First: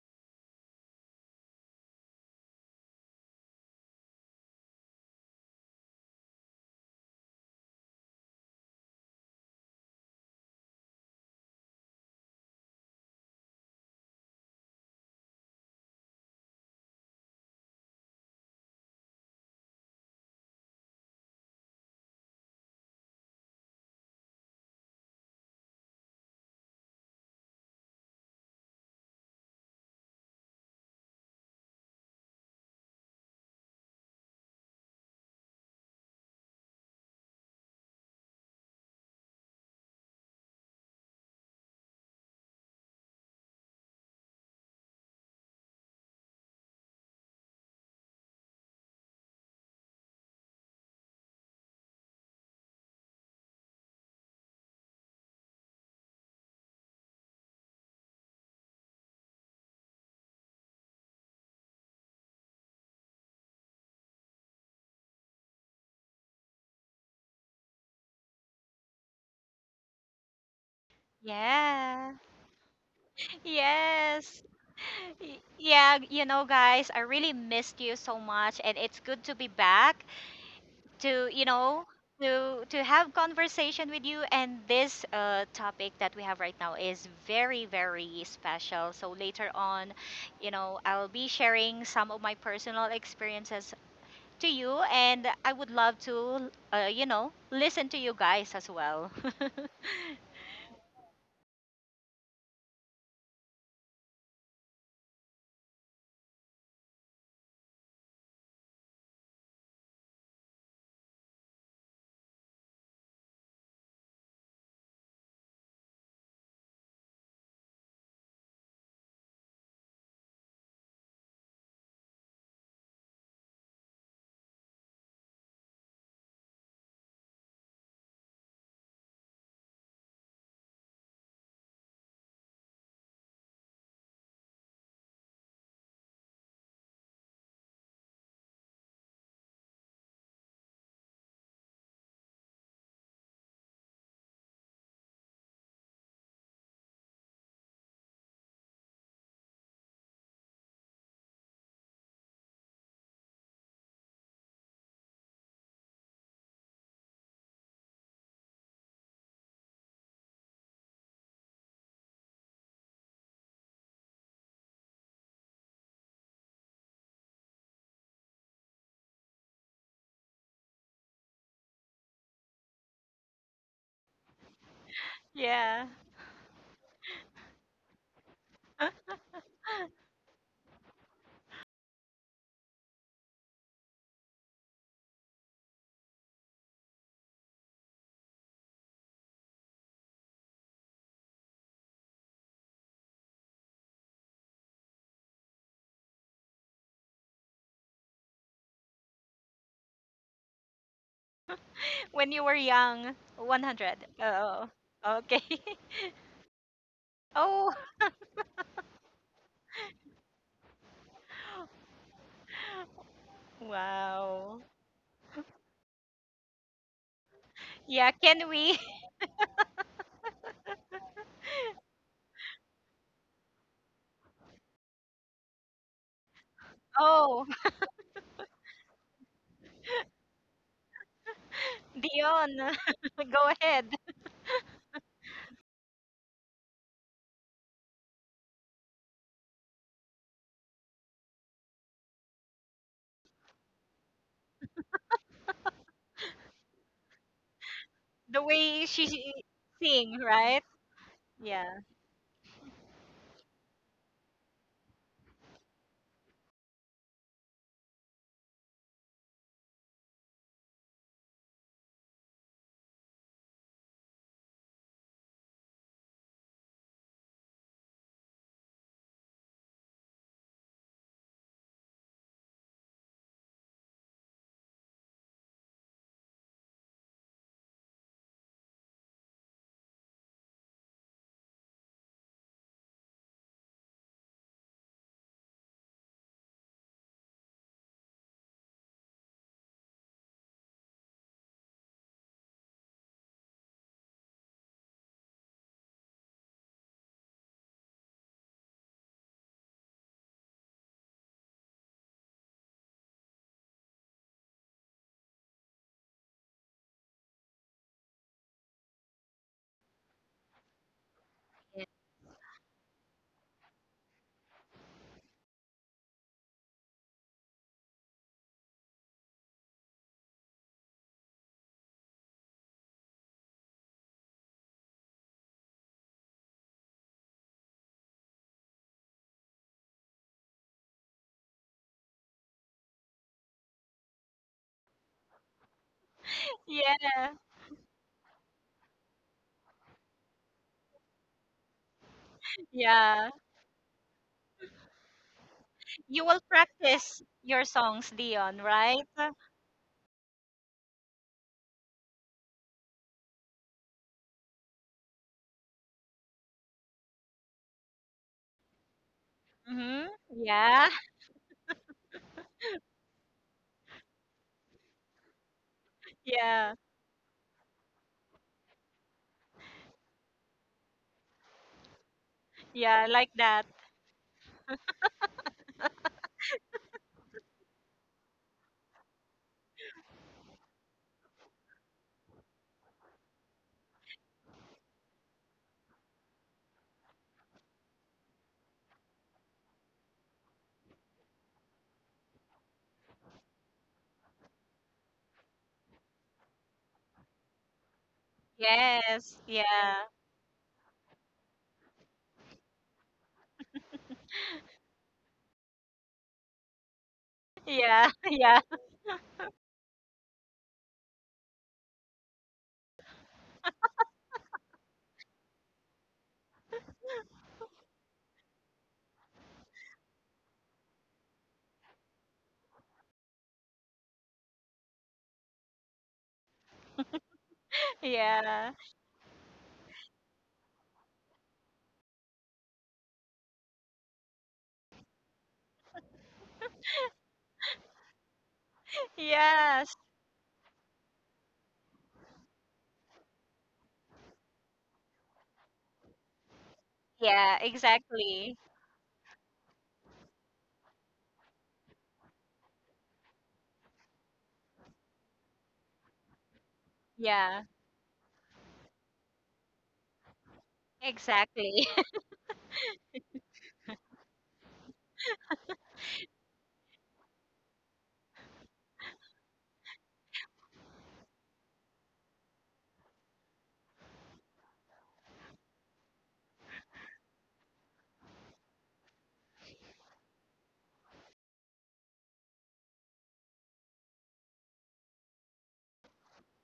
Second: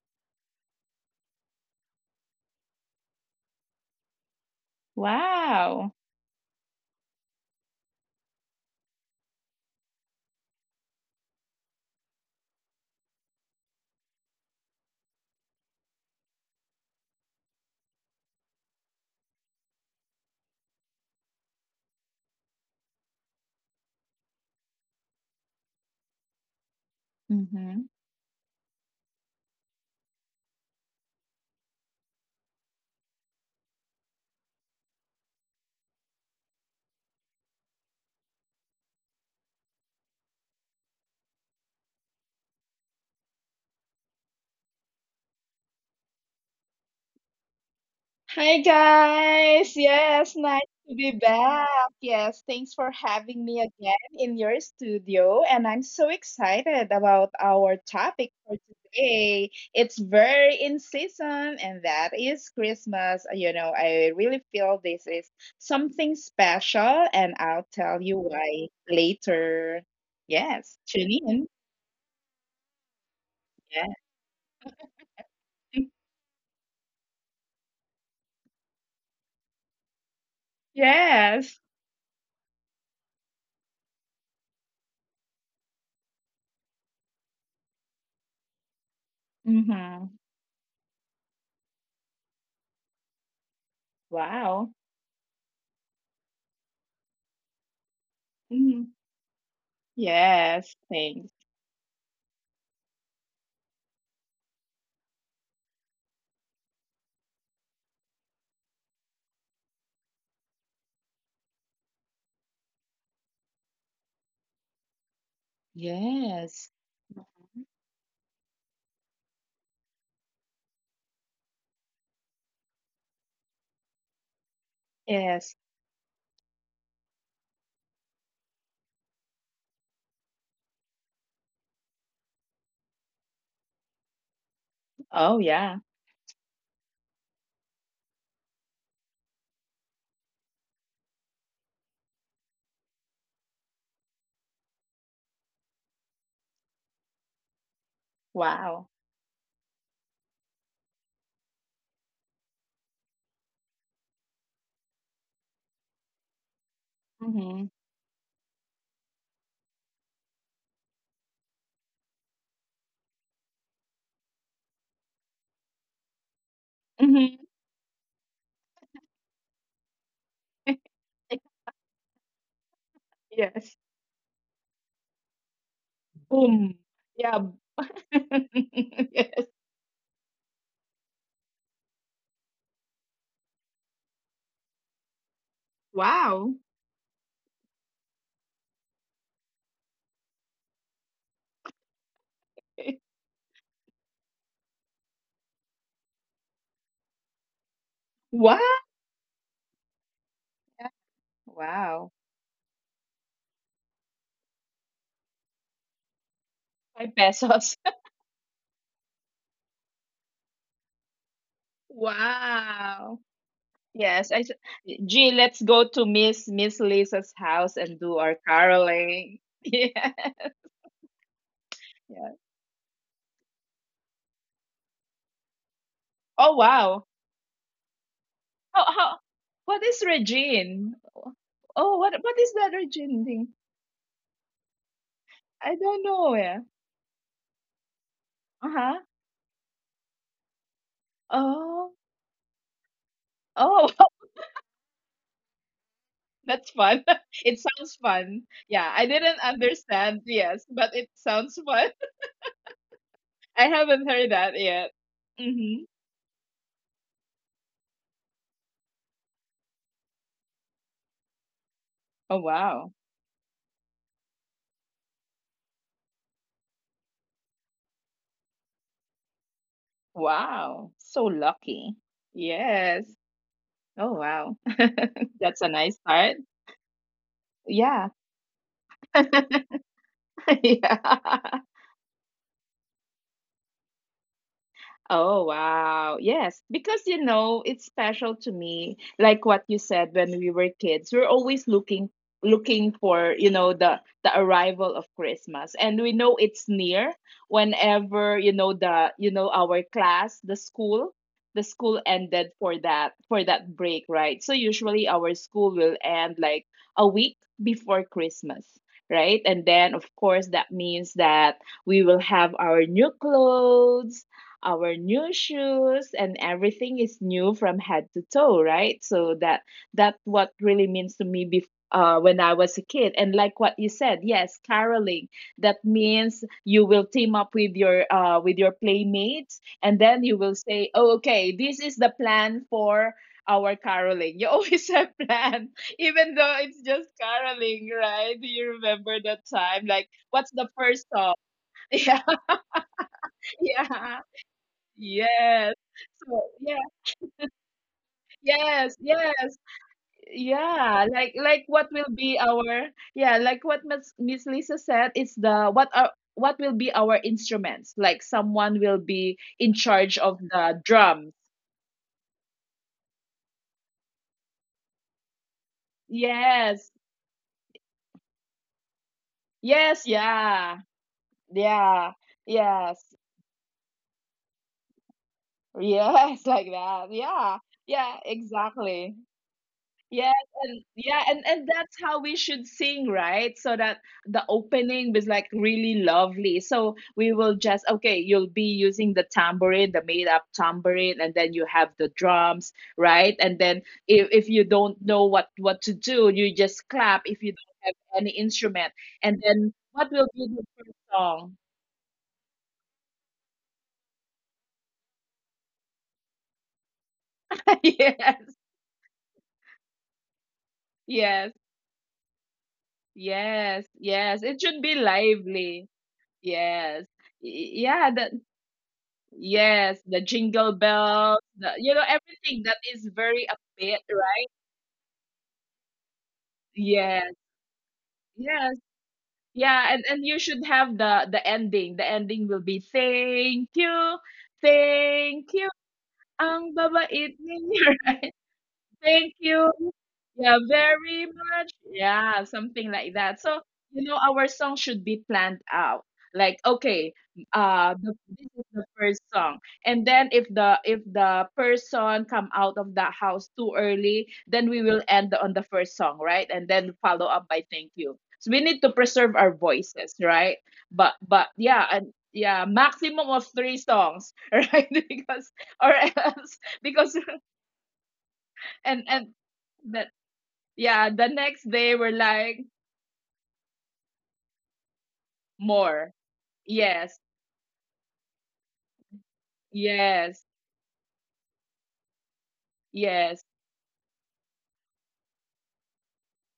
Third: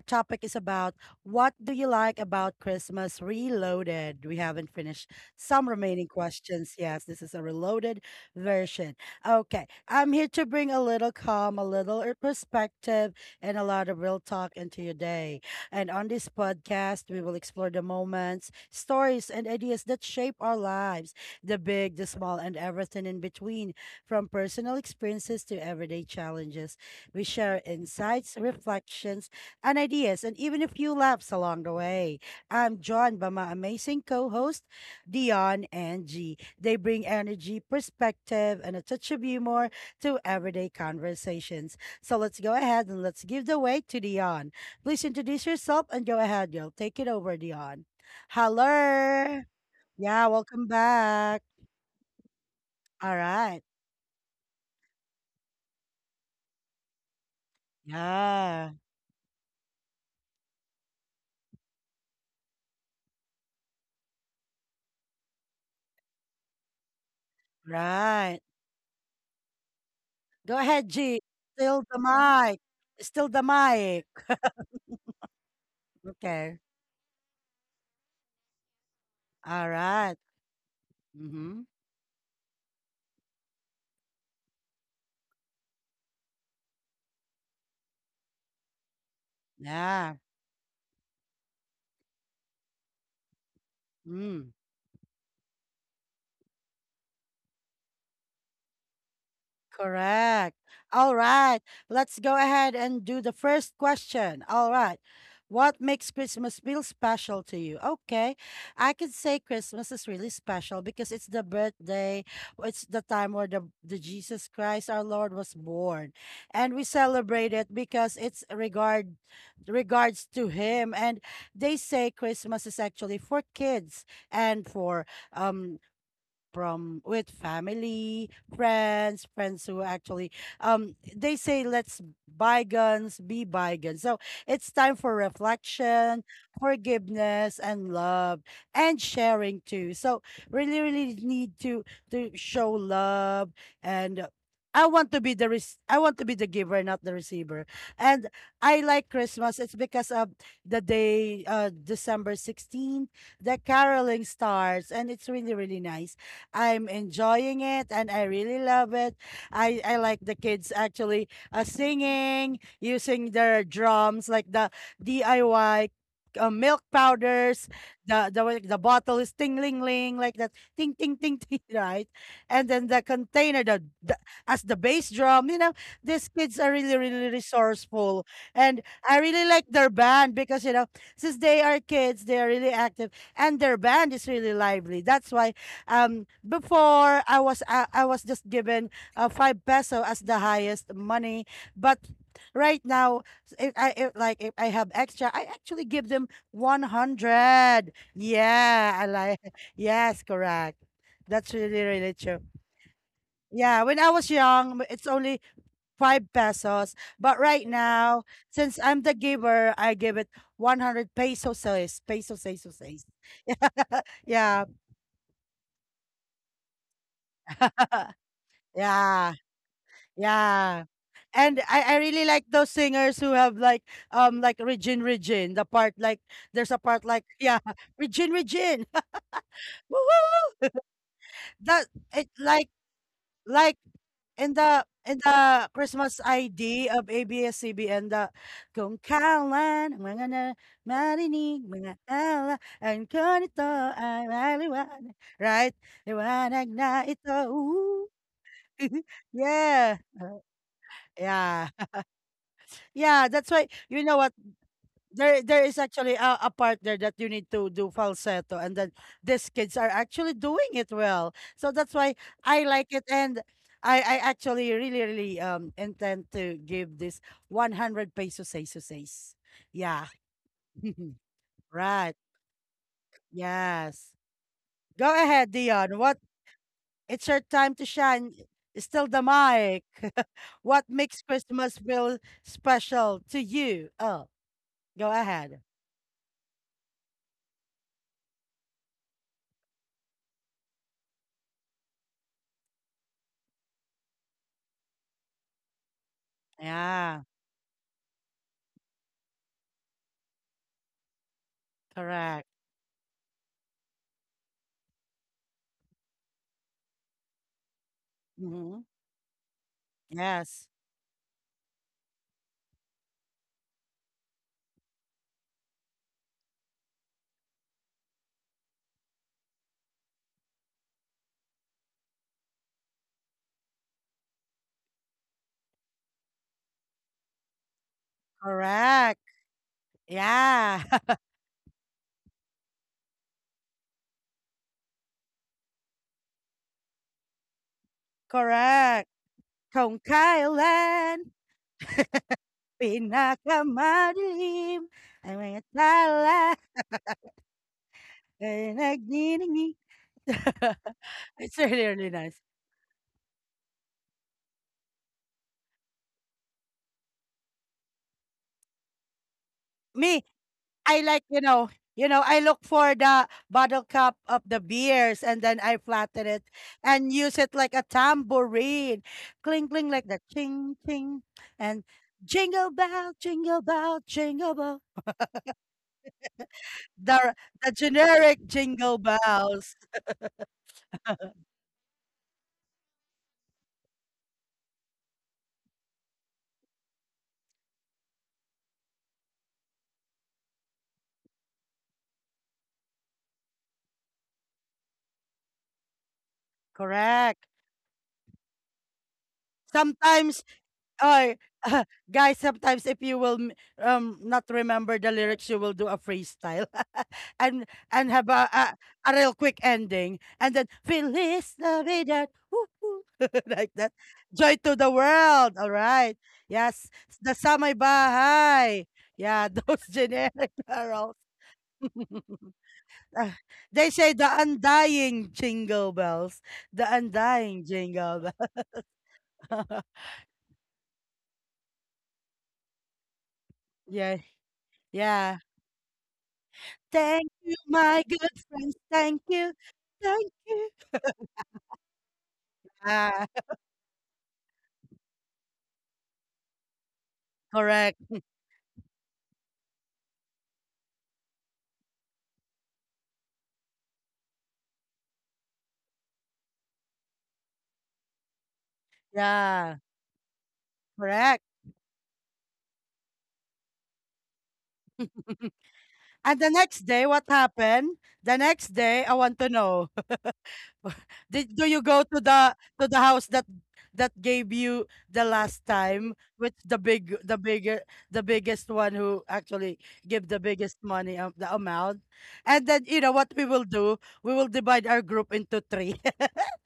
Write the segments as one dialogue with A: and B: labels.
A: topic is about what do you like about Christmas Reloaded? We haven't finished some
B: Wow.
A: remaining questions. Yes, this is a reloaded version. Okay, I'm here to bring a little calm, a little perspective, and a lot of real talk into your day. And on this podcast, we will explore the moments, stories, and ideas that shape our lives, the big, the small, and everything in between. From personal experiences to everyday challenges, we share
B: Mhm.
A: insights, reflections, and ideas, and even a few laughs along the way. I'm joined by my amazing co host, Dion and G. They bring energy, perspective, and a touch of humor to everyday conversations. So let's go ahead and let's give the way to Dion. Please introduce yourself and go ahead, girl. Take it over, Dion.
B: Hi
A: Hello.
B: guys.
A: Yeah,
B: Yes,
A: welcome
B: nice to be
A: back.
B: back. Yes, thanks for
A: All
B: having
A: right.
B: me again in your studio, and I'm so excited about our topic for
A: Yeah.
B: today. It's very in season, and that is Christmas. You know, I really feel this is something special, and I'll tell you
A: Right.
B: why later.
A: Go ahead,
B: Yes,
A: G.
B: tune in.
A: Still the
C: Yeah.
A: mic. Still the
B: Yeah.
A: mic.
C: Yes. Yeah, you know,
A: Okay.
C: guys, I really missed you so much, and it's good to be
A: All
C: back
A: right.
C: to, you
A: Mm-hmm.
B: Yes.
C: know, to have conversation with you. And this topic that we have right now is very, very special. So later on,
A: Yeah.
B: Mhm.
C: you know, I'll be sharing some of my personal experiences to
A: Mm.
C: you,
B: Wow.
C: and I would love to, you know, listen to you guys as well.
A: Correct.
B: Yes,
A: All right.
B: things.
A: Let's go ahead and do the first question. All right. What makes Christmas feel special to you? Okay. I could say Christmas is really special because it's the birthday, it's the time where the Jesus Christ our Lord was born. And we
B: Yes.
A: celebrate it
B: Mhm.
A: because it's regards to him. And they say Christmas is actually for kids and for um
B: Yes.
A: from with family, friends who actually they say let's bygones be bygones. So it's time for
B: Oh, yeah.
A: reflection, forgiveness and love and sharing too. So really really need to show love and I want to be the giver, not the receiver. And I like
B: Wow.
A: Christmas. It's because of the day, December 16th, the caroling starts, and it's really, really nice. I'm enjoying it
B: Mhm.
A: and I really love it. I like the kids actually singing, using their drums, like the DIY milk
B: Mhm.
A: powders. The way the bottle is ting ling ling like that, ting ting ting ting right, and then the container, the,
B: Yes.
A: the as the bass drum, you know,
C: Yeah.
A: these kids are
B: Boom.
A: really really
B: Yeah.
A: resourceful. And I really
B: Yes.
A: like their band because you know since they are kids they are really active and their band is really lively. That's why um,
B: Wow.
A: before I was I, I was just given five peso as the highest money, but right now if I if I have extra, I actually give them 100.
B: Wow.
A: Yeah, I like, yes, correct. That's really really
B: Wow.
C: When
A: true.
C: you were young,
A: Yeah, when
C: 100.
A: I was
C: Oh,
A: young, it's only
C: okay.
A: five pesos,
B: 5
A: but right
C: Oh,
B: pesos.
A: now since I'm the giver, I give it 100 pesos, pesos, pesos, pesos.
B: Wow. Yes, I
C: wow.
B: s-
A: Yeah,
B: gee, let's go to Miss Lisa's house and
C: Yeah,
B: do our
C: can
A: yeah,
C: we?
A: yeah.
B: caroling. Yeah.
A: Yeah. And I really
B: Yeah.
A: like those singers who have like Regine Regine, the part like
B: Oh,
A: there's a part
B: wow.
A: like,
C: Oh,
A: yeah, Regine Regine.
B: How what
A: Woo, woo,
B: is
A: woo.
B: Regine?
A: That
B: Oh, what
A: it
B: what
C: Dion,
B: is that Regine
C: go
B: thing?
A: like
C: ahead.
A: in the
B: I don't
A: Christmas
B: know. Yeah.
A: ID of ABS-CBN, the Kung
B: Uh-huh.
A: kailan mga na marinig mga
B: Oh.
A: ala ang ganito
B: Oh,
A: ang laliwanag, right, liwanag
B: that's
A: na
B: fun.
A: ito
B: It sounds
A: Ooh.
C: The
B: fun.
C: way
B: Yeah, I
C: she
B: didn't
A: yeah
C: sing,
B: understand.
C: right?
B: Yes, but it sounds
A: yeah
C: Yeah.
B: fun.
A: yeah. That's why,
B: I
A: you know
B: haven't
A: what,
B: heard that yet.
A: there is
B: Mhm.
A: actually a part there that you need to do falsetto and then these kids are actually doing it well. So that's why
B: Oh,
A: I like
B: wow.
A: it, and i actually really really intend to give this 100 pesos say so, yeah,
B: Wow. So lucky.
A: right,
B: Yes.
A: yes.
B: Oh, wow.
A: Go ahead
B: That's a
A: Dion,
B: nice
A: what,
B: start.
A: it's your time to
B: Yeah.
A: shine. It's still the mic what makes christmas
B: Yeah.
A: feel special to you? Oh, go ahead.
B: Oh, wow. Yes, because you know, it's special to me. Like what you said, when we were kids, we're always looking for, you know, the arrival of Christmas. And we know it's
A: Yeah,
B: near whenever, you know, the our class, the school
A: correct.
B: ended for that break, right? So usually our school will end like a week before Christmas,
A: Mhm.
B: right? And then of course
A: Yes.
B: that means that we will have our new clothes, our new shoes, and everything is new from head to toe, right? So that what really means to me when I was a kid, and like what you said, yes, caroling, that means you will team up with your
A: Correct.
B: playmates, and then you will
A: Yeah.
B: say, oh, okay, this is the plan for our caroling. You always have plan even though it's just
C: Yeah.
B: caroling, right? Do you
A: Correct.
B: remember that time,
A: Kung
B: like what's the first
A: kailan
B: song? yeah
C: Yeah.
B: yeah.
A: pinakamadilim ang mga
B: Yes.
C: You
A: tala
C: will
B: So yeah,
C: practice your songs, Dion,
A: ay
B: yes,
C: right?
B: yes.
A: nagniningning.
B: Yeah, like
A: It's
B: like
A: really,
B: what
A: really
B: will
A: nice.
B: be our, yeah, like what Miss Lisa said, it's the what are what will be our instruments? Like someone will be in
C: Mm-hmm.
A: Me,
B: charge of the
C: Yeah.
A: I like, you
B: drums.
A: know, I look for the bottle cap of the beers and then I flatten it
C: Yeah.
B: Yes.
A: and use it like a tambourine. Cling, cling like
B: Yes,
A: the ching,
B: yeah.
A: ching. And
B: Yeah.
A: jingle bell,
C: Yeah,
B: Yes.
C: like
A: jingle
C: that.
A: bell, jingle bell.
B: Yes, like that.
A: The
B: Yeah.
A: the
B: Yeah,
A: generic jingle
B: exactly.
A: bells.
B: Yes, and yeah, and that's how we should sing, right? So that the opening was like really lovely. So we will just, okay, you'll be using the tambourine, the made up tambourine, and then you have the drums, right? And then if you don't know what to do, you just clap
A: Correct.
B: if you don't have any instrument.
C: Yes.
B: And then
C: Yeah.
B: what will
A: Sometimes,
B: be the first
A: oh,
B: song?
A: guys, sometimes if you will not remember the lyrics, you will do a freestyle and and
C: Yeah.
A: have
B: Yes,
C: Yeah.
A: a real quick ending, and then Feliz
B: yes,
A: Navidad, woo, woo," like that.
B: yes, yes.
A: Joy
B: It
A: to
B: should
A: the
B: be
A: world. All
B: lively.
A: right. Yes,
B: Yes.
A: the Samay
B: Yeah, that.
A: Bahay. Yeah, those
B: Yes, the
A: generic
B: jingle
A: carols.
B: bells, the, you know, everything that is
A: Uh,
B: very
A: they
B: upbeat,
A: say the
B: right?
A: undying jingle bells, the
B: Yes,
A: undying jingle bells.
C: Yeah.
B: yes, yeah, and you should have the ending. The ending will be
A: yeah, yeah.
B: thank you, ang
A: Thank
B: babait
A: you, my
B: ninyo.
A: good friends. Thank
B: Thank
A: you,
B: you.
C: Yes.
A: thank you.
B: Yeah, very much. Yeah, something
A: Ah,
B: like that. So, you know, our song should be planned out. Like, okay,
C: Yeah,
A: correct.
B: this
C: exactly.
B: is the first song, and then if the person come out of the house too early, then we will end on the first song, right? And then follow up
C: Yeah.
B: by thank you. So we need to preserve our
A: Yeah,
B: voices, right? But
A: correct.
B: but
C: Exactly.
B: yeah, and yeah, maximum of three songs, right? Because or
A: And the
B: else,
A: next day, what
B: because
A: happened? The next day, I
B: and
A: want
B: and
A: to know.
B: that, yeah, the
A: Did do
B: next
A: you go
B: day
A: to
B: we're
A: the
B: like,
A: house that that gave you the last time
B: more.
A: with
B: Yes,
A: the bigger, the biggest one who actually give the
B: yes,
A: biggest money, the amount. And then you know what we
B: yes.
A: will do, we will divide our group into three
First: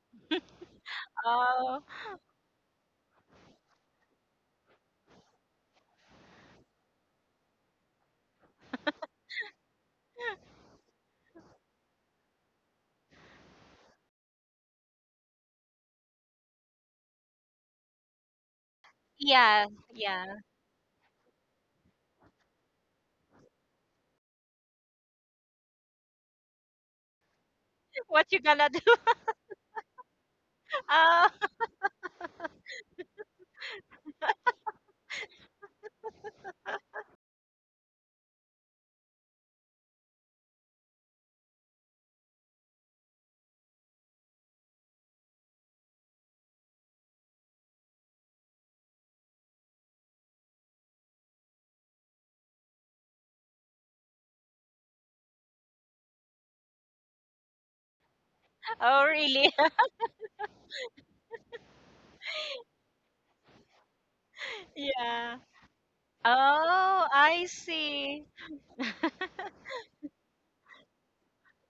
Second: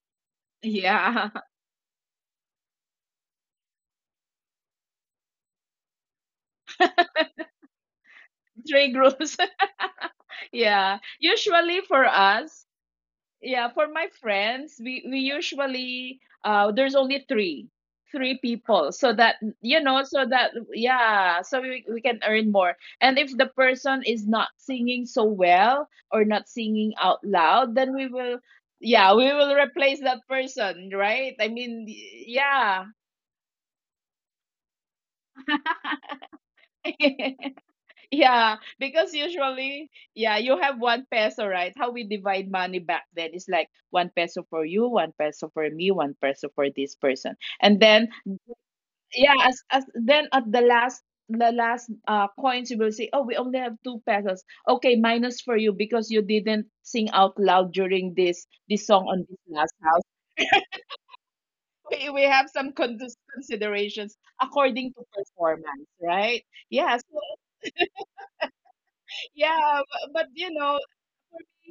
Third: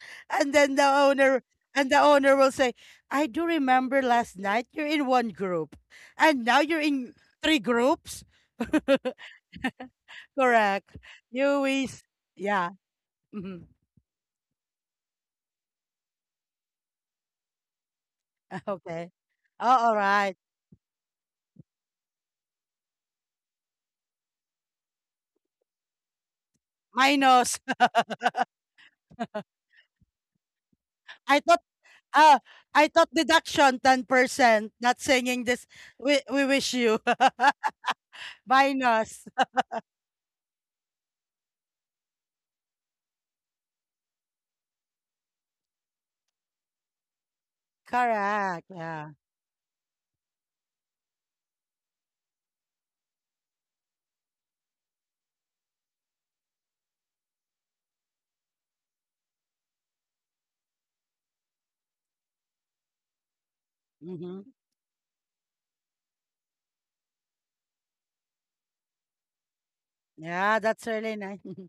A: and then the
B: Yeah,
A: owner,
C: Oh,
A: and the owner will say I do remember last night you're in one group and now you're in three groups.
B: three groups.
A: correct,
B: yeah,
A: you
B: usually
A: is,
B: for us,
A: yeah. Mhm.
B: yeah, for my friends, we usually there's only three people,
A: okay,
B: so that
C: yeah,
A: oh
B: you
A: all
B: know,
A: right.
B: so
C: yeah.
B: that yeah, so we can earn more. And if the person is not singing so well or not singing out
A: Minus.
B: loud, then we
C: What you
B: will,
C: gonna do?
B: yeah, we will replace that person,
C: Oh,
A: I
B: right? I
A: thought,
B: mean,
A: ah, I
B: yeah.
A: thought deduction 10%, not singing this, we wish you.
B: Yeah, because
A: Minus.
B: usually, yeah, you have one peso, right? How we divide money back then is like one peso for you, one peso for me, one peso for this person. And then,
A: Correct. Yeah.
B: yeah, as then at the last coins you will say, oh, we only have two pesos. Okay, minus for you because you didn't sing out loud during this
C: oh
B: song on this
C: really?
B: last house. We have some considerations
A: Mm-hmm.
B: according to
C: Yeah.
B: performance, right? Yes. Yeah,
C: Oh, I see.
B: yeah, but you
A: Yeah,
B: know,
A: that's really nice.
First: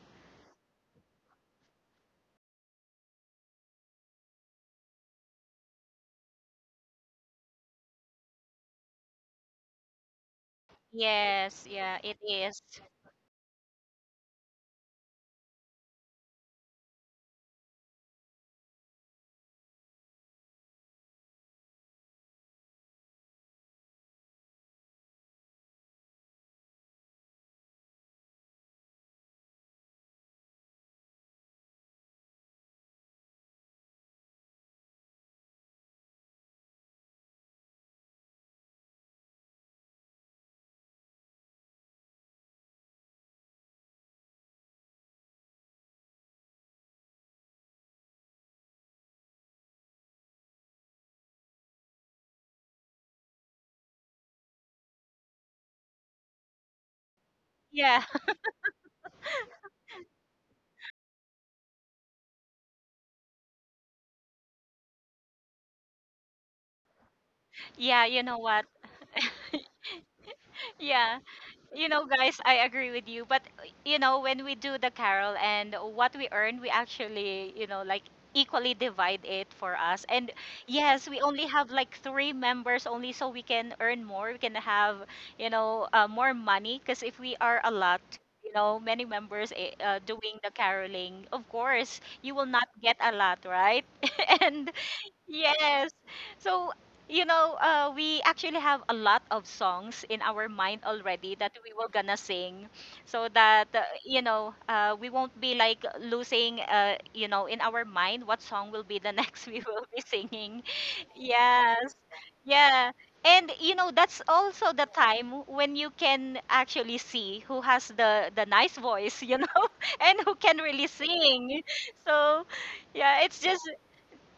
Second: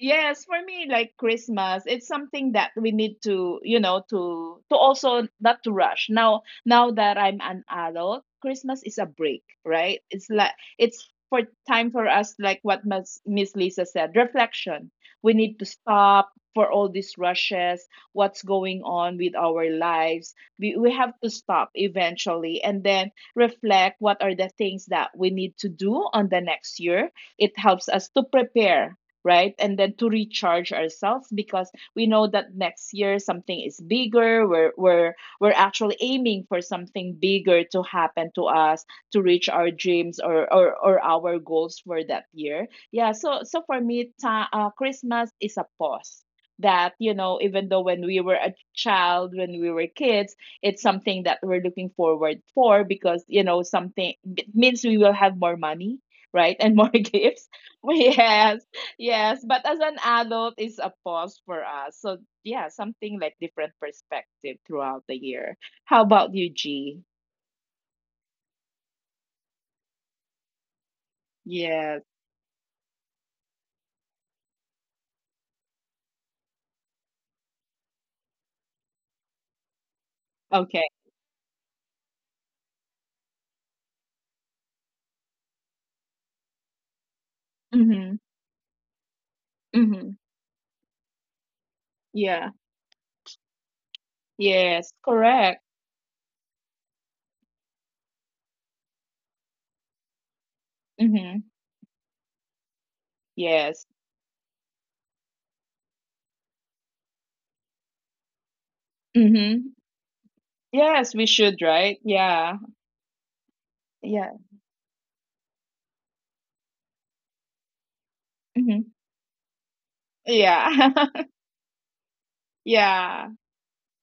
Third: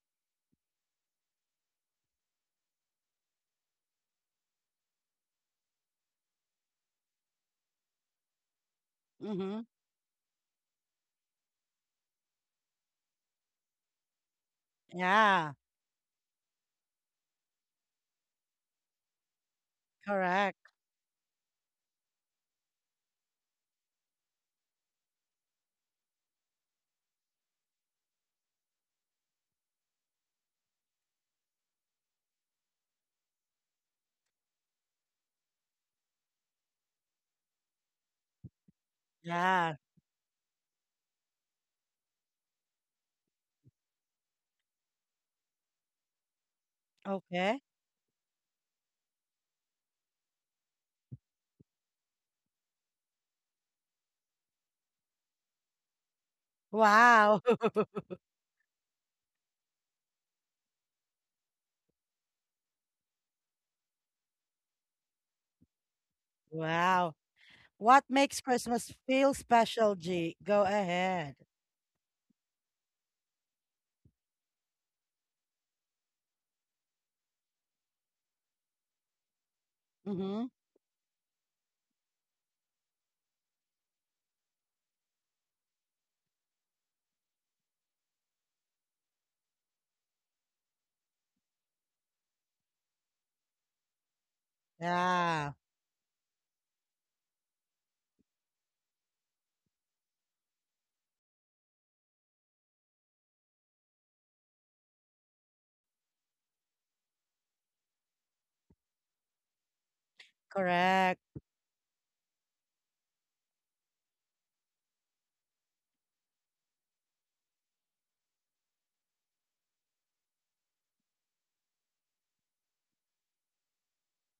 B: yes, for me, like Christmas, it's something that we need to, you know, to also not to rush. Now that I'm an adult, Christmas is a break,
A: Mm-hmm.
B: right? It's like it's for
C: Yes,
B: time
C: yeah,
B: for
C: it
B: us,
C: is.
B: like what Miss Lisa said, reflection. We
A: Yeah.
B: need to stop for all these rushes, what's going on with our lives.
A: Correct.
B: We have to stop eventually, and then reflect what are the things that we need to do on the next year. It helps us to prepare, right? And then to recharge ourselves because we know that next year something is bigger. We're actually aiming for something bigger to happen to us, to reach our
A: Yeah.
B: dreams, or or our goals for that year. Yeah. So for me, Christmas is a pause. That you know,
A: Okay.
B: even though when we were a child, when we were kids, it's something that we're looking forward for because you know something, it means we will have more money, right, and more
A: Wow.
B: gifts.
C: Yeah,
B: Yes, yes, but as an adult, it's a pause for us. So, yeah, something like different perspective throughout the year. How about you, G?
A: wow. What
C: yeah, you know
A: makes
C: what?
A: Christmas feel special, G? Go
C: Yeah.
A: ahead.
C: You
B: Yes.
C: know, guys, I agree with you. But you know, when we do the carol and what we earn, we actually, you know, like equally divide it for us. And
A: Mm-hmm.
B: Okay.
C: yes, we only have like three members only, so we can earn more. We can have, you know, more money because if we are a lot.
B: Mm-hmm.
C: You know, many members
B: Mm-hmm.
C: doing the caroling. Of course, you will
B: Yeah.
C: not get a lot, right? And
B: Yes.
A: Yeah.
B: Correct.
C: yes. So, you know, we actually have a lot of songs in our mind already
B: Mm-hmm.
C: that we were gonna sing so that,
B: Yes.
C: you know, we won't be like losing, you know, in our mind what song will be the next we
B: Mm-hmm.
C: will be singing.
A: Correct.
B: Yes, we should,
C: Yes.
B: right? Yeah.
C: Yeah. And you know, that's
B: Yeah.
C: also the time when you can actually see who has the nice voice,
B: Mm-hmm.
C: you know, and who can really
B: Yeah.
C: sing. So, yeah, it's just
B: yeah.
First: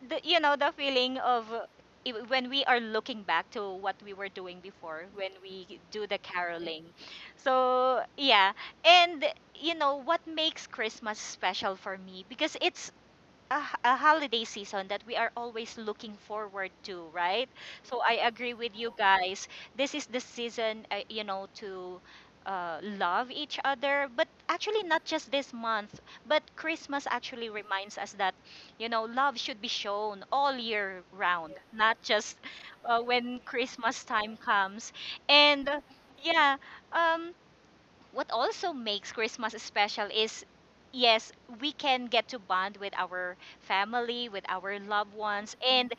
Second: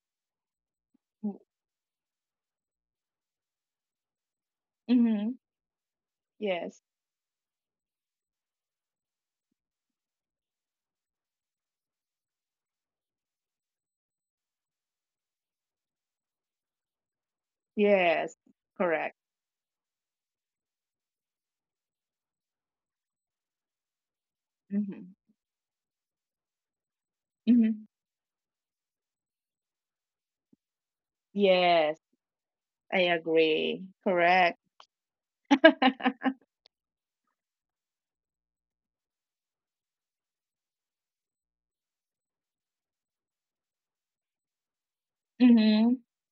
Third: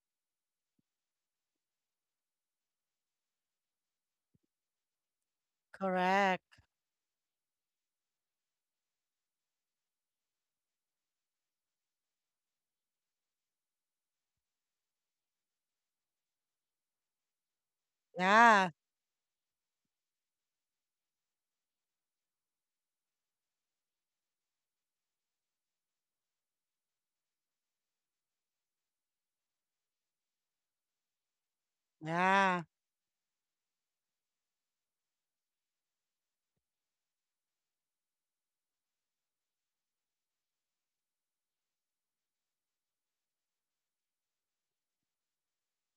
C: the you know the feeling of when we are looking back to what we were doing before
B: Mm-hmm.
C: when we do the
A: Correct.
B: Yes.
C: caroling, so yeah. And you know what makes Christmas special for me because it's a, a holiday season that we are always looking forward to, right? So
B: Yes.
C: I agree
A: Yeah.
C: with you
B: Correct.
C: guys. This is the season, you know, to love each other. But actually,
B: Mm-hmm.
C: not just this month, but Christmas actually
B: Mm-hmm.
C: reminds us that, you know, love should be shown all year round,
B: Yes.
C: not just
A: Yeah.
B: I
C: when
B: agree.
C: Christmas
B: Correct.
C: time comes. And yeah, um, what also makes Christmas special is yes, we can get to bond with our family, with our loved ones.
B: Mm-hmm.
C: And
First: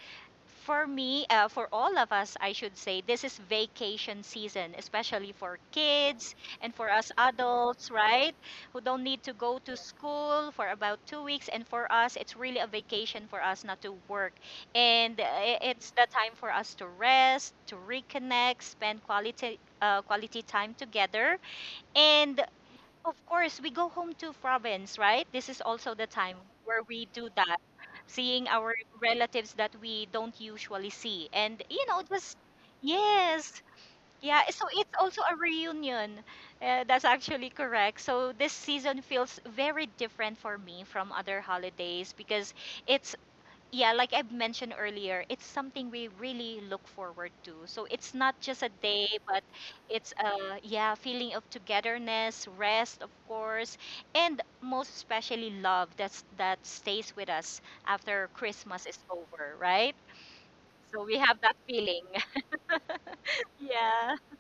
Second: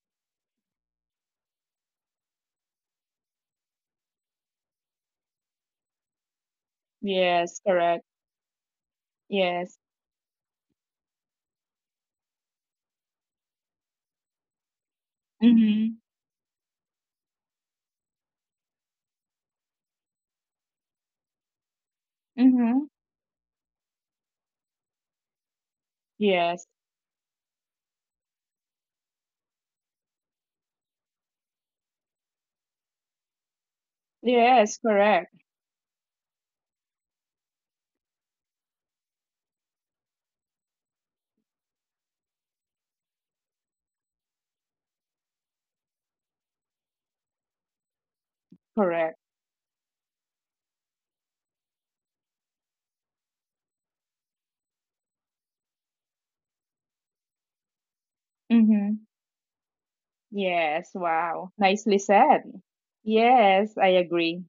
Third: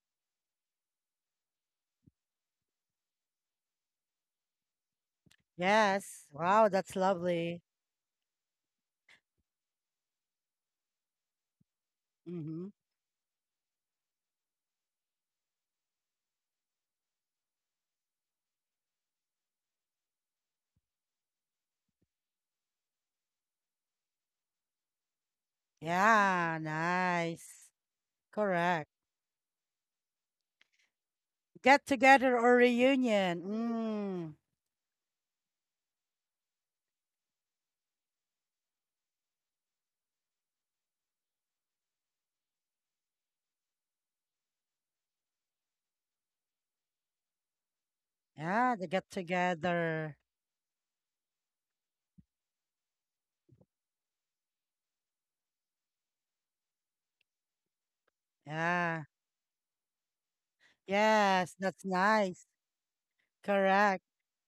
C: for me, for all of us, I should say, this is vacation season, especially for
A: Yes.
C: kids
A: Wow,
C: and for
A: that's
C: us
B: Yes,
A: lovely.
C: adults,
B: correct.
C: right? Who don't need to go to
B: Yes.
C: school for about 2 weeks. And for us, it's really a
A: Mm-hmm.
C: vacation for us not to work. And it's
B: Mhm.
C: the time for us to rest, to reconnect, spend quality, quality time together. And
B: Mhm.
C: of course, we go home to province, right? This is also the time
A: Yeah,
B: Yes.
C: where we do that,
A: nice.
C: seeing our
A: Correct.
C: relatives that we don't usually see. And, you
A: Get
C: know, just,
A: together or reunion.
C: yes,
A: Mm.
C: yeah. So
B: Yes,
C: it's also
B: correct.
C: a reunion. That's actually correct. So this season feels very different for me from other holidays because it's yeah, like I've mentioned earlier, it's something we really look forward to. So it's not just a
A: Yeah, the get
B: Correct.
C: day, but it's
A: together.
C: a yeah, feeling of togetherness, rest, of course, and most especially love that's that stays with us after Christmas
A: Yeah.
B: Mhm.
C: is over, right?
B: Yes,
C: So we have
B: wow.
A: Yes,
C: that
A: that's
B: Nicely
C: feeling.
A: nice.
B: said. Yes, I
A: Correct.
C: Yeah.
B: agree.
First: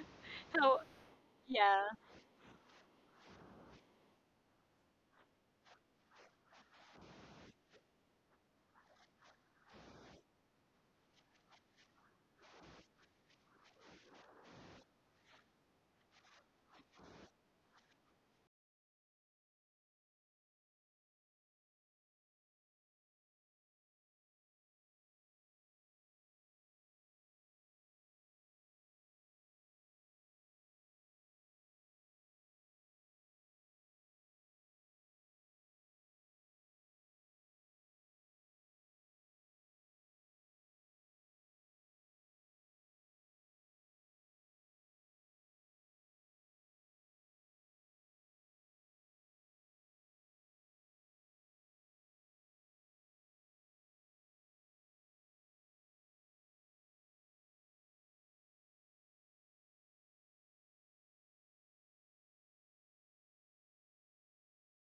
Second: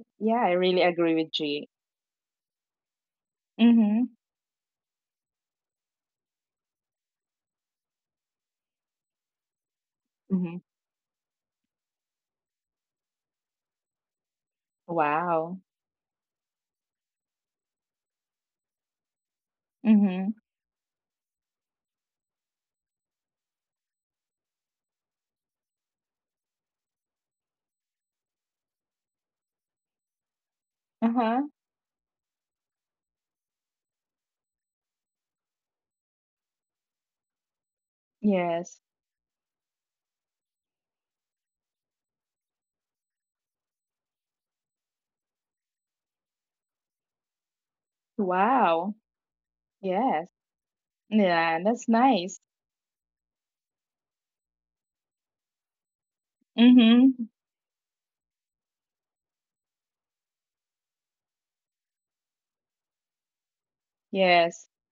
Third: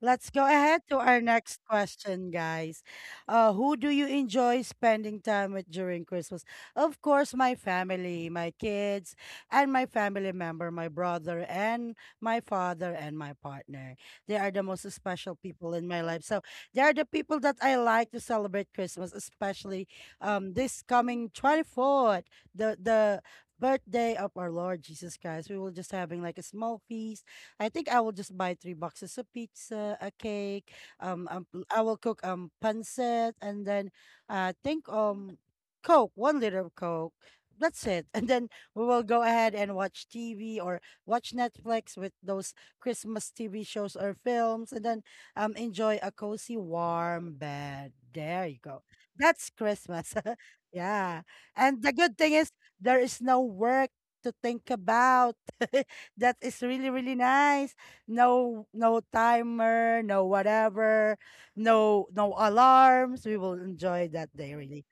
A: Let's
B: Yeah,
A: go
B: I
C: So
A: ahead
B: really
A: to
B: agree
A: our
B: with
A: next
B: G.
C: yeah.
A: question, guys. Who do you
B: Mhm.
A: enjoy spending time with during Christmas? Of course, my family, my kids, and my family
B: Mhm.
A: member, my brother, and my father, and my partner. They are the most special
B: Wow.
A: people in my life. So they are the people that I like to celebrate Christmas, especially
B: Mhm.
A: this coming 24th, the birthday of our Lord Jesus Christ. We will just having like a small feast. I think I will just buy three boxes of pizza, a cake. Um,
B: Uh-huh.
A: um I will cook pancit, and then I think Coke, 1 liter of Coke. That's it. And then
B: Yes.
A: we will go ahead and watch TV or watch Netflix with those Christmas TV shows or films, and then enjoy a cozy, warm bed. There you go.
B: Wow.
A: That's Christmas.
B: Yes.
A: yeah.
B: Yeah,
A: And
B: that's
A: the good thing
B: nice.
A: is there is no work to think about. That is really, really
B: Mhm.
A: nice. No, no timer, no whatever, no, no alarms. We will enjoy that day
B: Yes.
A: really.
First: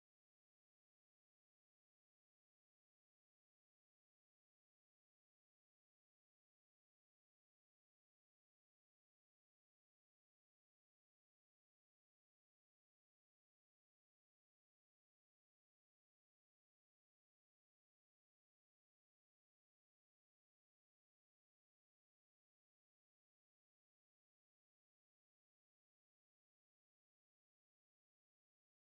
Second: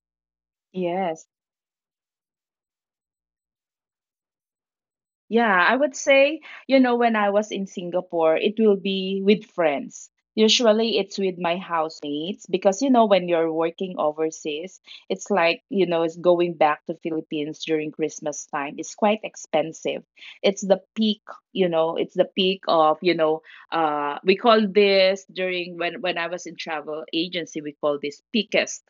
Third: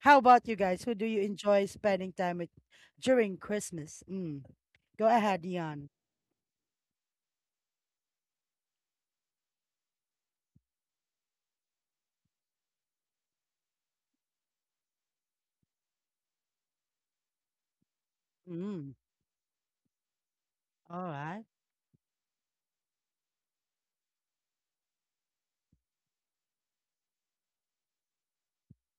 A: How about you guys? Who do you
B: Yes.
A: enjoy spending time with during Christmas? Mm. Go ahead,
B: Yeah, I
A: Dion.
B: would say, you know, when I was in Singapore, it will be with friends. Usually it's with my housemates because, you know, when you're working overseas, it's like, you know, it's going back to Philippines during Christmas time.
A: Mm.
B: It's quite expensive. It's the
A: All
B: peak,
A: right.
B: you know, it's the peak of, you know, we call this during when I was in travel agency, we call this peakest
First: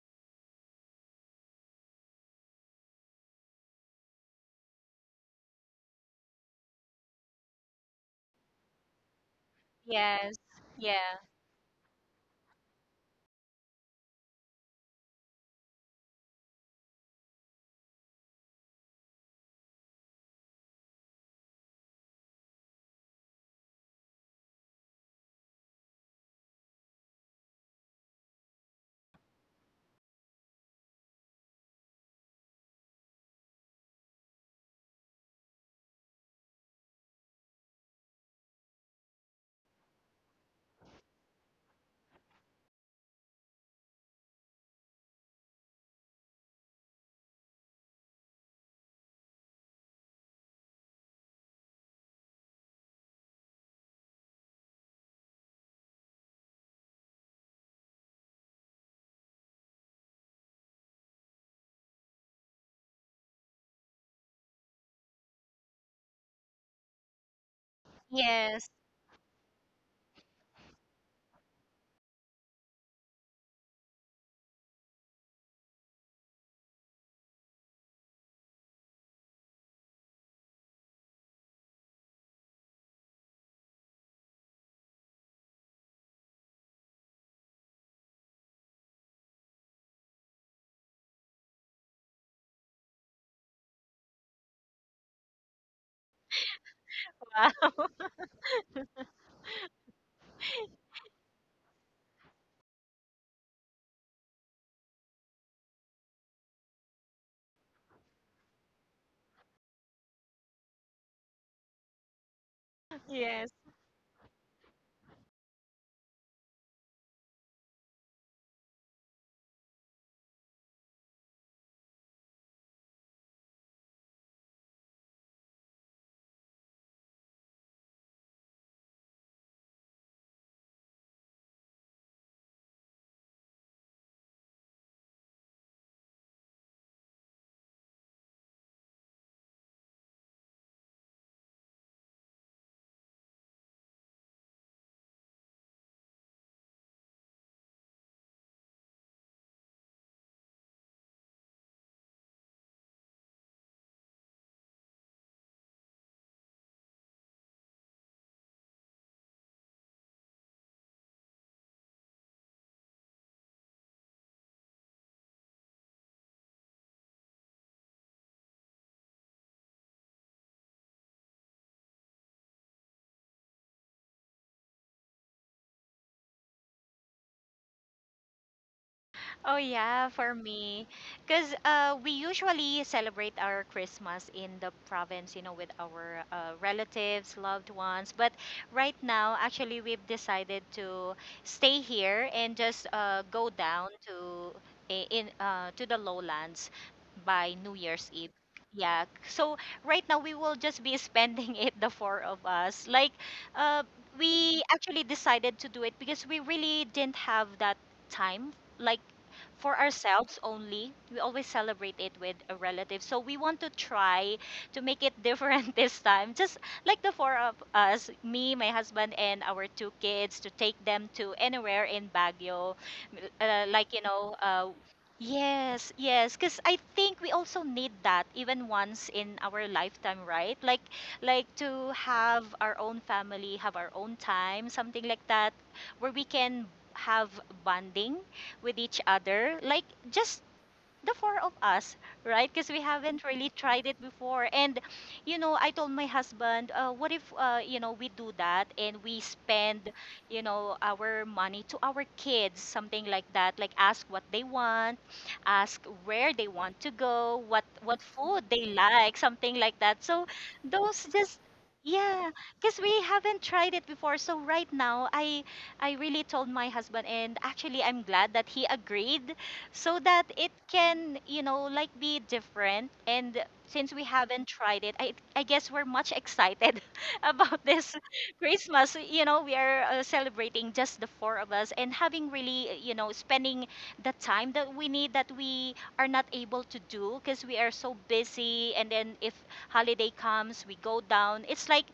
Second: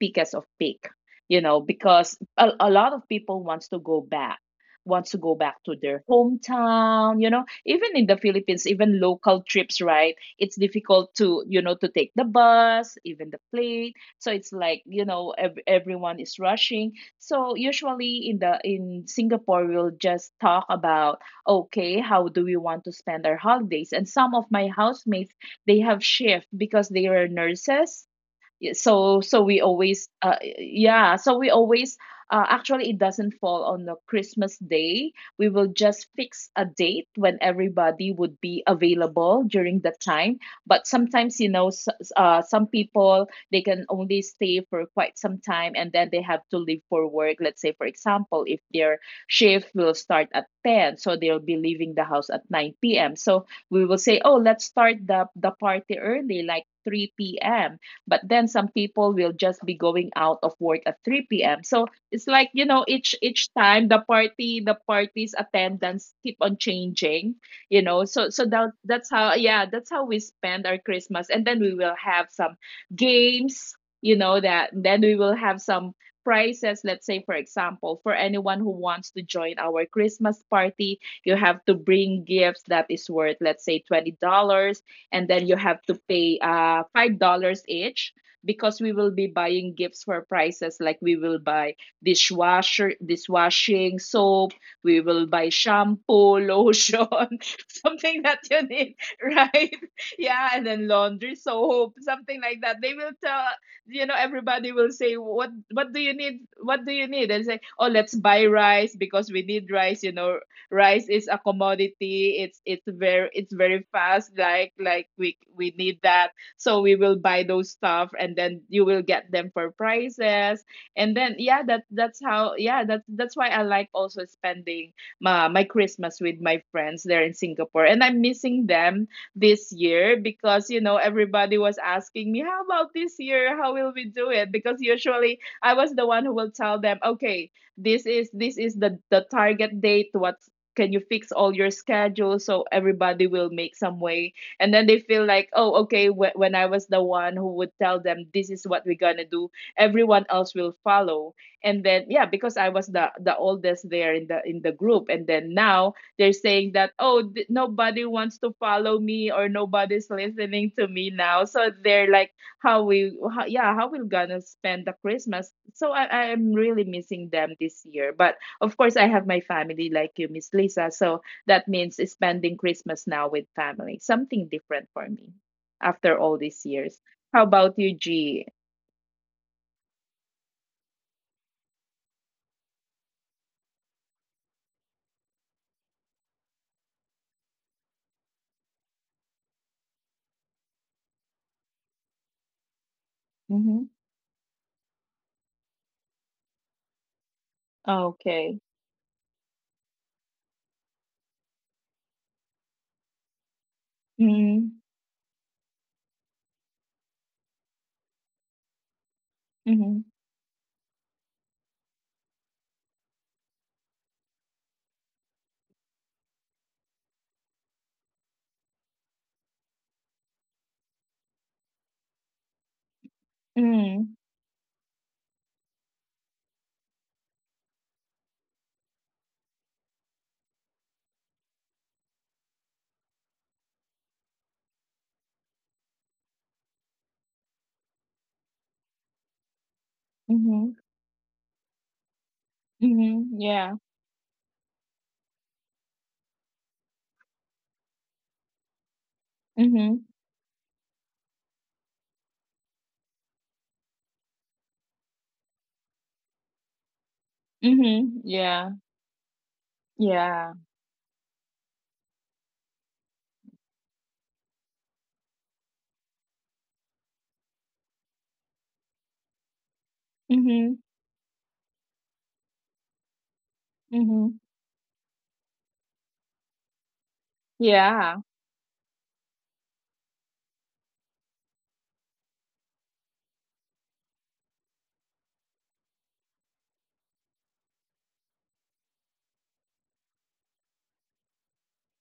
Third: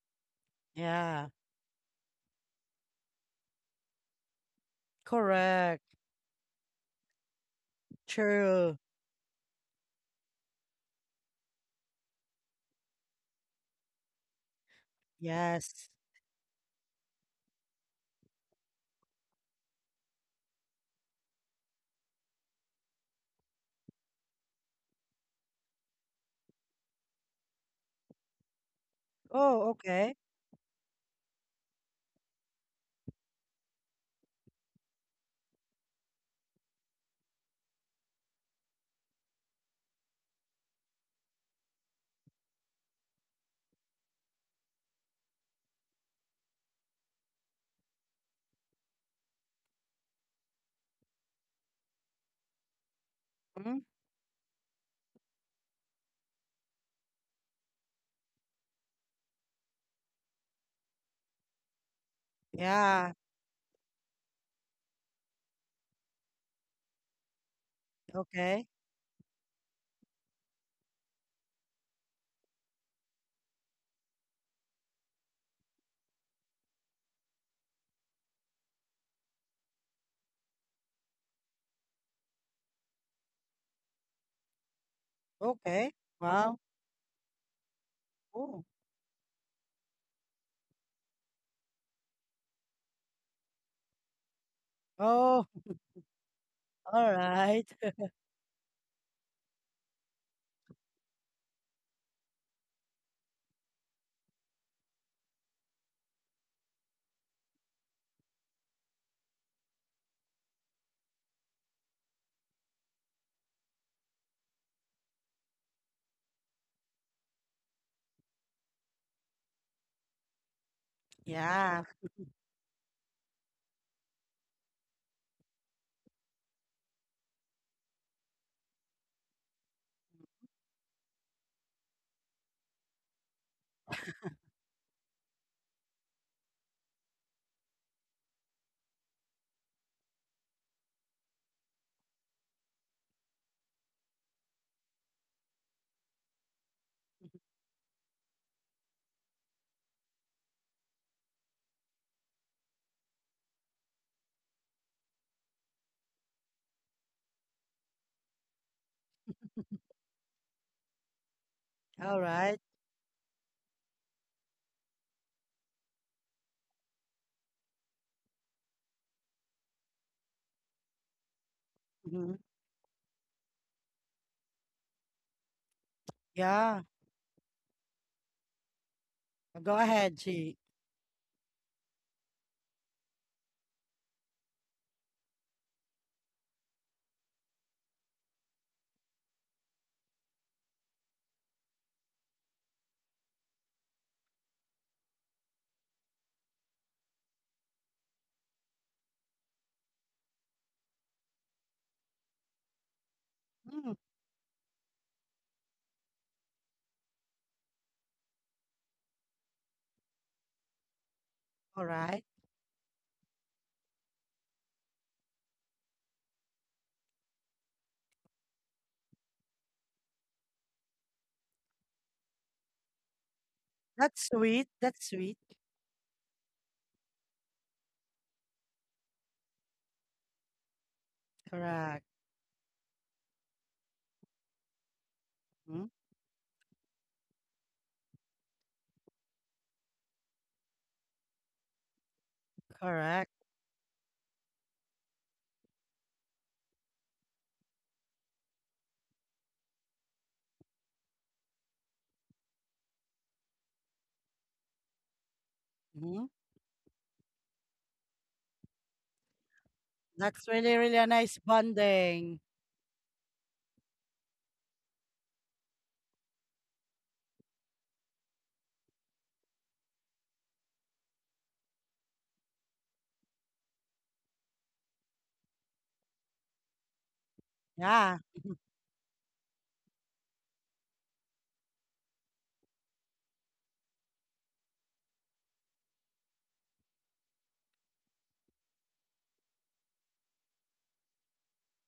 B: because of peak,
A: Yeah.
B: you know, because a lot of people wants to go back, to
A: Correct.
B: their hometown, you know, even in the philippines,
A: True.
B: even local trips, right?
C: Yes.
B: It's difficult
C: Yeah.
B: to, you know, to take the bus, even the plane. So it's like, you know,
A: Yes.
B: everyone is rushing. So usually in singapore, we'll just talk about, okay, how do we want to spend our holidays, and some of my housemates, they have shift because they are nurses. So we
A: Oh,
B: always,
A: okay.
B: yeah, so we always, actually it doesn't fall on the christmas day. We will just fix a date when everybody would be available during that time. But sometimes, you know, some people, they can only stay for quite some time, and then they have to leave for work. Let's say for example, if their shift will start at 10, so they'll be leaving the house at 9 p.m., so we
A: Mm.
B: will say, oh, let's start the party early, like 3 p.m. But then some people will just be going out of work at 3 p.m. So it's like, you know, each
A: Yeah.
B: each time the party's attendance keep on changing, you know. So that
A: Okay.
C: Yes.
B: that's how, yeah, that's how we spend our Christmas, and then we will have some games, that then we will have some prizes. Let's say, for example, for anyone who wants to join our Christmas party, you have to bring gifts that is worth, let's say, $20, and then you have to
A: Okay.
B: pay
A: Wow.
B: $5 each,
A: Oh.
B: because we will be buying gifts for prices. Like, we will buy dishwasher dishwashing soap, we will buy
A: Oh,
B: shampoo, lotion,
A: all right.
C: Wow.
B: something that you need, right? Yeah. And then laundry soap, something like that. They will tell, everybody will say, what do you need, what do you need, and say, oh, let's buy rice because we need rice. Rice is a commodity. it's it's very it's
C: Yes.
B: very fast, like we need that. So we will buy those stuff, and then you will get them for prices. And then yeah, that
A: Yeah.
B: that's how, yeah, that's why I like also spending my Christmas with my friends there in Singapore. And I'm missing them this year because, everybody was asking me, how about this year, how will we do it? Because usually I was the one who will tell them, okay, this is the target date. What, can you fix all your schedule, so everybody will make some way? And then they feel like, oh, okay, when I was the one who
A: Mm-hmm.
B: would tell them, this is what we're gonna do, everyone else will follow. And then yeah, because I was the oldest there in the group. And then now they're saying that, oh, nobody wants to follow me, or nobody's listening to me now, so they're
A: All
B: like,
A: right.
B: yeah, how we gonna spend the Christmas. So I'm really missing them this year, but of course, I have my family like you, Miss Lisa. So that means
A: Mhm.
B: spending Christmas now with family, something different for me after all these
A: Yeah.
B: years. How about you, G?
C: Oh
A: Go
C: yeah,
A: ahead,
C: for
A: G.
C: me, because we usually celebrate our Christmas in the province, you know, with our relatives, loved ones. But right now, actually, we've decided to stay here and just go
B: Mm-hmm.
C: down to I- in to the lowlands by New Year's Eve.
B: Okay.
C: Yeah. So right now we will just be spending it, the four of us. Like, uh,
A: Mm,
C: we
B: Mm-hmm.
C: actually decided to do it because we really didn't have that time. Like for
B: Mm-hmm.
C: ourselves only. We always
A: all
C: celebrate it
A: right.
C: with a relative. So we want to try to make it different this time. Just like the four of us, me, my husband, and our two kids, to take them to anywhere in Baguio. Like,
B: Mm-hmm.
C: you know,
A: That's sweet. That's sweet.
C: yes, yes, because I think we also need that even once in our lifetime, right? Like to
A: Correct.
C: have our own family, have our own time, something like that,
A: Mm,
C: where we can have bonding with each other like just
B: Mm-hmm.
C: the four of us, right? Because we haven't
B: Mm-hmm.
A: correct.
C: really
B: Yeah.
C: tried it before. And, you know, I told my husband, what if, you know, we do that and we
B: Mm-hmm.
C: spend, you know, our money to our kids, something like that. Like ask what they want, ask where
A: Mm.
C: they want to go, what
B: Mm-hmm.
C: food
B: Yeah.
C: they like, something like that. So
B: Yeah.
A: That's really,
C: those
A: really a
C: just
A: nice
C: yeah,
A: bonding.
C: because we haven't tried it before. So right now, I really told my husband, and actually, I'm glad that he agreed so that it
B: Mm-hmm.
C: can, you know, like be different. And since we
B: Mm-hmm.
C: haven't tried it, I guess we're much excited about this
B: Yeah.
A: Yeah.
C: Christmas. You know, we are celebrating just the four of us and having really, you know, spending the time that we need that we are not able to do because we are so busy. And then if holiday comes, we go down. It's like,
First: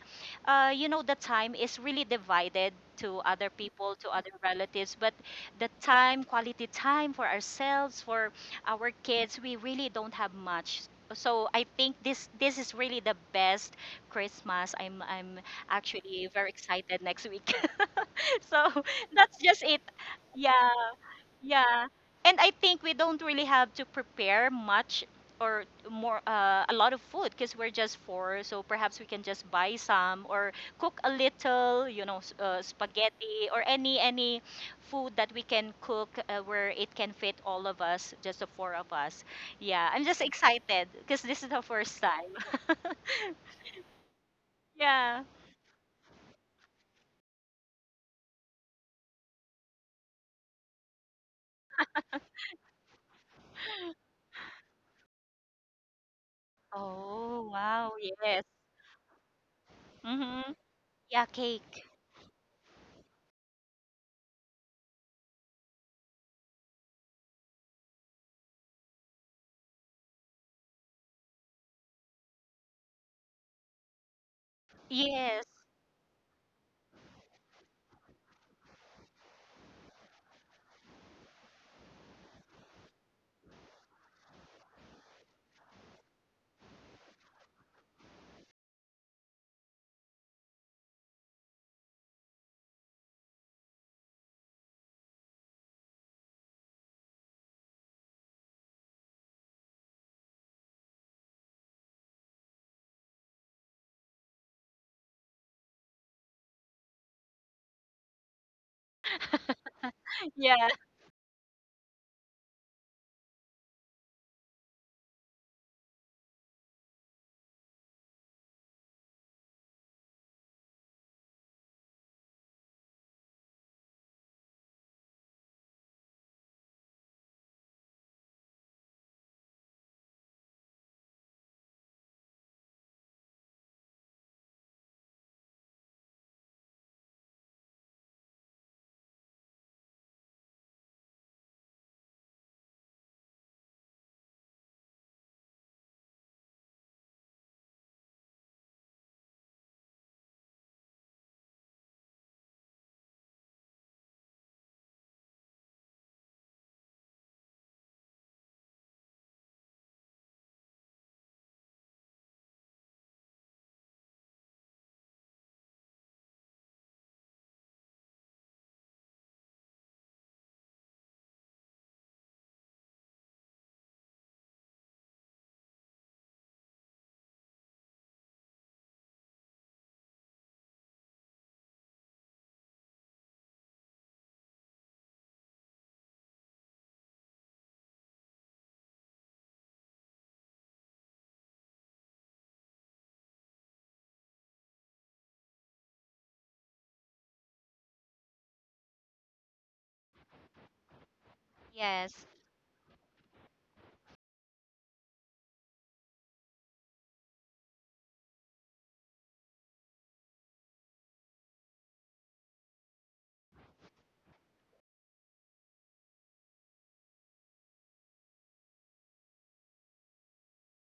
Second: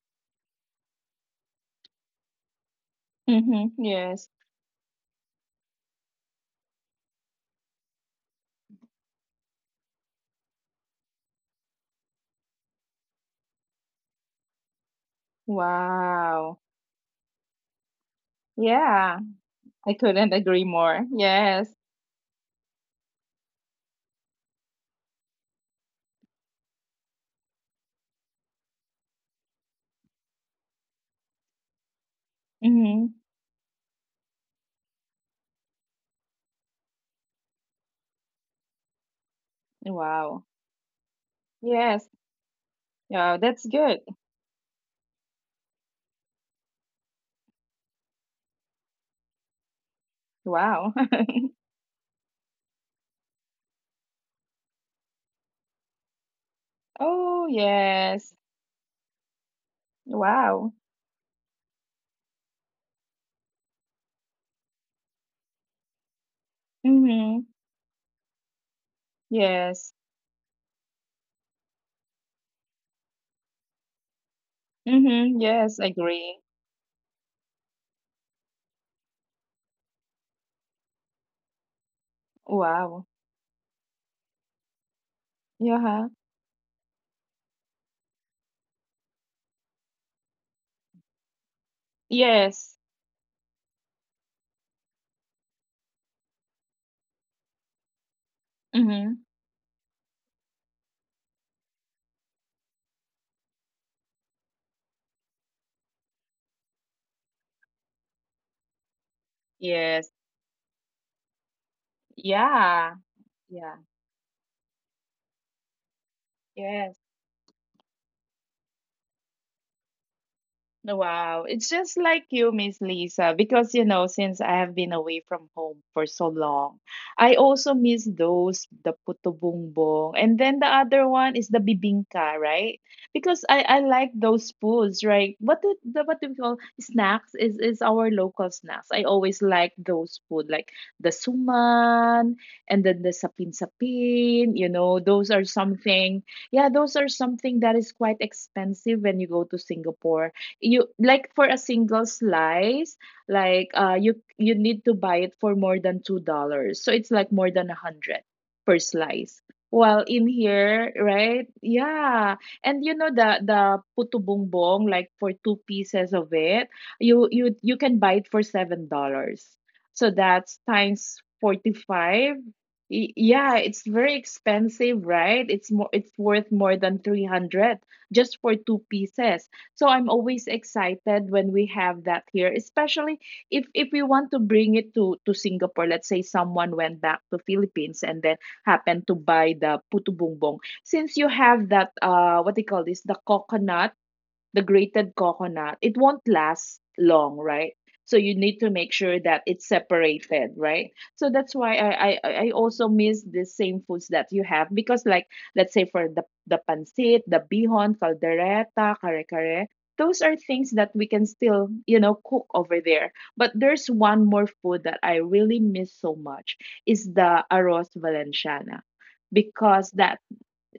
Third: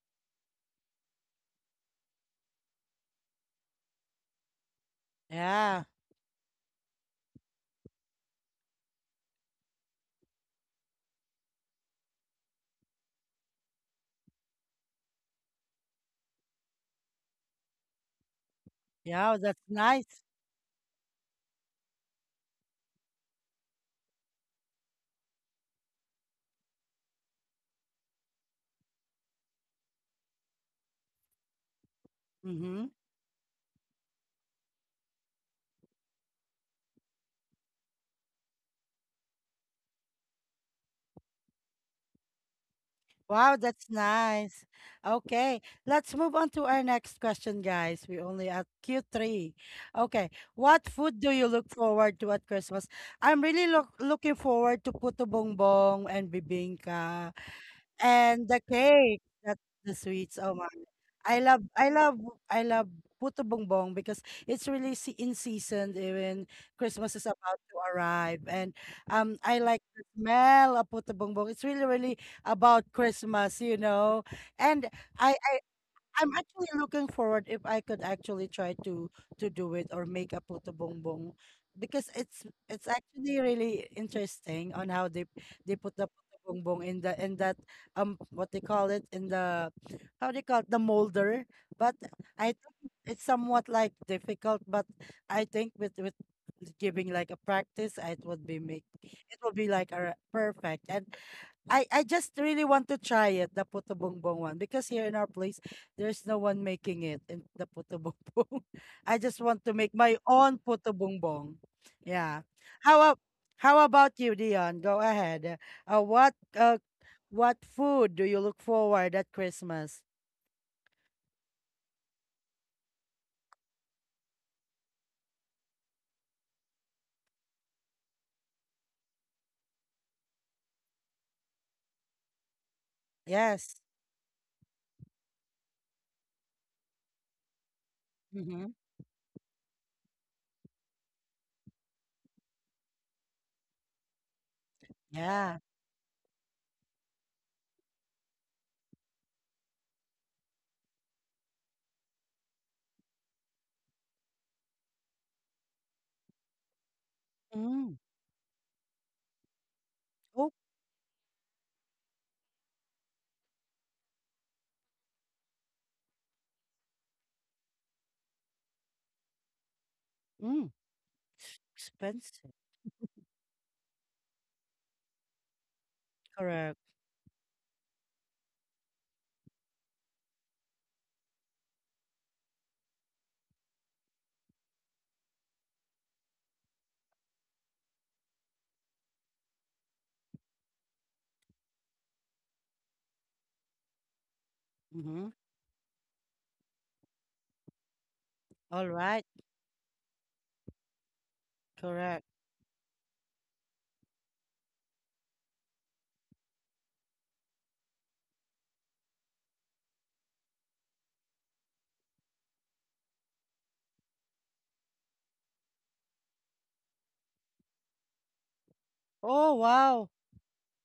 C: you know, the time is really divided to other
B: Mm-hmm.
C: people, to other
B: Yes.
C: relatives. But the
A: Yeah.
C: time, quality time for ourselves, for our kids, we really don't have much. So I think this is really the best Christmas. I'm actually very
B: Wow.
C: excited next week. So
B: Yeah.
C: that's
A: Yeah. That's
C: just it.
B: I
A: nice.
B: couldn't agree
C: Yeah.
B: more. Yes.
C: Yeah. And I think we don't really have to prepare much or more a lot of food because we're just four, so perhaps we can just buy some or cook a little, you know,
A: Mm-hmm.
B: Mm-hmm.
C: spaghetti or any food that we can cook where it can fit all of us, just the four of us. Yeah, I'm just
B: Wow.
C: excited because this is the first
B: Yes.
C: time.
B: Yeah,
A: Wow,
B: that's
A: that's
B: good.
A: nice.
C: Yeah.
A: Okay, let's move on to our next question, guys. We only at Q3. Okay, what
B: Wow.
A: food do you look forward to at Christmas? I'm really looking forward to puto bongbong and bibingka
C: Oh,
B: Oh,
C: wow.
B: yes.
C: Yes.
A: and the cake. That's the sweets.
C: Mm-hmm.
A: Oh my.
B: Wow.
C: Yeah,
A: I love
C: cake.
A: I love I love puto bongbong because it's really se in season eh, when Christmas is
B: Mm-hmm.
A: about to arrive, and I like
B: Yes.
A: the smell of puto bongbong. It's really really about Christmas, you know. And I
B: Mm-hmm.
C: Yes.
A: I
B: Yes,
A: I'm
B: agree.
A: actually looking forward if I could actually try to do it or make a puto bongbong because it's
B: Wow.
A: actually really interesting on how they put the
B: Yeah.
A: puto bongbong in the in that what they call it, in the how they call it, the molder. But I
B: Yes.
A: think it's somewhat like difficult, but I think with giving like a practice it would be make
B: Mm-hmm.
A: it will be like a perfect. And I just really want to try it, the puto bongbong one, because here in our place there's no one making it in the puto bongbong. I just want to make
B: Yes.
A: my own
C: Yeah.
A: puto bongbong. Yeah.
B: Yeah.
A: How ab- how
B: Yeah.
A: about you, Dion? Go ahead. Uh, what uh
B: Yes.
A: what food do you look forward at Christmas?
B: Wow, it's just like you, Miss Lisa, because, since I have been away from home for so long, I also miss those the puto bumbong, and then the other one is the bibingka, right? Because I
A: Yes.
B: I like those foods, right? What do we call snacks is our local
A: Mm-hmm.
B: snacks. I always like those food, like the suman and then the sapin sapin. You know, those are
A: Yeah.
B: something. Yeah, those are something that is quite expensive when you go to Singapore. You, like, for a single slice, like, you need to buy it for more than $2, so it's like more than a
A: Mm.
B: hundred per slice, while in
A: Oh,
B: here, right? Yeah. And the puto bongbong, like, for two pieces of it, you can buy it for $7. So
A: mm.
B: that's times 45.
A: Expensive.
B: Yeah, it's very expensive, right? It's more, it's worth
A: Correct.
B: more than 300 just for two pieces. So I'm always excited when we have that here, especially if we want to bring it to Singapore. Let's say someone went back to Philippines and then happened to buy the putu bumbong. Since you have that, what they call this, the grated
A: Mm-hmm.
B: coconut, it won't last long, right? So you need to
A: All
B: make
A: right.
B: sure that it's separated, right? So that's why I I,
A: Correct.
C: Yes.
B: I also miss the same foods that you have, because, like, let's say for the pancit, the bihon, caldereta, kare kare, those are things that we can still, cook over there. But there's one more food that I really miss so much is the arroz valenciana,
A: Oh,
B: because
A: wow.
B: that.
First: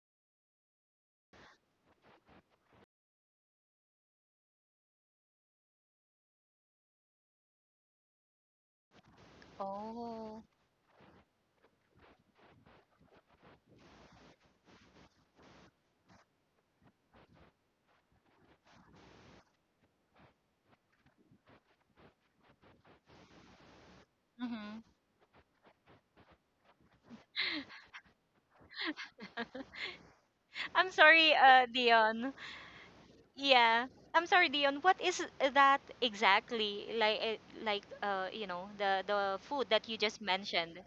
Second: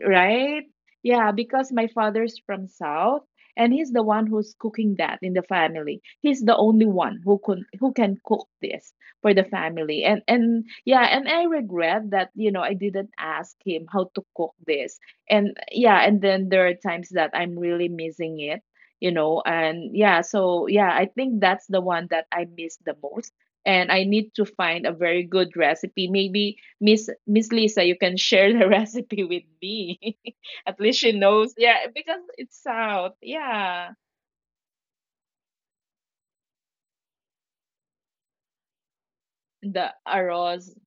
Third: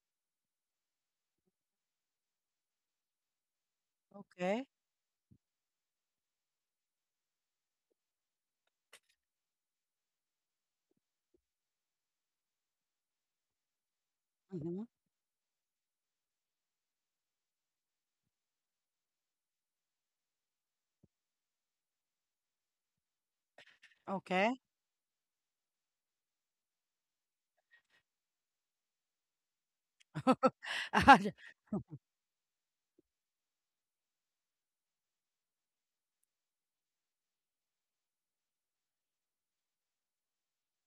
B: Right? Yeah, because my father's from South, and he's the one who's
A: Okay.
B: cooking that in the family. He's the only one who can cook this for the family. And
C: Oh.
B: and yeah, and I regret that, I didn't ask him how to cook
A: Mm-hmm.
B: this. And yeah, and then there are times that I'm really missing it, and yeah, so yeah, I think that's the one that I miss the most. And I need to
A: Okay.
C: Mm-hmm.
B: find a very good recipe. Maybe Miss Lisa, you can share the recipe with me. At
C: I'm
B: least she
A: R
C: sorry,
B: knows. Yeah, because
C: Dion.
B: it's south.
C: Yeah,
B: Yeah.
C: I'm sorry, Dion. What is that exactly? Like, like, you know, the food that
B: The
C: you just
B: arroz,
C: mentioned,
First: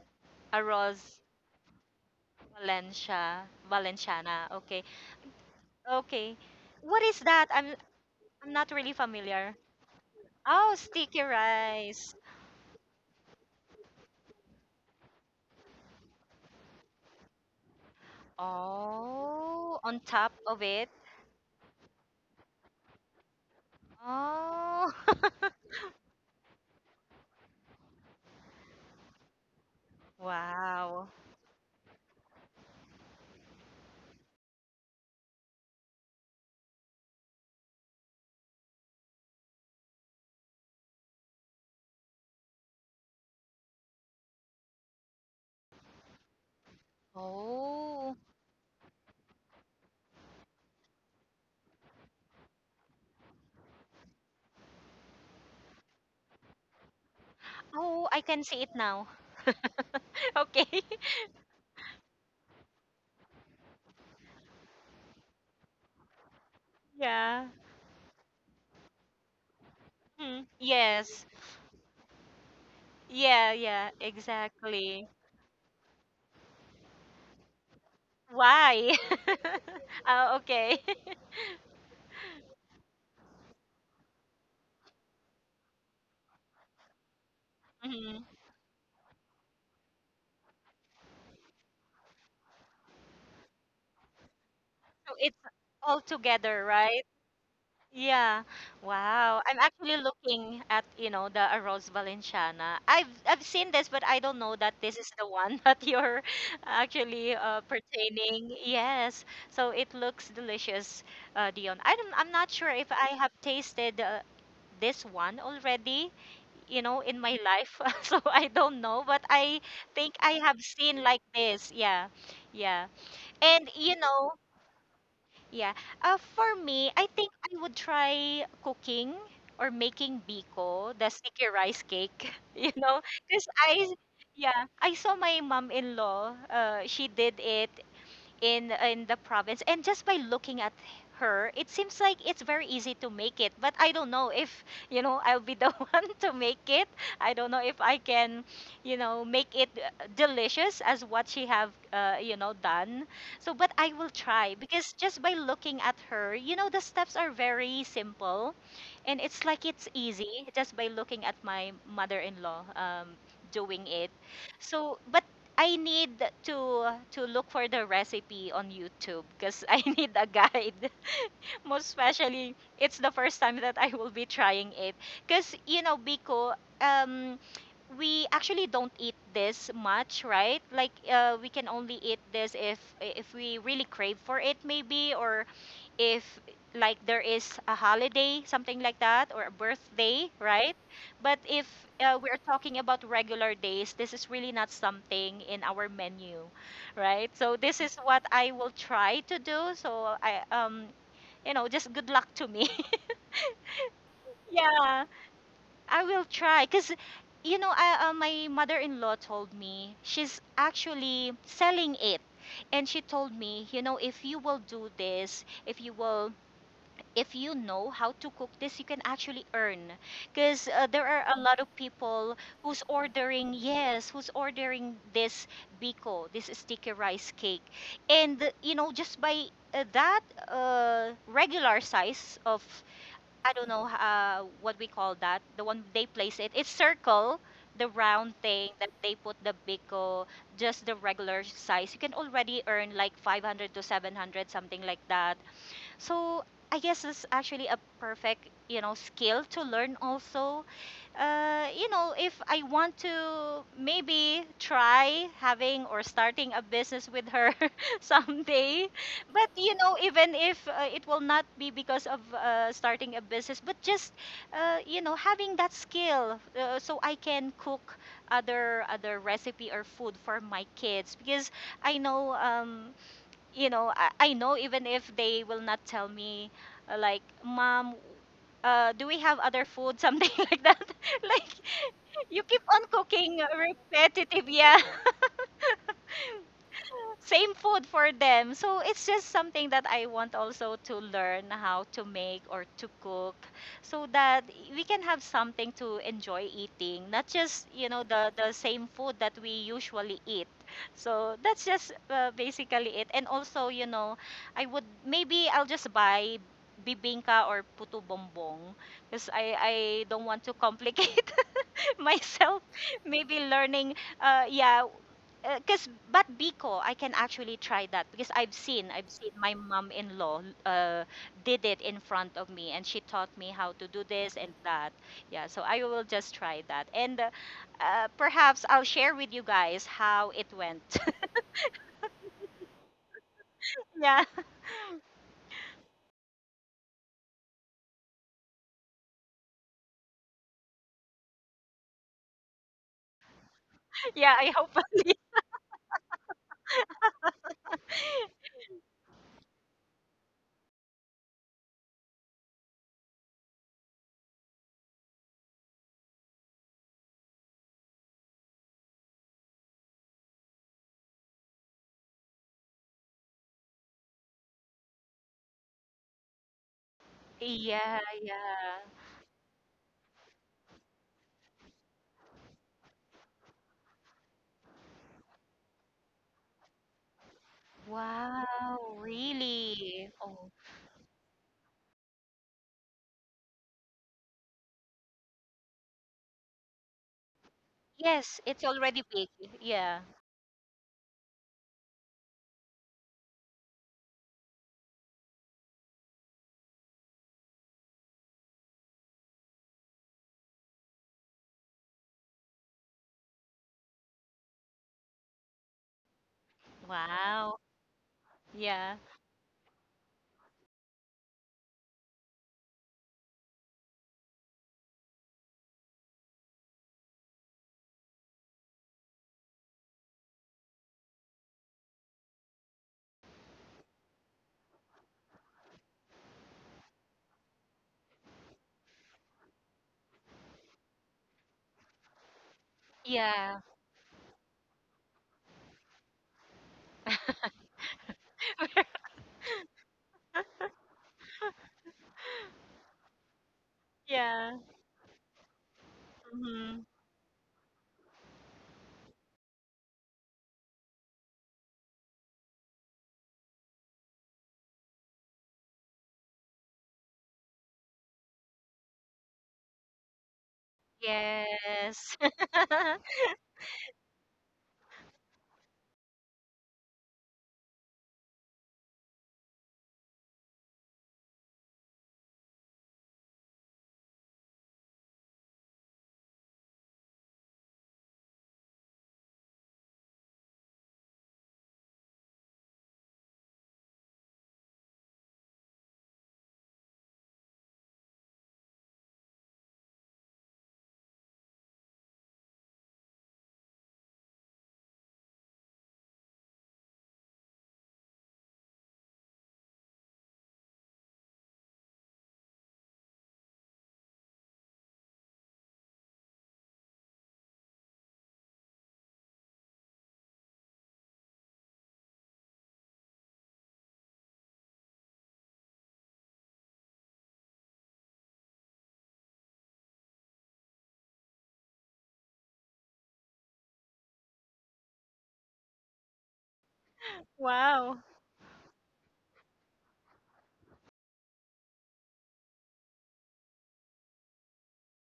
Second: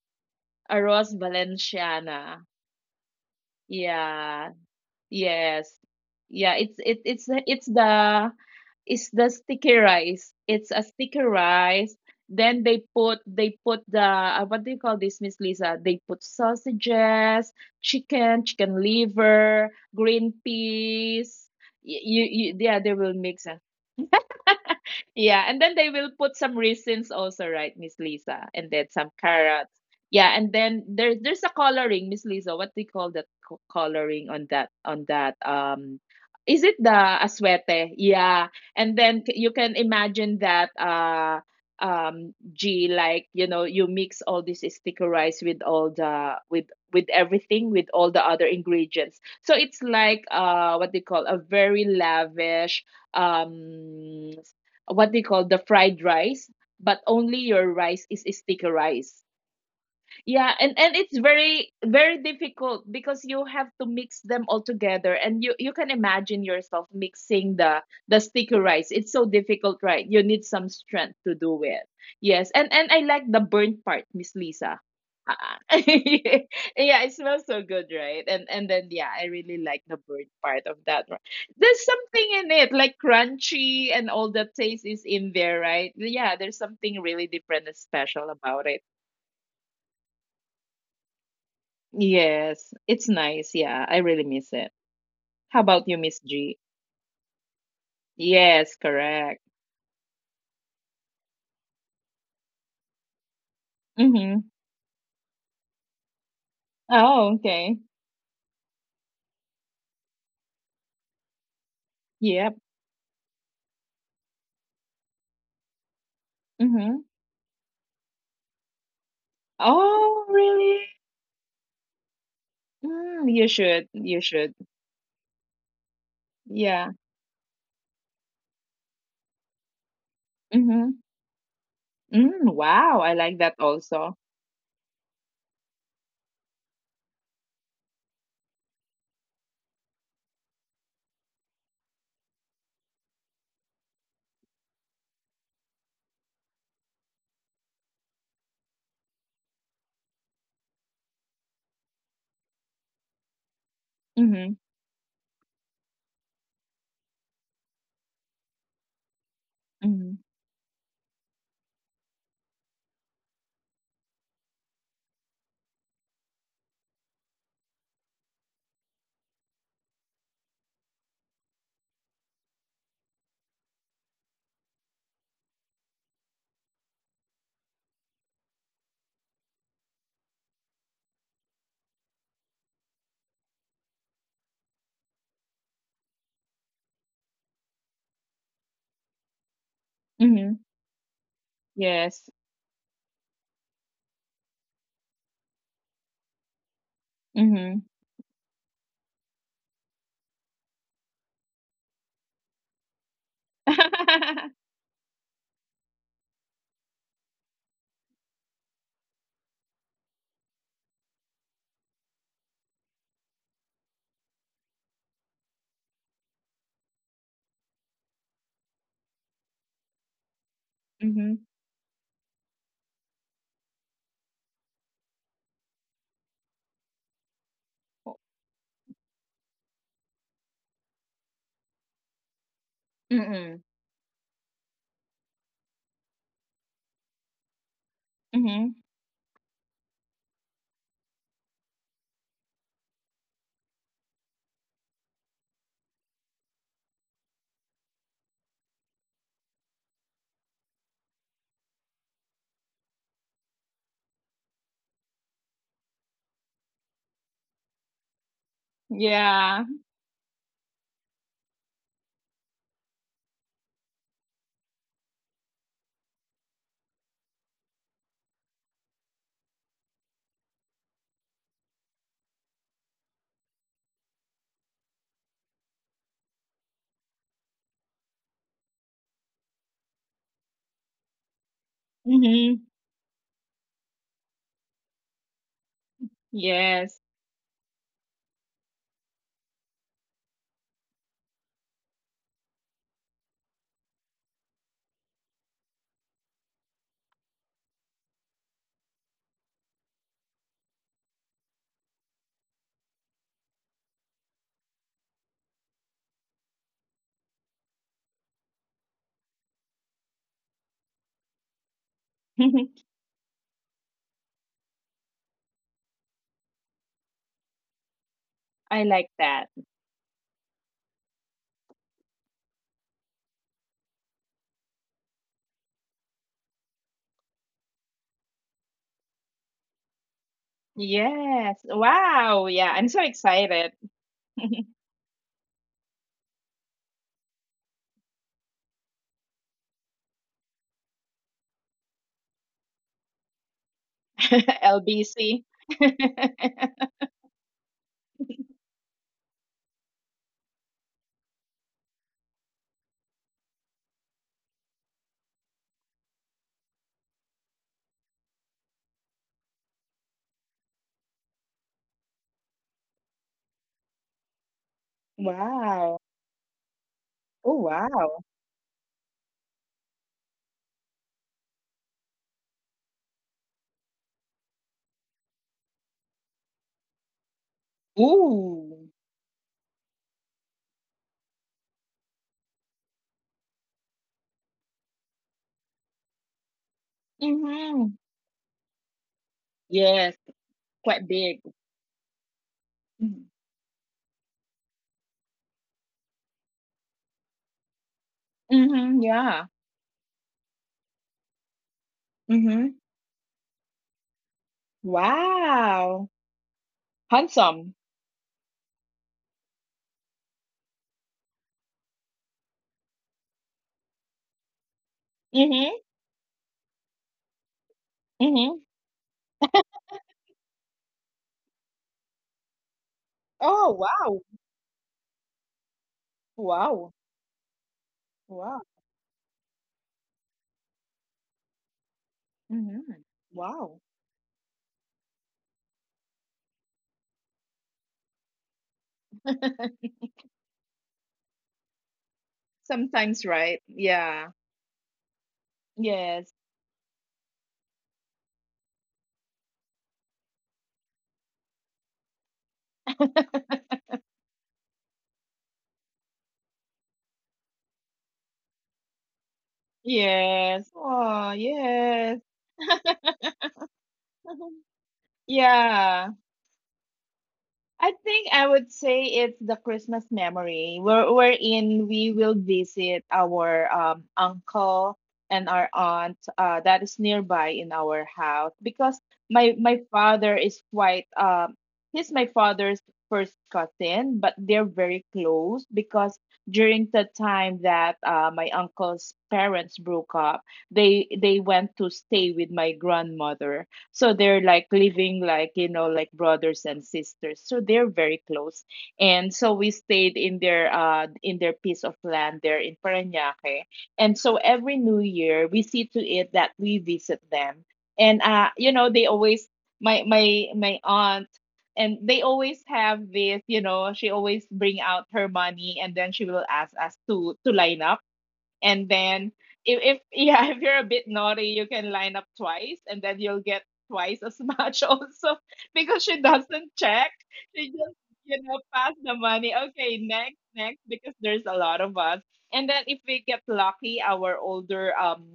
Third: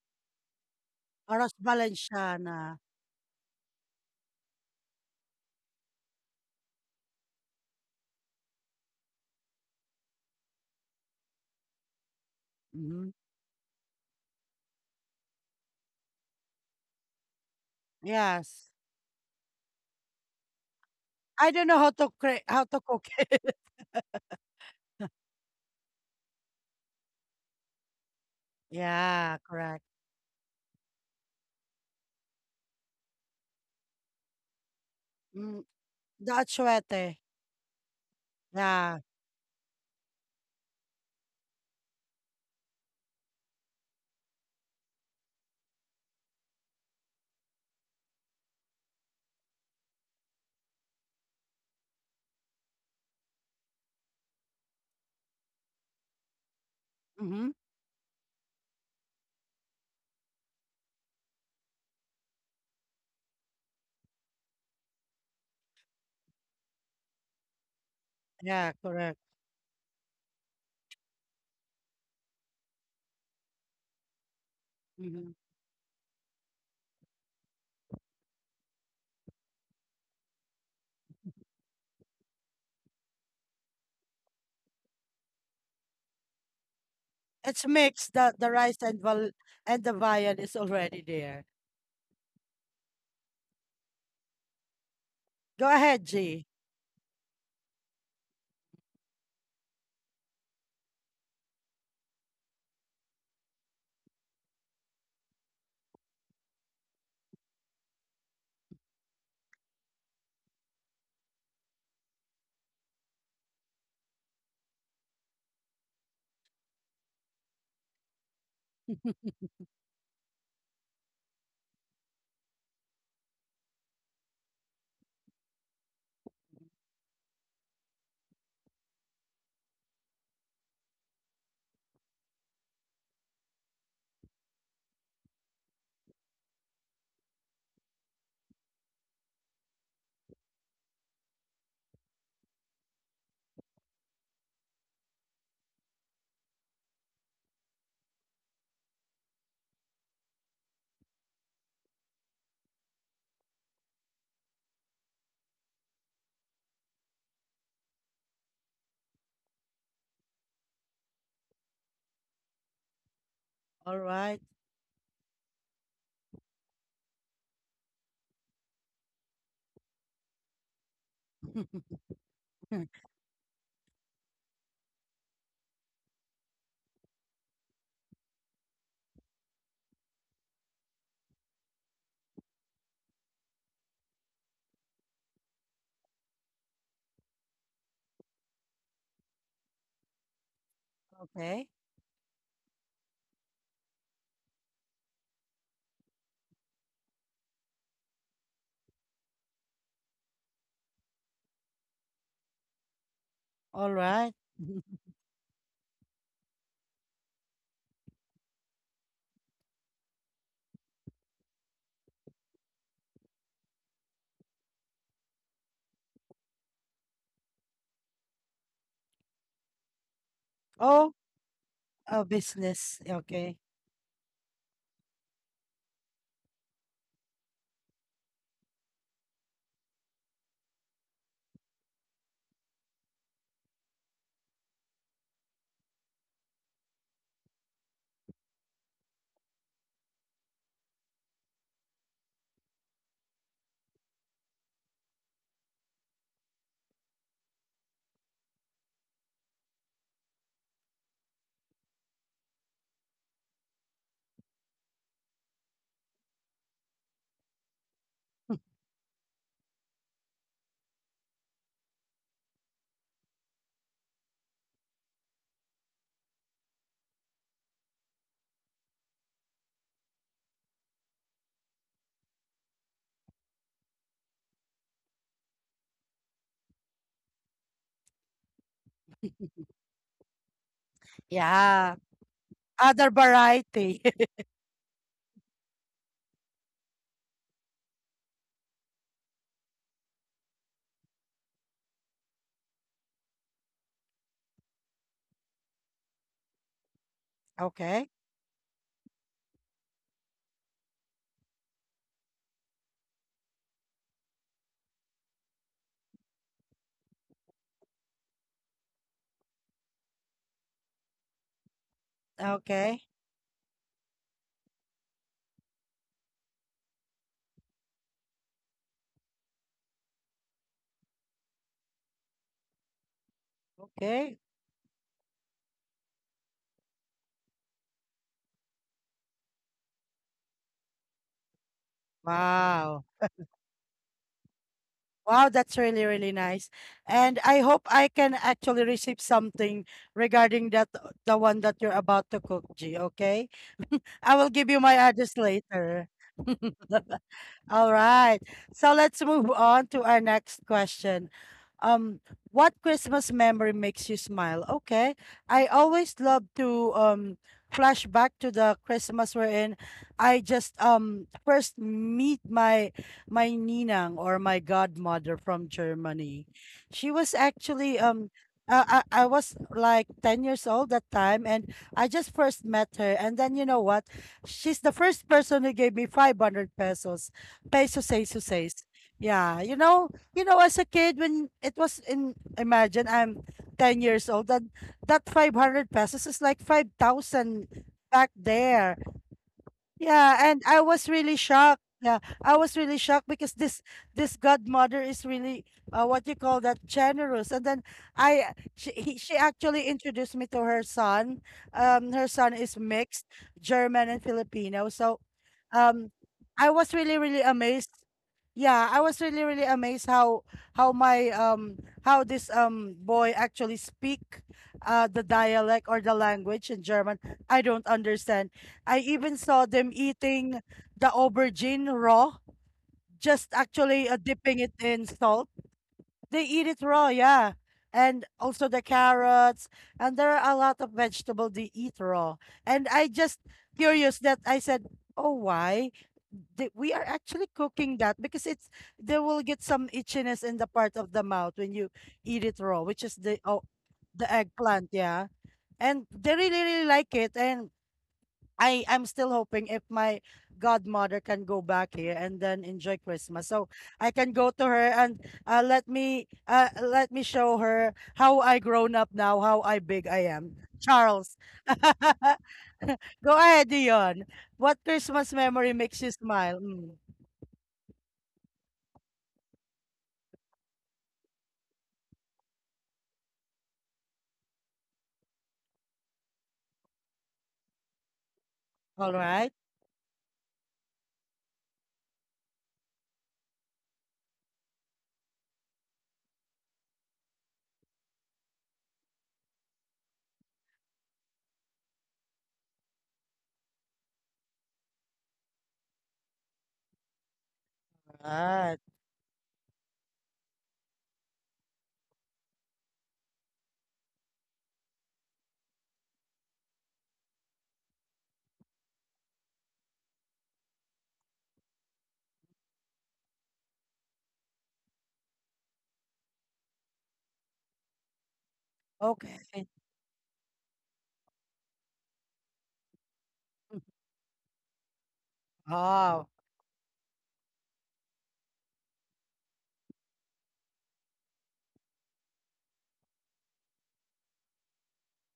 B: arroz
C: arroz
A: Oras
B: valenciana.
A: Valenciana.
C: Valencia, Valenciana.
B: Yeah,
C: Okay,
B: yes.
C: okay.
B: Yeah, it's
C: What
B: it
C: is that? I'm I'm not really
B: it's the
C: familiar.
B: sticky rice. It's
C: Oh,
B: a sticky
C: sticky
B: rice.
C: rice.
B: Then they
A: Mhm.
B: put they put the, what do you call this, Miss Lisa? They put sausages, chicken,
A: Yes.
B: chicken liver,
C: Oh, on
B: green
C: top of it.
A: I
B: peas.
A: don't know how to cre how
B: Yeah,
A: to
B: they
A: cook
B: will
A: it.
B: mix.
C: Oh,
B: Yeah, and then they will put some raisins also, right, Miss Lisa? And then some
A: Yeah,
B: carrots.
A: correct.
B: Yeah, and then
C: wow.
B: there's a coloring, Miss Lisa. What do you call that coloring on that,
A: Mm, the
B: is it the
A: atsuete.
B: aswete? Yeah. And
A: Yeah.
B: then, you can imagine that, G, like, you know, you mix all this sticker rice with all the, with everything, with all
C: Oh,
B: the other ingredients. So it's like, what they call, a very lavish, um what they call, the fried rice, but only
A: Mhm.
B: your rice
C: oh,
B: is
C: I can see
B: sticky
C: it now.
B: rice. Yeah,
C: Okay.
B: and it's very very difficult, because you have to mix them all together, and you can imagine yourself
C: Yeah.
B: mixing the sticky
A: Yeah,
B: rice.
A: correct.
B: It's so difficult, right? You need
C: Mm,
B: some strength to
C: yes.
B: do it. Yes, and I like the
C: Yeah,
B: burnt
C: yeah,
B: part, Miss Lisa.
C: exactly.
A: Mhm.
B: Ah, yeah, it smells so good, right? And then yeah,
C: Why?
B: I really like the burnt
C: Oh,
B: part of
C: okay.
B: that one. There's something in it, like, crunchy, and all the taste is in there, right? Yeah, there's something really
A: It's
B: different and
A: mixed.
B: special
A: The
C: Mhm.
B: about
A: rice
B: it.
A: and val and the viand is already there.
B: Yes, it's nice. Yeah, I really miss it.
C: So
B: How
C: it's
A: Go
B: about you,
A: ahead,
B: Miss
C: all
A: G.
B: G?
C: together, right? Yeah.
B: Yes, correct.
C: Wow. I'm actually looking at, you know, the Arroz Valenciana. I've seen this, but I
B: Mm-hmm.
C: don't know that this is the one that you're
B: Oh,
C: actually
B: okay.
C: pertaining. Yes. So it looks delicious, Dion. I don't,
B: Yep.
C: I'm not sure if I have tasted this one already.
B: Mm-hmm.
C: You know, in my life. So I don't know, but I
B: Oh,
C: think I
B: really?
C: have seen like this. Yeah. Yeah.
B: Mm, you should.
C: And
B: You
C: you
B: should.
C: know, yeah. For
B: Yeah.
C: me, I think I would try cooking or making
B: Mm-hmm.
C: biko, the sticky rice
B: Mm,
C: cake, you
B: wow, I
C: know,
B: like that
C: because
B: also.
C: I yeah, I saw my mom-in-law. She did it in the province and just by looking at her it seems like it's very easy to make it, but I don't know if you know I'll be the one to make it. I don't know if I can, you know, make it delicious as what she have you know done. So but I will
B: Mm-hmm.
C: try because just by looking at her you know the steps are very simple and it's like it's
B: Mm-hmm.
C: easy just by looking at my mother-in-law
A: All
C: doing it.
A: right.
C: So but I need to look for the recipe on YouTube because I need a guide. Most especially, it's the first time that I will be trying it. Because you know, biko, um, we actually don't eat this much, right? Like, we can only eat this if we really crave for it, maybe, or if like there is a holiday, something like that, or a birthday,
B: Mm-hmm.
C: right? But if
A: Okay.
B: Yes.
C: we're talking about regular days, this is really not something in our menu, right? So
B: Mm-hmm.
C: this is what I will try to do. So I you know just good luck to me.
A: All right.
C: Yeah, I will try because. You know, my mother-in-law told me she's actually selling it, and she told me, you know, if you will do this, if you will if you know how to cook this, you can actually earn. Because there
A: Oh,
C: are
B: Mm-hmm.
C: a lot of
A: a
C: people who's
A: business.
C: ordering,
A: Okay.
C: yes, who's ordering this biko, this sticky rice cake. Just by that regular size of, I
B: Mm-hmm.
C: don't know what we call that, the one they place it, it's circle. The round thing
B: Mm-hmm.
C: that they put the biko, just the regular size, you can already earn like 500 to 700, something like that. So I guess it's actually a perfect, skill to learn also. If I want to maybe try having or starting a business with her someday, but
B: Yeah.
C: even if it will not be because of starting a business, but just having that skill so I can cook other recipe or food for my kids because I know I know even if they will not tell me, like, Mom, do we have other food? Something like that. Like,
A: Yeah.
C: you keep
B: Mm-hmm.
C: on
A: Other
C: cooking
A: variety.
C: repetitive, yeah,
B: Yes.
C: same food for them. So it's just something that I want also to learn how to make or to cook, so that we can have something to enjoy eating, not just,
A: Okay.
C: the same food that we usually eat. So that's just basically it. And also, you know, I would maybe I'll just buy bibingka or putu bombong because I don't want to complicate myself
A: Okay.
C: maybe learning uh, yeah because but Biko, I can actually try that because I've
B: I
C: seen I've
B: like
C: seen
B: that.
C: my mom-in-law did it in front of me and she taught me how to do this
A: Okay.
C: and that. Yeah, so I will just try that and perhaps I'll share with you guys how it went.
B: Yes. Wow. Yeah, I'm so
A: Wow.
B: excited.
C: Yeah,
A: Wow, that's really, really nice. And I hope I can actually receive something regarding that, the one that you're about to cook, G, okay?
C: yeah,
A: I
C: I
A: will give
C: hope.
A: you my address
B: LBC.
A: later. All right. So let's move on to our next question. Um, what Christmas memory makes you smile? Okay. I always love to flash back to the Christmas wherein I just first meet my ninang or my godmother from
B: Wow.
A: Germany. She was
B: Oh,
C: Yeah,
A: actually
B: wow.
C: yeah.
A: I was like 10 years old that time and I just first met her, and then you know what, she's the first person who gave me 500 pesos. Peso seis to
C: Wow,
A: seis.
B: Ooh.
A: Yeah,
C: really?
A: you
C: Oh,
A: know, as a kid when it was in, imagine I'm 10 years old and that 500 pesos is like 5,000
B: Mm-hmm.
A: back
C: yes, it's
A: there.
C: already big. Yeah.
B: Yes,
A: Yeah, and I
B: quite
A: was really
B: big.
A: shocked. Yeah, I was really shocked because this godmother is really what you call that, generous. And then I she
B: Mm-hmm.
A: he, she
B: Yeah.
A: actually introduced me to her son. Her son
B: Mm-hmm.
A: is mixed German and Filipino. So,
B: Wow.
A: um, I was really really
C: Wow.
B: Handsome.
A: amazed. Yeah,
C: Yeah.
A: I was really really amazed how my how this boy actually speak the
B: Mm-hmm.
A: dialect or the language in German. I don't understand.
B: Mm-hmm.
A: I even saw them eating the aubergine raw, just
B: Oh,
A: actually
B: wow.
A: dipping it in salt. They eat it
B: Wow.
A: raw, yeah. And
B: Wow.
A: also the carrots, and there are a lot of vegetable they eat raw. And
B: Mm-hmm.
A: I just
C: Yeah.
B: Wow.
A: curious that I said, "Oh, why? We are actually cooking that because it's they will get some itchiness in the part of the mouth when you eat it raw, which is
B: Sometimes,
A: the
B: right?
A: oh, the
B: Yeah.
C: Yeah.
A: eggplant, yeah." And
B: Yes.
A: they really
C: Mhm.
A: really like it, and I'm still hoping if my godmother can go back here and then enjoy Christmas, so I can go to her and let me show her how I grown up now, how I big I am.
B: Yes. Oh,
A: Charles,
C: Yes.
B: yes.
A: go ahead, Dion. What Christmas memory makes
B: Yeah.
A: you smile? Mm.
B: I think I would say it's the Christmas memory wherein we will visit our, uncle, and our aunt, that is nearby in our house. Because
A: All right,
B: my father is quite he's my father's first cousin, but they're very close. Because during the time that, my uncle's parents broke up, they went to stay with my grandmother. So they're like living, like brothers and sisters, so they're
A: all
B: very close.
A: right,
B: And so we stayed in their, in their piece of land there in Parañaque. And so every new year, we see to it that we visit them. And, they always, my aunt, and they always have this, she always bring out her money, and then she will ask us to line up. And then
A: okay.
B: if, yeah, if you're a bit naughty, you can line up twice, and then you'll get twice as much also, because she
A: Oh,
B: doesn't check. She just,
C: Wow.
B: pass the money. Okay, next, next, because there's a lot of us. And then if we get lucky, our older,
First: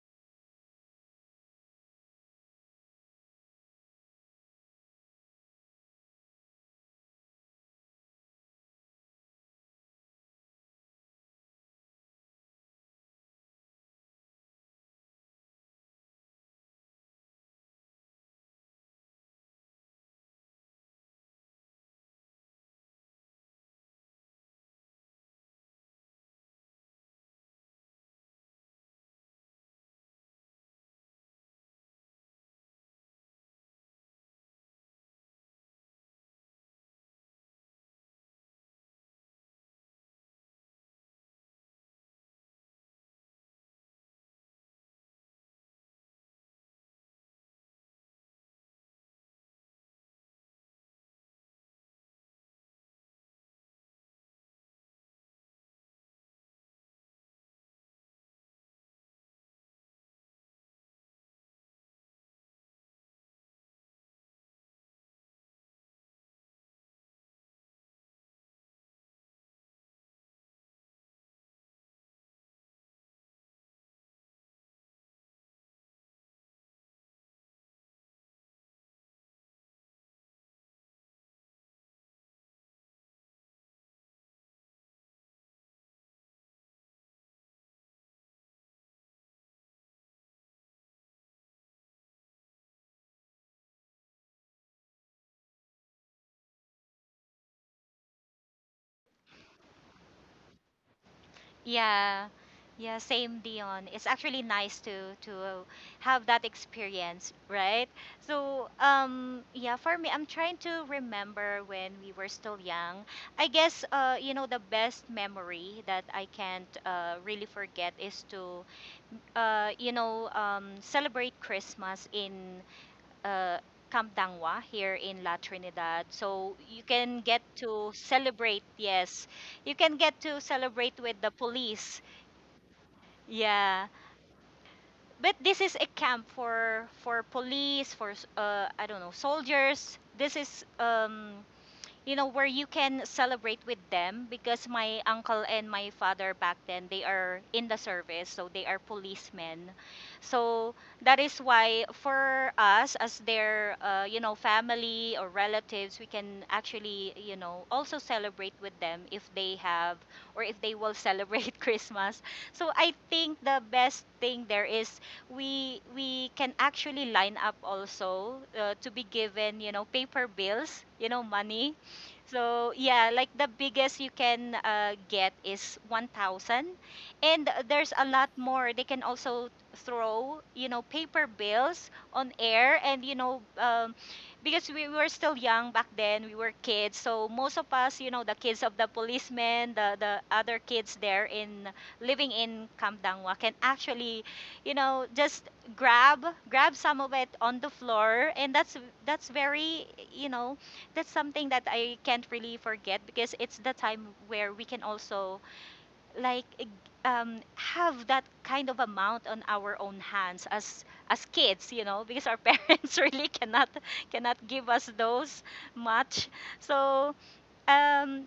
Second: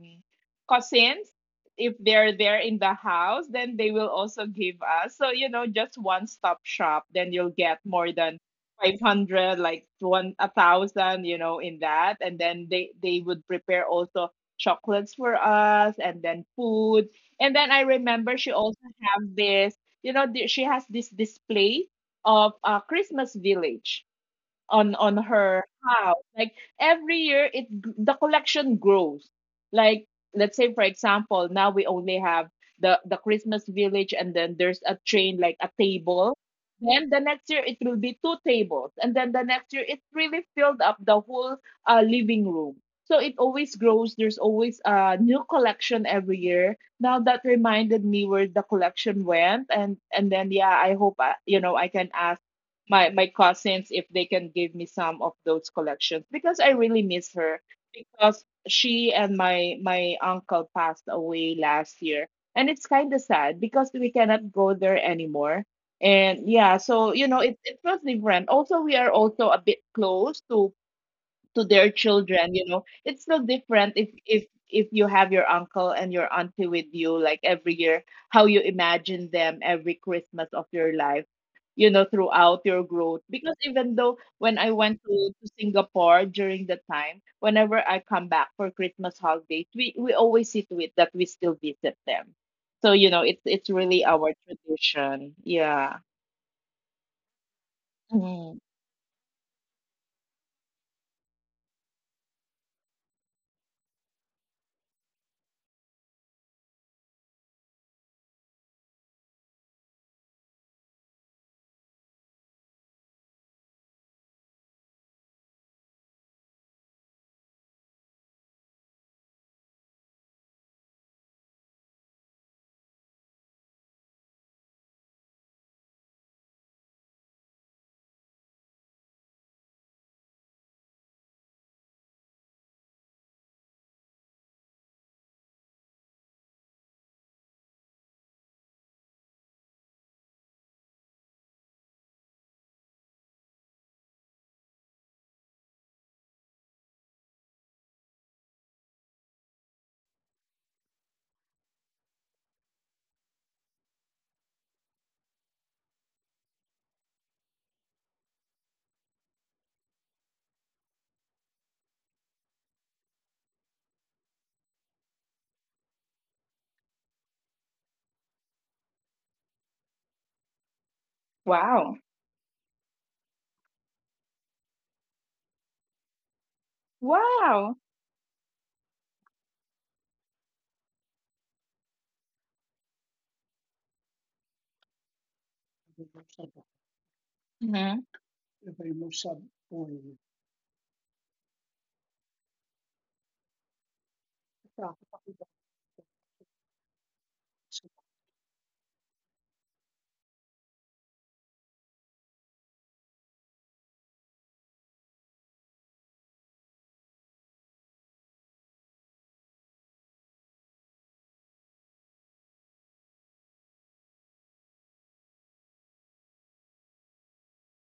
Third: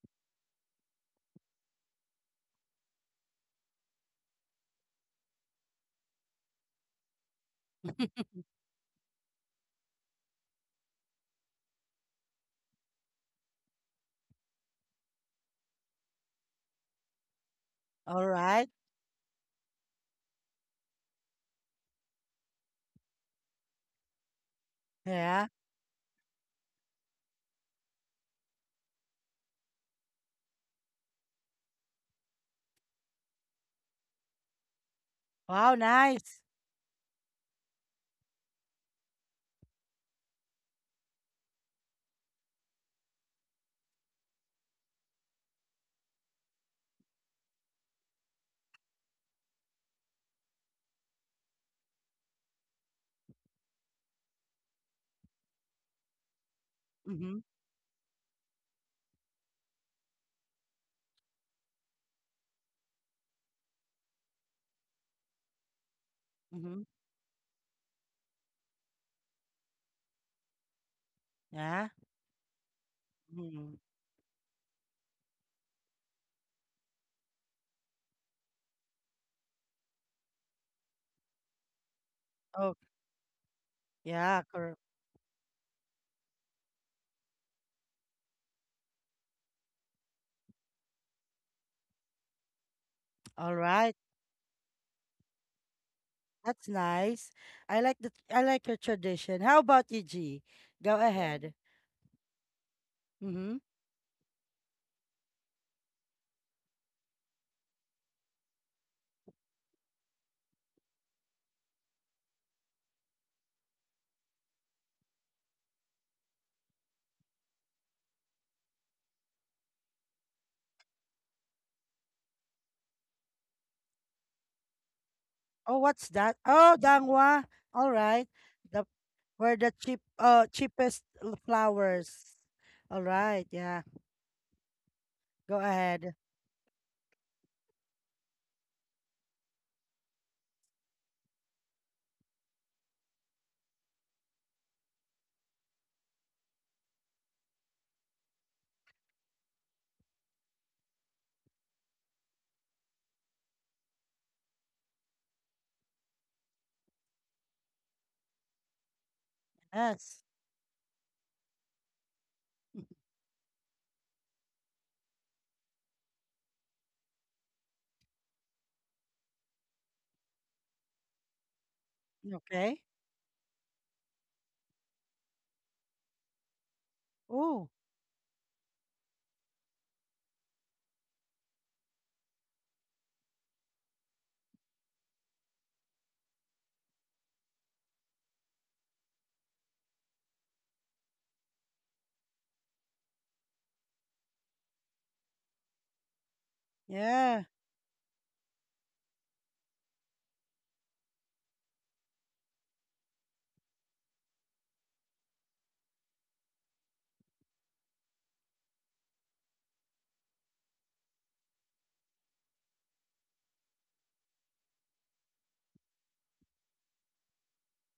B: cousins, if they're there in the house, then they will also give us. So, just one stop shop, then you'll get more than 500, like one 1,000, in that. And then they would prepare also chocolates for us, and then food. And then I
A: all
B: remember she
A: right,
B: also have this, she has this display of a Christmas village on
A: yeah.
B: her house. Like, every year, it the collection grows. Like, let's say, for example, now we only have the Christmas village, and then there's a train, like, a
A: Wow,
B: table.
A: nice.
B: Then the next year it will be two tables, and then the next year it really filled up the whole, living room. So it always grows. There's always a new collection every year. Now that reminded me where the collection went. And then yeah, I hope I, you know I can ask my cousins if they can give me some of those collections, because I really miss
A: Mm-hmm.
B: her, because she and my uncle passed away last year, and it's kind of sad because we cannot go there anymore. And yeah,
A: Mm-hmm.
B: so, it was different also. We are also a bit close to
A: Yeah.
B: their children. You know it's still
A: Mm-hmm.
B: different if if you have your uncle and your auntie with you, like, every year. How you imagine them every Christmas of your life, throughout
A: Oh,
B: your growth, because even though
A: yeah.
B: when I
A: Correct.
B: went to Singapore, during the time, whenever I come back for Christmas holidays, we always see to it that we still visit them. So, it's
A: All
B: it's
A: right.
B: really our tradition. Yeah.
A: That's nice. I like the I
B: Mhm.
A: like your tradition. How about you, G? Go ahead.
C: Yeah. Yeah,
A: Mm-hmm.
C: same Dion. It's actually nice to have that experience, right? So, yeah, for me I'm trying to remember when we were still young. I guess you know the best memory that I can't really forget is to celebrate Christmas in uh, Camp Dangwa here in La
A: Oh, what's
C: Trinidad.
A: that?
C: So
A: Oh,
C: you can
A: dangwa.
C: get
A: All
C: to
A: right.
C: celebrate,
A: The
C: yes.
A: where the
C: You
A: cheap
C: can get to
A: cheapest
C: celebrate with the police.
A: flowers. All right. Yeah.
C: Yeah. But this
A: Go
C: is a
A: ahead.
C: camp for police, for I don't know, soldiers. This is where you can celebrate with them because my uncle and my father back then, they are in the service, so they are policemen. So that is why for us as their, family or relatives, we can actually, also celebrate with them if they have
A: Yes.
C: or if they will celebrate Christmas. So I think the best thing there is we can actually line up also to be given, you know, paper bills, you know, money.
B: Wow.
C: So
A: Okay.
C: yeah, like the biggest you can get is 1,000. And there's
A: Oh,
B: Wow.
C: a lot more. They can also throw, you know, paper bills on air. And, because we were still young back then, we were kids. So most of us, you know,
B: Hmm.
C: the kids of the policemen, the other kids there in living in Kamdangwa can actually, just grab some of it on the
A: yeah.
C: floor. And that's very, you know, that's something that I can't really forget because it's the time where we can also like have that kind of amount on our own hands as kids, you know, because our parents really cannot cannot give us those much. So um,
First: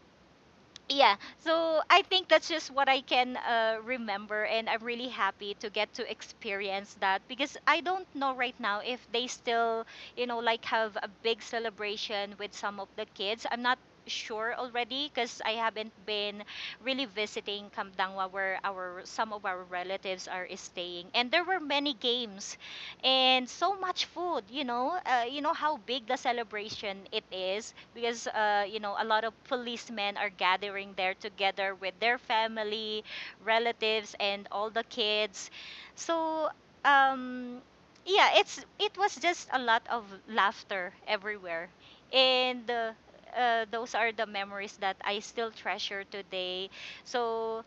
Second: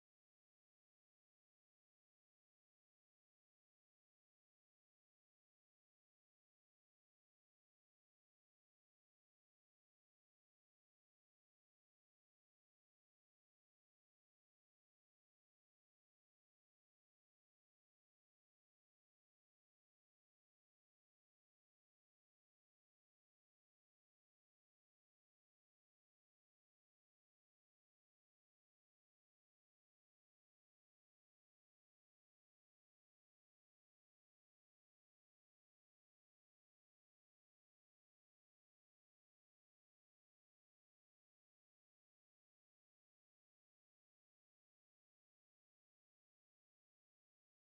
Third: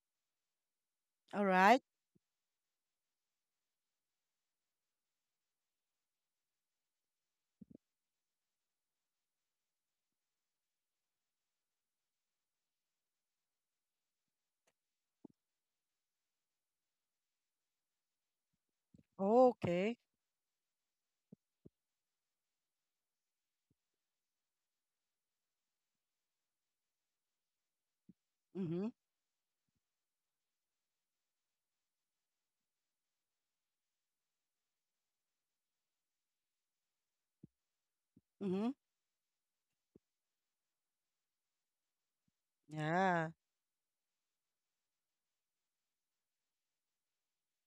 C: yeah,
A: All
C: so
A: right.
C: I think that's just what I can remember and I'm really happy to get to experience that because I don't know right now if they still, you know, like have a big celebration with some of the kids. I'm not sure already because I haven't been really visiting Kamdangwa where our some of
A: Oh,
C: our
A: okay.
C: relatives are staying, and there were many games and so much food, you know. You know how big the celebration it is because
A: Mm-hmm.
C: a lot of policemen are gathering there together with their family, relatives, and all the kids. So um, yeah, it's
A: Mm-hmm.
C: it was just a lot of laughter everywhere, and
A: Yeah.
C: those are the memories that I still treasure today. So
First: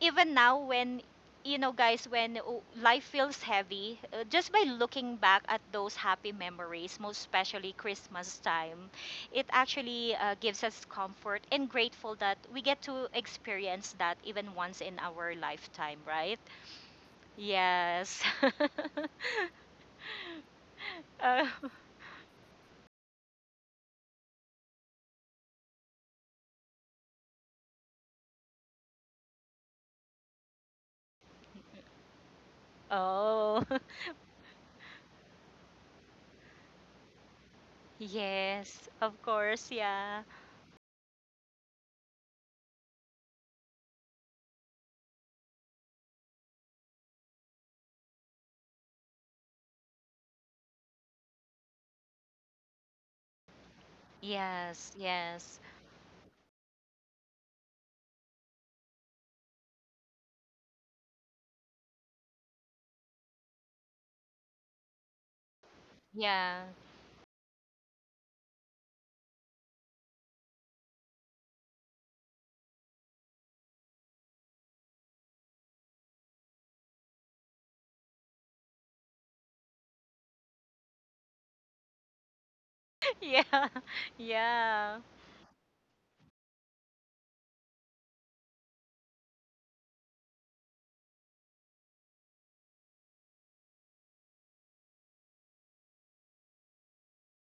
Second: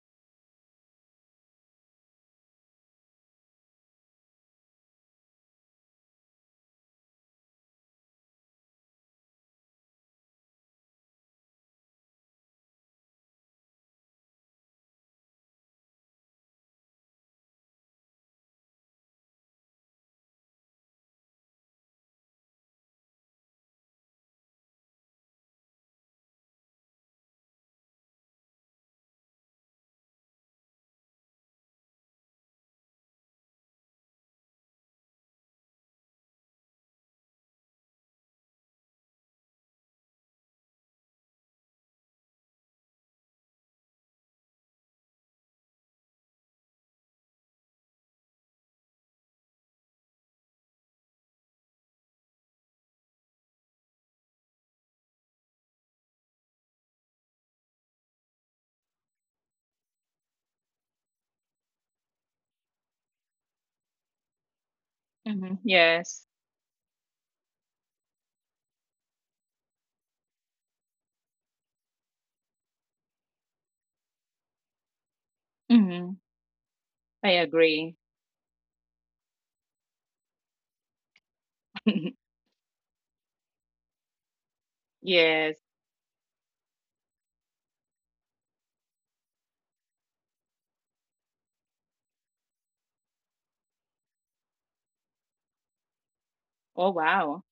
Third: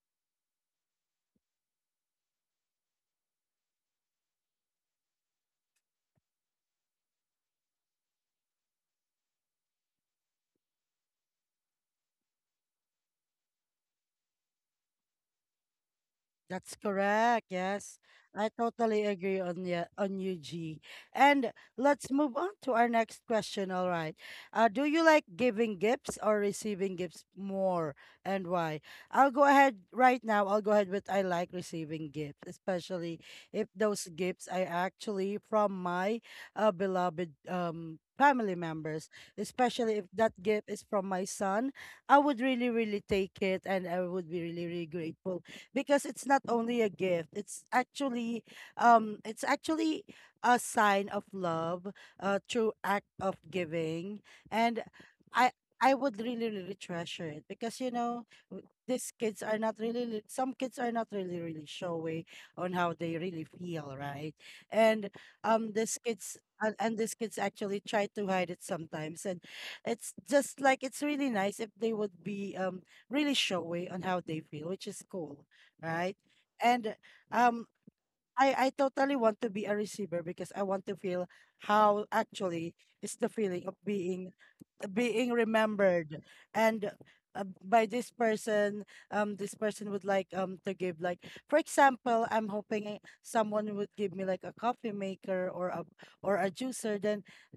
C: even now when, you know, guys, when life feels heavy, just by looking back at those happy memories, most especially Christmas time, it actually gives us comfort and grateful that we get to experience that even once in our lifetime, right?
A: That's correct. Yes.
C: Yes.
A: I totally agree on ya on you, G.
C: Uh,
A: And let's move on to our next question. All right. Do you like giving gifts or receiving gifts more and why? I'll go ahead right now. I'll go ahead with I like receiving gifts, especially
C: oh,
A: if those gifts are actually from my beloved family
C: yes,
A: members,
C: of course,
A: especially if
C: yeah.
A: that gift is from my son. I would really, really take it, and I would be really, really grateful because it's not only a gift, it's actually a sign of love, a true act of giving. And
C: Yes,
A: I
C: yes,
A: would really really treasure it, because you know these kids are not really some kids are not really really showy on how they really feel, right? And
B: Mm-hmm.
A: these
B: Yes.
A: kids
C: yeah.
A: and these kids actually try to hide it sometimes, and it's just like it's really nice if they would be really showy on how they feel, which is cool,
B: Mm-hmm.
A: right? And
B: I
A: um,
B: agree.
A: I totally want to be a receiver, because I want to feel how actually it's the feeling
C: Yeah.
A: of being
C: Yeah.
A: being
B: Yes.
A: remembered, and by this person. This person would like to give like for example, I'm hoping eh, someone would give me like a coffee maker or a
B: Oh,
A: juicer.
B: wow.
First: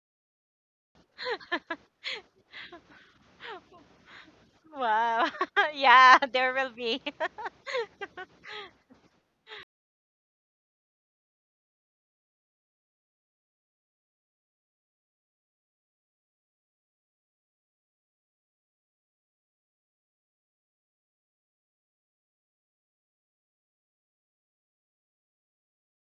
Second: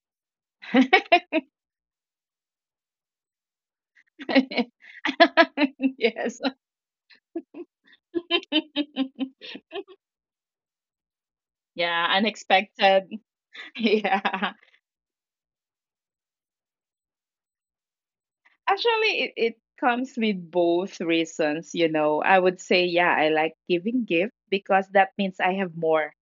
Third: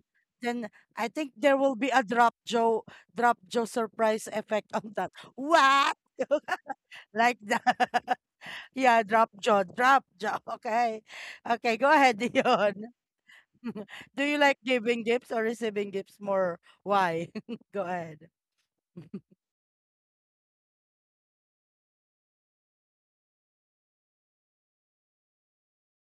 A: Then I think there will be a drop Joe surprise effect on that.
C: Wow.
A: What
C: Yeah,
B: Yes.
C: there will be.
A: like that? Yeah, drop jaw, drop jaw. Okay. Okay, go
B: Yeah,
A: ahead, Dion.
B: unexpected.
A: Do you
B: Yeah.
A: like giving gifts or receiving gifts more? Why? Go ahead.
B: Actually, it comes with both reasons. I would say, yeah, I like giving gift, because that means I have more,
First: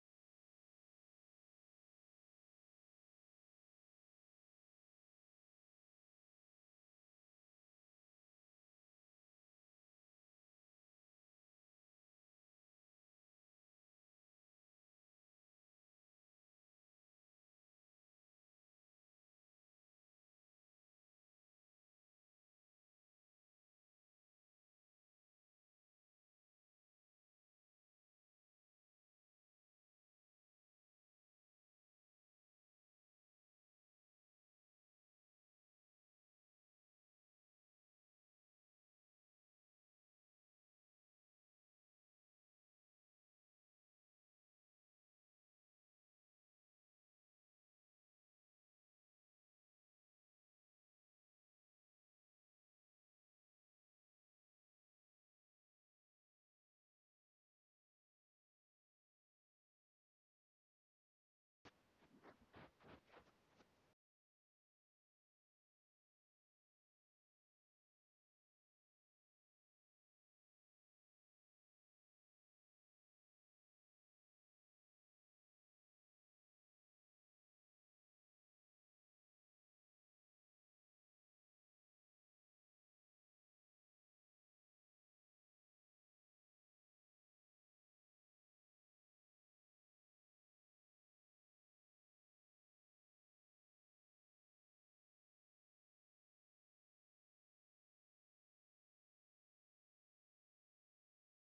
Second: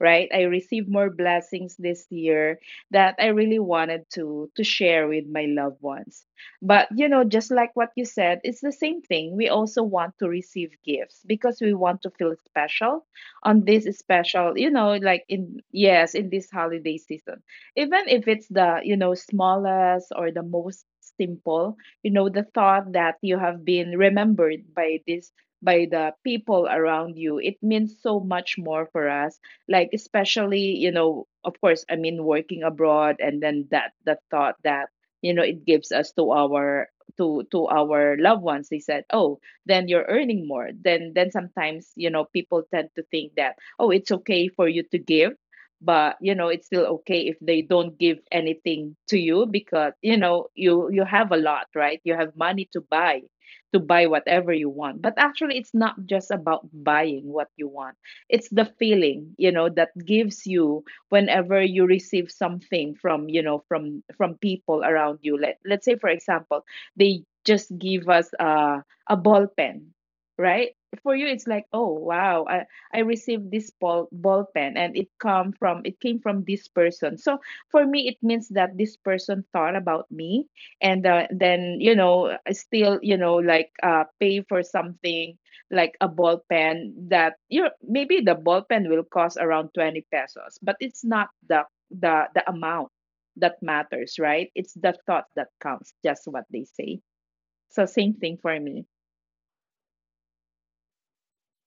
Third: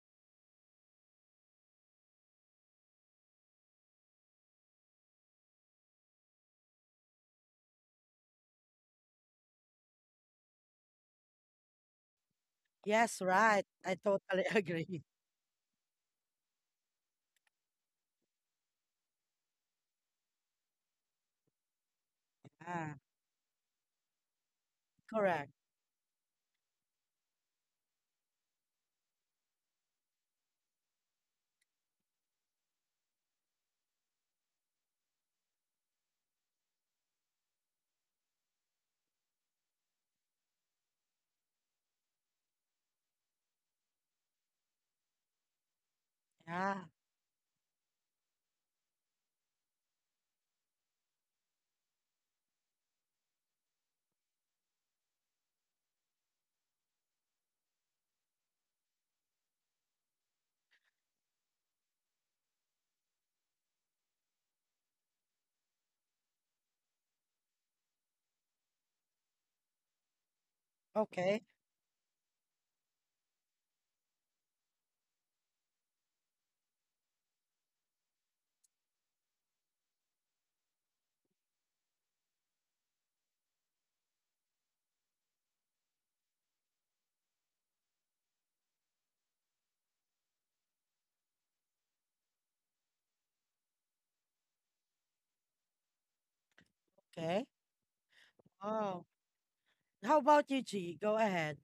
B: right? I receive more blessings this year that I really wanted to share with my loved ones. But, just like what you said, it's the same thing. We also want to receive gifts because we want to feel special
A: Yes,
B: on
A: right.
B: this
A: I totally
B: special, you know,
A: agree.
B: like in yes, in this holiday season. Even if it's the smallest or the most simple, the thought
A: Yeah,
B: that you have been remembered,
A: correct.
B: by the people around you, it means so much more for us, like especially, of course, working abroad. And then that the thought that it gives us to our, to our loved ones. They said, oh, then you're earning more, then sometimes, people tend to think that, oh, it's okay for you to give, but it's
A: Yeah.
B: still okay if they don't give anything to you, because you have a lot, right? You have money to buy, to buy whatever you want. But actually it's not just about buying what you want, it's the feeling, that gives you whenever you receive something from, people around you. Let's say for example, they just give us a ball pen, right? For you
A: Okay.
B: it's like, oh wow, I received this ball pen, and it came from this person. So for me it means that this person thought about me. And then, I still, like pay for something, like a ball pen that, maybe the ball pen will cost around 20 pesos. But it's not the, the amount that matters, right? It's the thought that counts, just what they say.
A: Okay.
B: So same thing for me.
A: Oh. How about you, G? Go ahead.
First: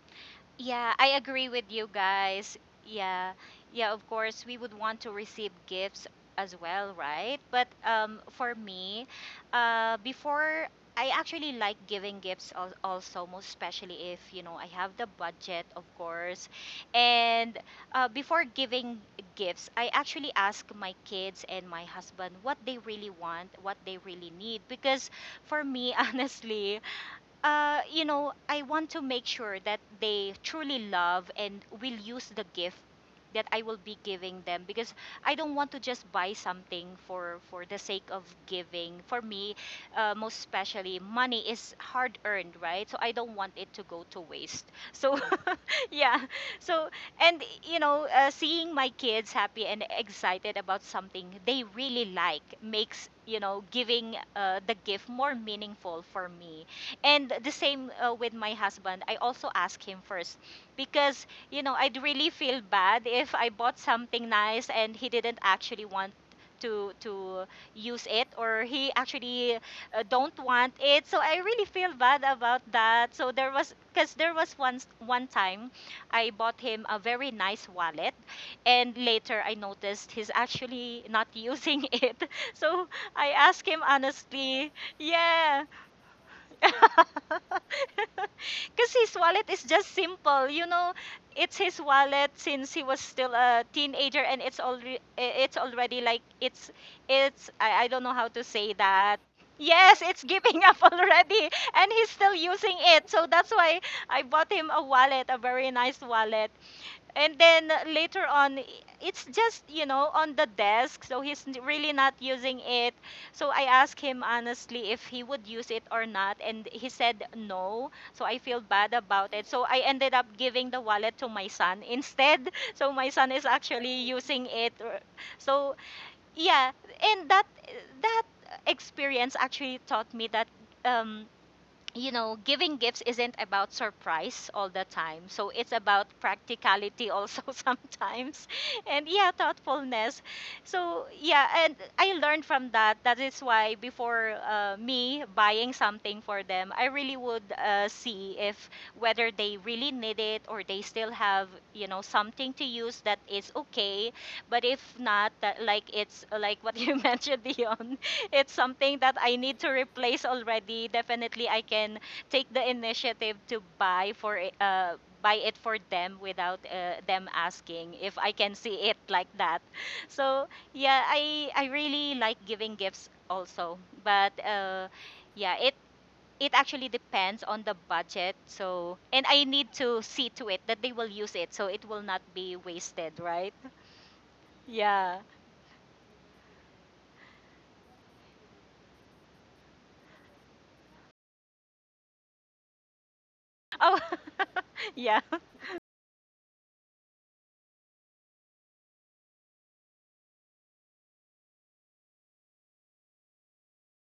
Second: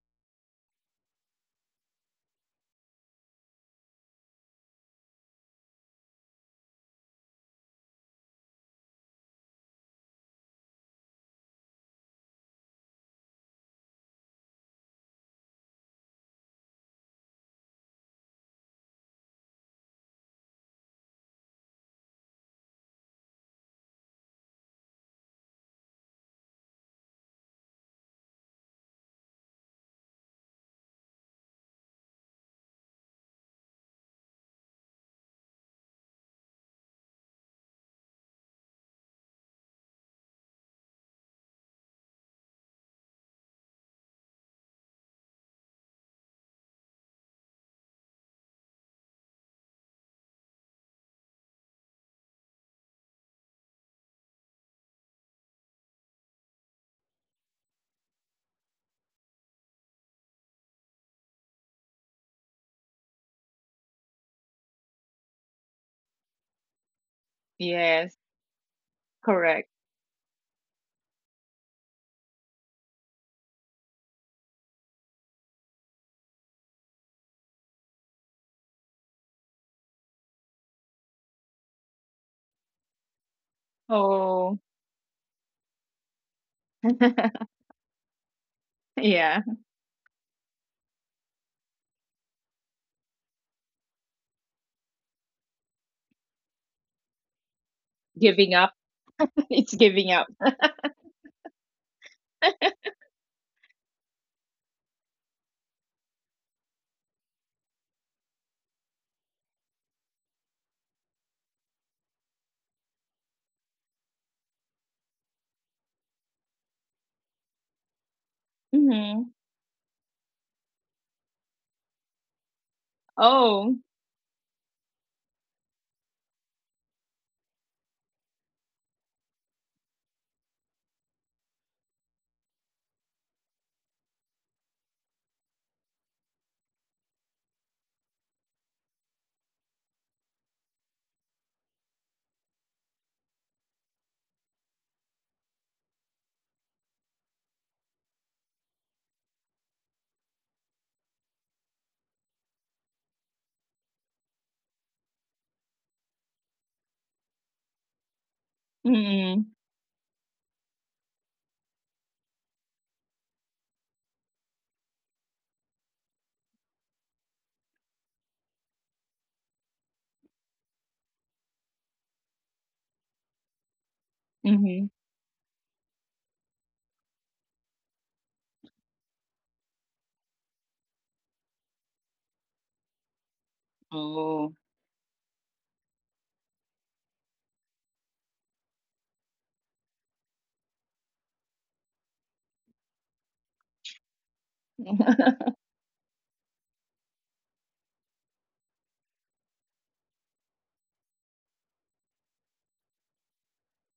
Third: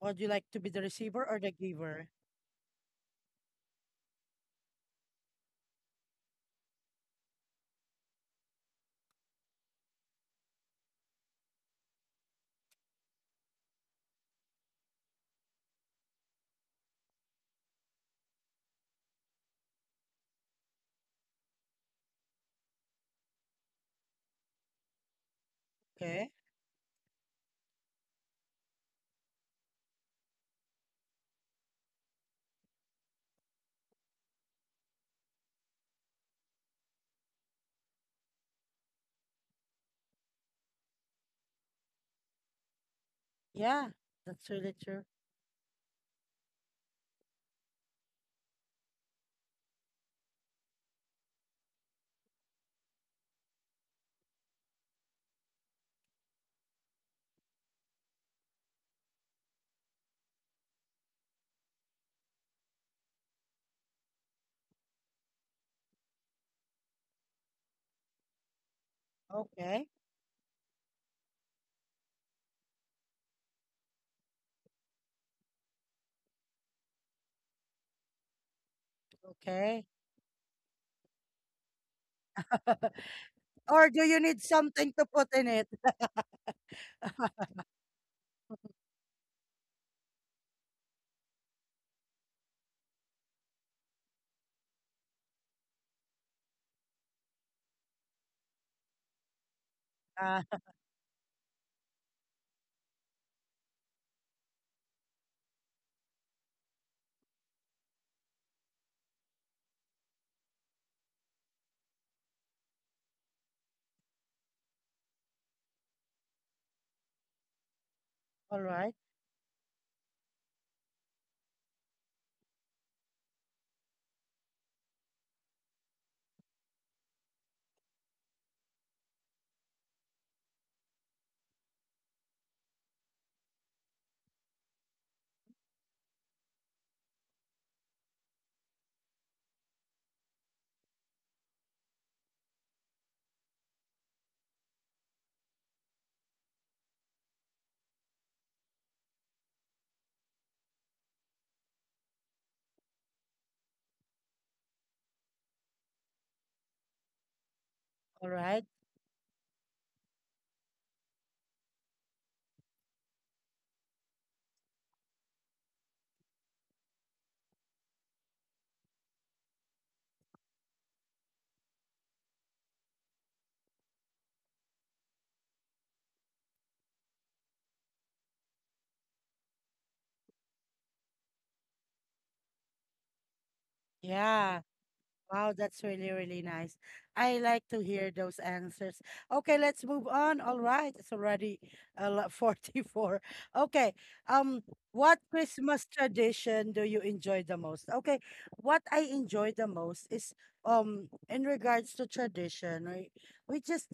A: Would you like to be the
C: Yeah, I
A: receiver or
C: agree
A: the
C: with you
A: giver?
C: guys. Yeah. Yeah, of course we would want to receive gifts as well, right? But for me, before, I actually like giving gifts al- also, most especially if, you know, I have the budget, of course. And before giving gifts, I actually ask my kids and my husband what they really want, what they really need because for me,
A: Okay.
C: honestly, I want to make sure that they truly love and will use the gift that I will be giving them because I don't want to just buy something for the sake of giving. For me, most especially, money is hard earned, right? So I don't want it to
A: Yeah,
C: go to
A: that's
C: waste.
A: really true.
C: So yeah. So, and you know, seeing my kids happy and excited about something they really like makes, you know, giving the gift more meaningful for me. And the same with my husband. I also ask him first because, you know, I'd really feel bad if I bought something nice and he didn't actually want to use it,
B: Yes,
C: or he actually
B: correct.
A: Okay,
C: don't want it. So I really feel bad about that. So there was, because there was once one time I bought him a very nice wallet, and later I
A: okay.
C: noticed he's actually not using it. So I asked him
A: Or do you need
C: honestly,
B: Oh,
A: something to put
C: yeah,
A: in it?
C: because his wallet is
B: yeah.
C: just simple, you know. It's his wallet since he was still a teenager, and it's already like it's I don't know how to say
B: Giving up.
C: that.
B: It's
C: Yes, it's
B: giving up.
C: giving
A: Ah,
C: up already, and he's still using it. So that's why I bought him a wallet, a very nice wallet. And then later on, it's just, you know, on the desk. So he's really not using it. So I asked him honestly if he would use it or not. And he said no. So I feel
A: all
C: bad
A: right,
C: about
B: Mm-hmm.
C: it. So I ended up giving the wallet to my son instead. So my son is actually
B: Oh.
C: using it. So yeah. And that, that experience actually taught me that. Um, you know, giving gifts isn't about surprise all the time. So it's about practicality also sometimes. And yeah, thoughtfulness. So yeah, and I learned from that. That is why before me buying something for them, I really would see if whether they really need it, or they still have, you know, something to use that is okay. But if not, that, like it's like what you mentioned, Dion, it's
A: all right.
C: something that I need to
B: Mm-hmm.
C: replace already. Definitely, I can take the initiative to buy for buy it for them without them asking if I can see it like that. So yeah, I really like giving gifts also, but
B: Mm-hmm.
C: yeah, it actually depends on the budget. So and I need to see to it that they will use it, so it will not be wasted, right?
B: Oh.
A: Yeah.
C: Yeah.
A: Wow, that's really, really nice. I like to hear those answers. Okay, let's move on. All right, it's already 44.
C: Oh,
A: Okay. Um,
C: yeah.
A: what Christmas tradition do you enjoy the most? Okay, what I enjoy the most is in regards to tradition, we just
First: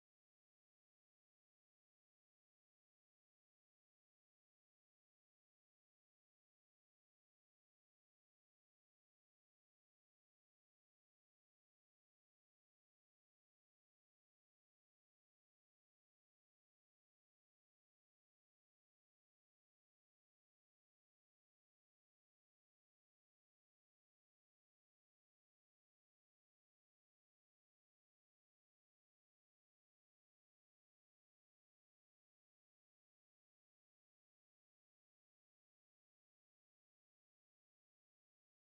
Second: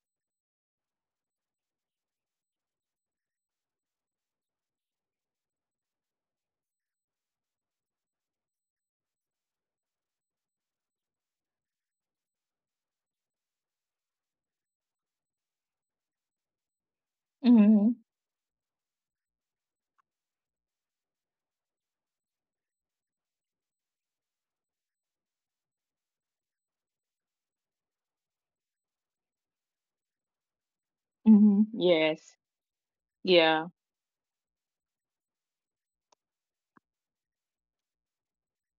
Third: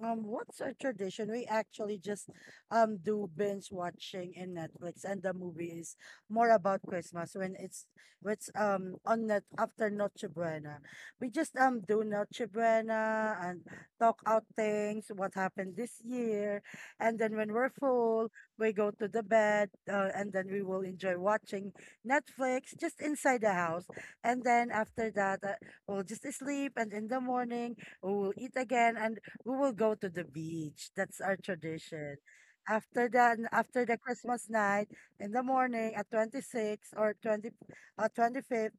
A: What's a tradition? We actually just do binge watching in Netflix, and the movie is more about Christmas when it's what's on net after Noche Buena. We just do Noche Buena and talk out things, what happened this year, and then when we're
B: Mm-hmm.
A: full, we go to the bed, and then we will enjoy watching Netflix just inside the house, and then after that, we'll just sleep, and in the morning we will eat again, and we will go to the beach. That's our
B: Mm-hmm.
A: tradition.
B: Yes.
A: After that,
B: Yeah.
A: after the Christmas night in the morning at 25th,